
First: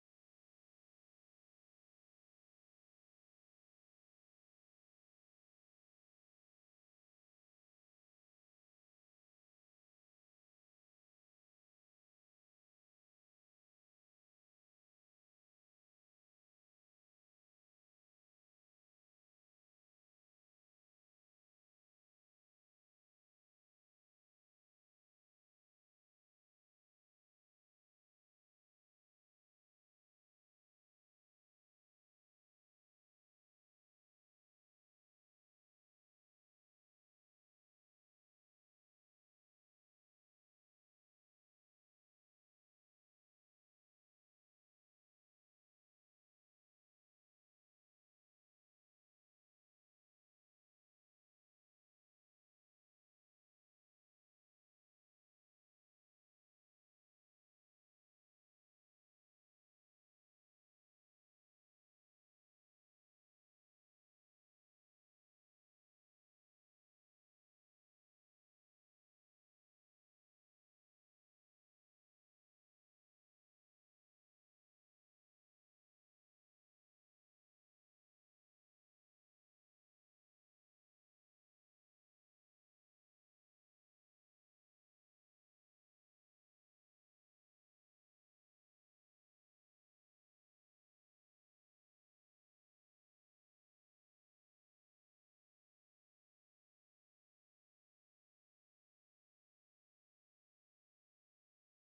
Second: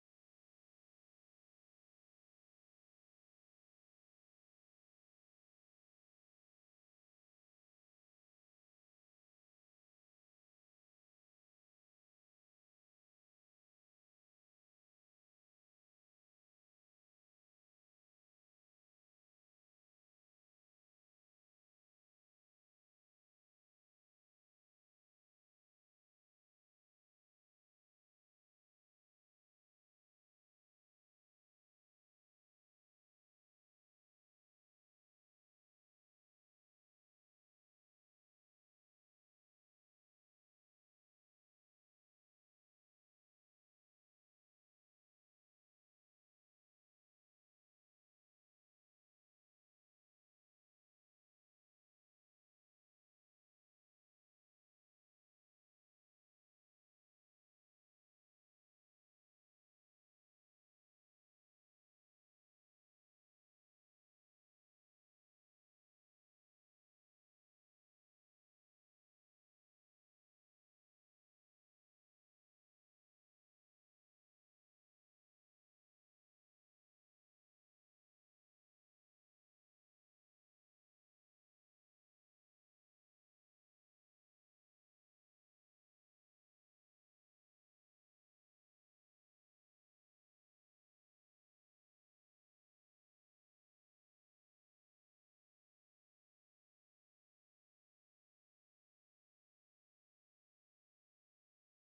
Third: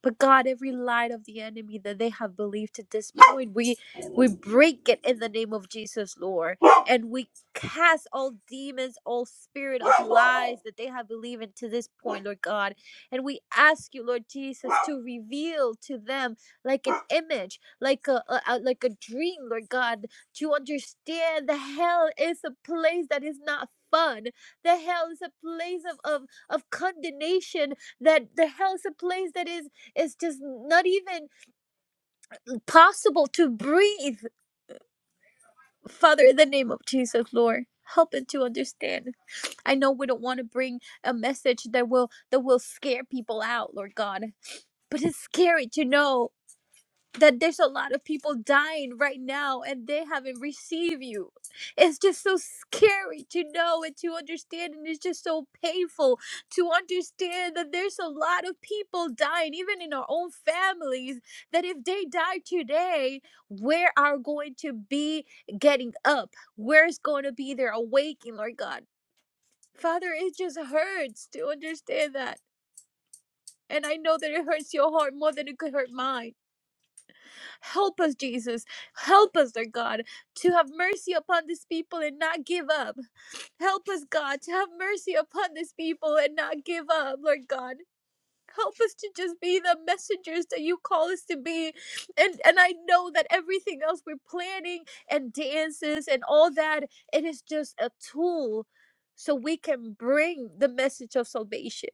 Speaker 3: But God, every lie of the enemy that they have believed to this point, we we break it in the name of Jesus, Lord, and we cast all demons, all spirit of lies that they have believed in to this point, Lord God, and we ask you, Lord Jesus, to reveal to them like an image, like a, a a- like a dream, Lord God, to understand the hell is a place that is not fun. The hell is a place of of, of condemnation. That the hell is a place that is it's just not even possible to breathe. Father, in the name of Jesus, Lord, help us to understand. I know we don't want to bring a message that will that will scare people out, Lord God, but it's scary to know that there's a lot of people dying right now and they haven't received you. It's just so scary to know and to understand, and it's just so painful to understand that there's a lot of people dying, even in our own families, that if they die today, where are going to be getting up? Where's going to be their awakening, Lord God? Father, it just hurts to understand that. And I know that it hurts your heart more than it could hurt mine Help us, Jesus. Help us, Lord God, to have mercy upon these people and not give up. Help us, God, to have mercy upon these people and not give up, Lord God help us to just be the messengers that you call us to be and and i know that everything else we're planning and dances and all that it is just a tool so we can bring the message of salvation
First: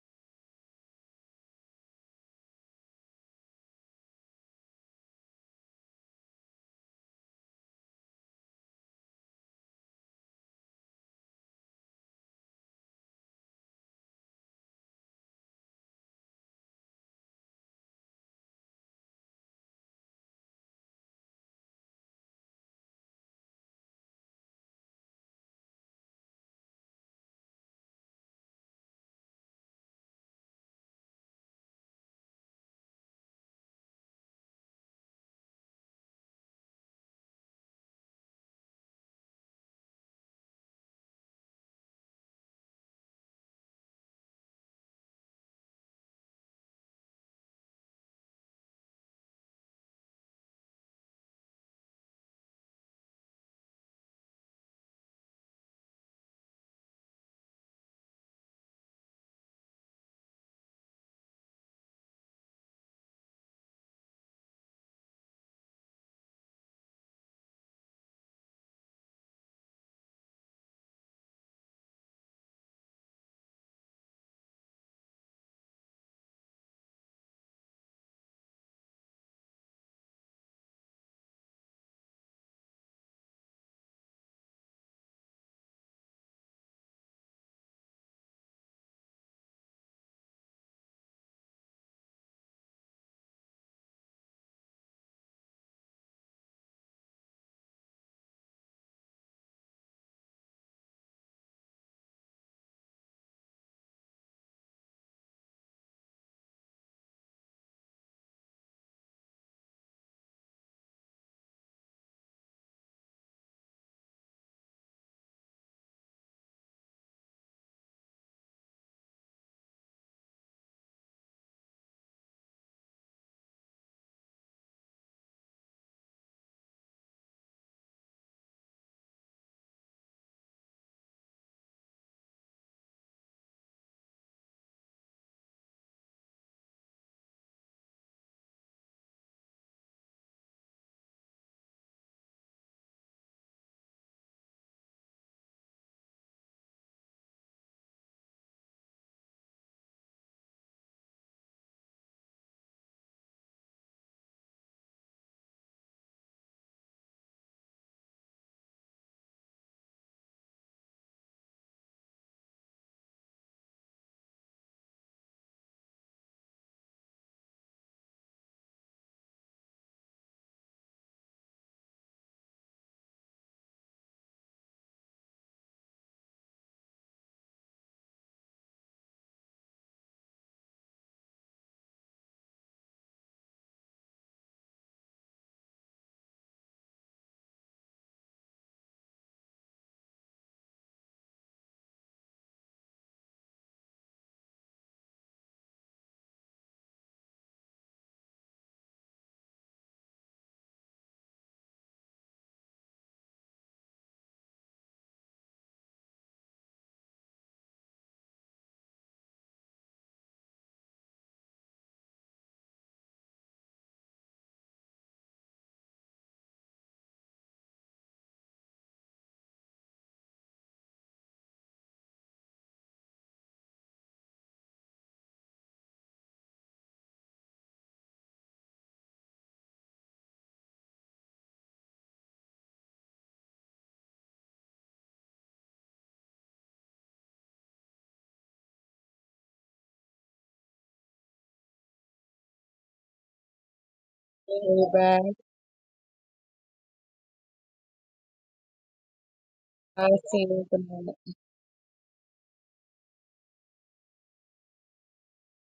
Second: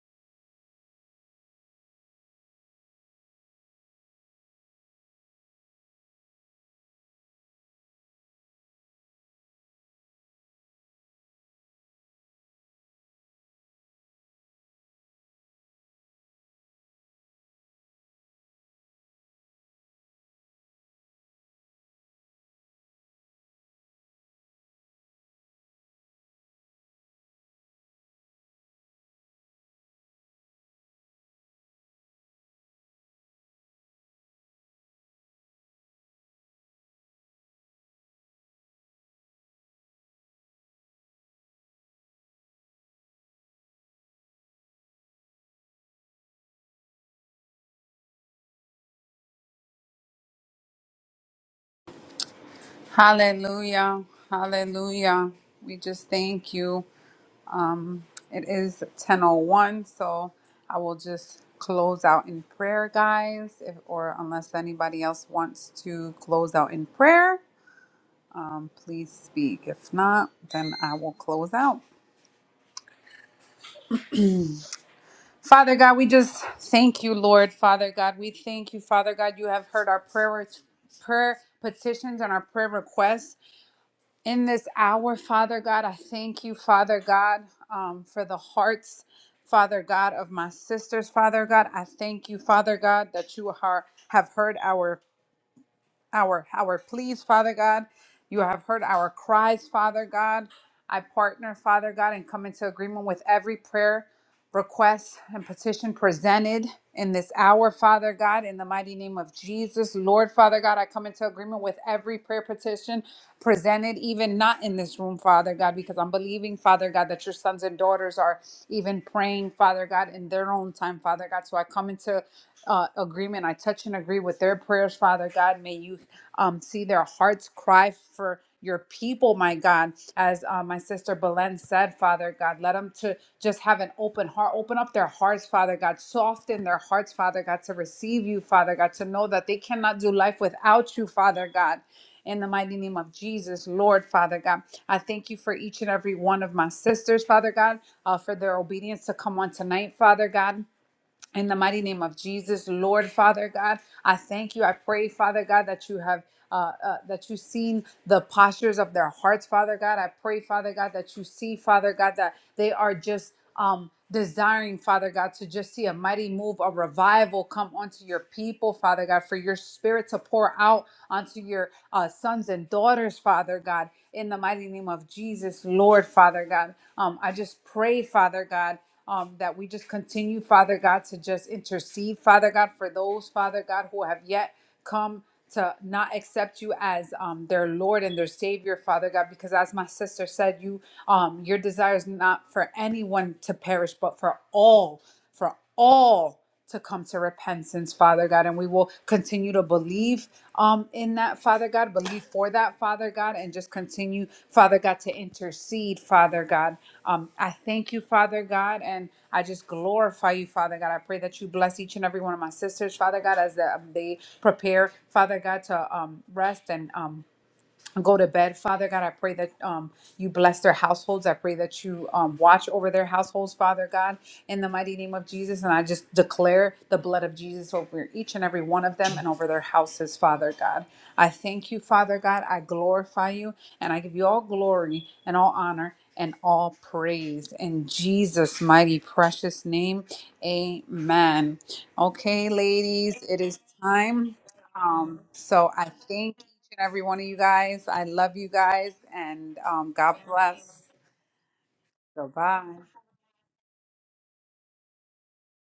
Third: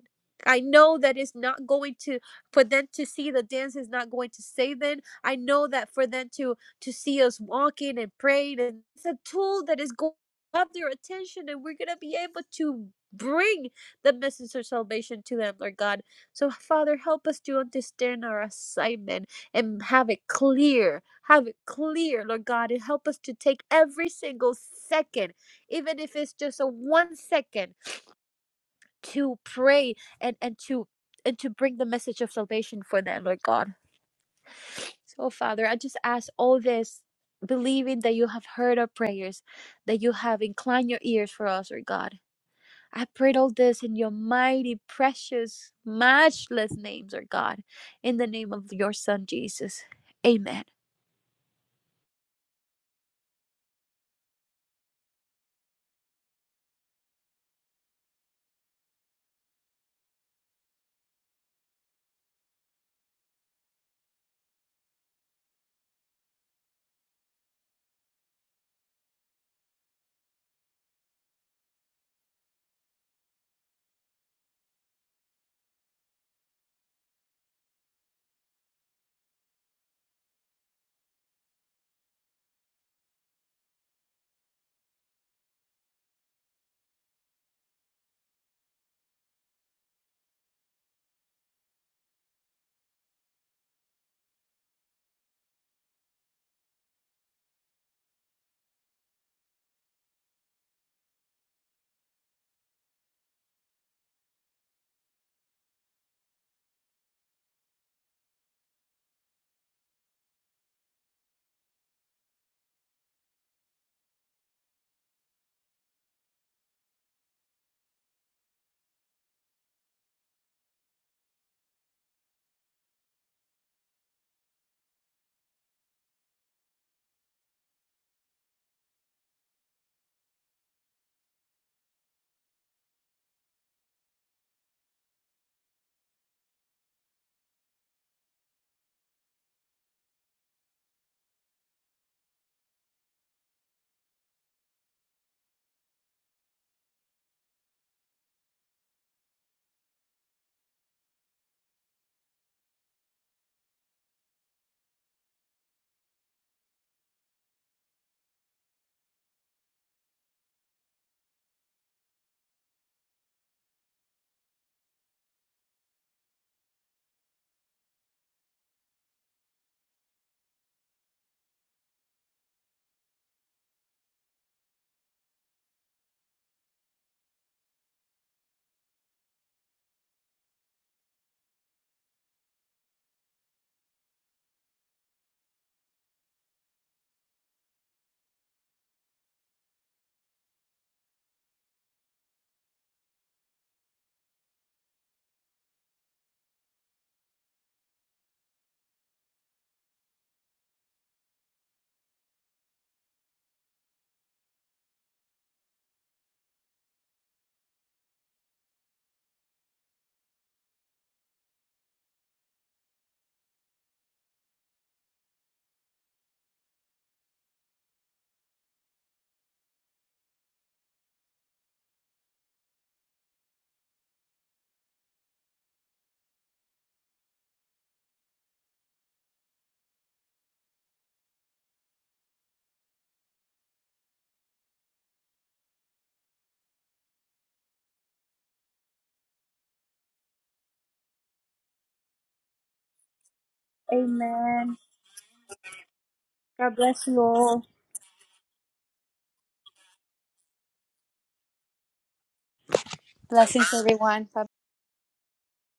Speaker 3: I know that it's not going to for them to see the dance is not going to save them. I know that for them to to see us walking and praying and it's a tool that is going to have their attention and we're gonna be able to bring the message of salvation to them, Lord God so, Father, help us to understand our assignment and have it clear. Have it clear, Lord God, and help us to take every single second, even if it's just a one second, to pray and, and to and to bring the message of salvation for them, Lord God. So, Father, I just ask all this, believing that you have heard our prayers, that you have inclined your ears for us, Lord God. I prayed all this in your mighty, precious, matchless names, our God, in the name of your Son Jesus. Amen.
Speaker 1: Hallelujah. Hallelujah. We just thank you. It is 1001, so I will just close out in prayer, guys. If or unless anybody else wants to close out in prayer, um, please speak. If not, then I will close out. Father God, we just thank you, Lord. Father God, we thank you, Father God. You have heard our prayer prayer petitions and our prayer requests. in this hour, Father God. I thank you, Father God, um, for the hearts, Father God, of my sisters, Father God. I thank you, Father God, that you are, have heard our our our pleas, Father God. You have heard our cries, Father God. I partner, Father God, and come into agreement with every prayer, request, and petition presented in this hour, Father God, in the mighty name of Jesus. Lord, Father God, I come into agreement with every prayer petition presented, even not in this room, Father God, because I'm believing, Father God, that your sons and daughters are even praying, Father God, in their own time, Father God. So I come into uh, agreement. I touch and agree with their prayers, Father God. May you um, see their hearts cry for your people, my God. As uh, my sister Belen said, Father God, let them to just have an open heart, open up their hearts, Father God, soften their hearts, Father God, to receive you, Father God, to know that they cannot do life without you, Father God. In the mighty name of Jesus, Lord, Father God, I thank you for each and every one of my sisters, Father God, uh, for their obedience to come on tonight, Father God. In the mighty name of Jesus, Lord Father God, I thank you. I pray, Father God, that you have. Uh, uh, that you've seen the postures of their hearts, Father God. I pray, Father God, that you see, Father God, that they are just um, desiring, Father God, to just see a mighty move, a revival come onto your people, Father God, for your spirit to pour out onto your uh, sons and daughters, Father God, in the mighty name of Jesus, Lord, Father God. Um, I just pray, Father God um, that we just continue, Father God, to just intercede, Father God, for those, Father God, who have yet come to not accept you as um, their Lord and their Savior, Father God, because as my sister said, you um, your desire is not for anyone to perish, but for all. for for all to come to repentance, Father God. And we will continue to believe um, in that, Father God, believe for that, Father God, and just continue, Father God, to intercede, Father God. Um, I thank you, Father God, and I just glorify you, Father God. I pray that you bless each and every one of my sisters, Father God, as the, they prepare, Father God, to um, rest and um, go to bed. Father God, I pray that um, you bless their households. I pray that you um, watch over their households, Father God, in the mighty name of Jesus. And I just declare the blood of Jesus over each and every one of them and over their houses, Father God. I thank you, Father God. I glorify you and I give you all glory and all honor and all praise in Jesus' mighty precious name. Amen. Okay, ladies, it is time.
Speaker 3: Amen.
Speaker 1: Um,
Speaker 2: Amen.
Speaker 1: so I thank each
Speaker 3: God
Speaker 1: and every
Speaker 3: bless
Speaker 1: one
Speaker 3: you
Speaker 1: of you
Speaker 3: all.
Speaker 1: guys. I love you guys, and um,
Speaker 2: I
Speaker 1: God bless.
Speaker 2: see.
Speaker 1: Goodbye.
Speaker 3: Blessings, everyone.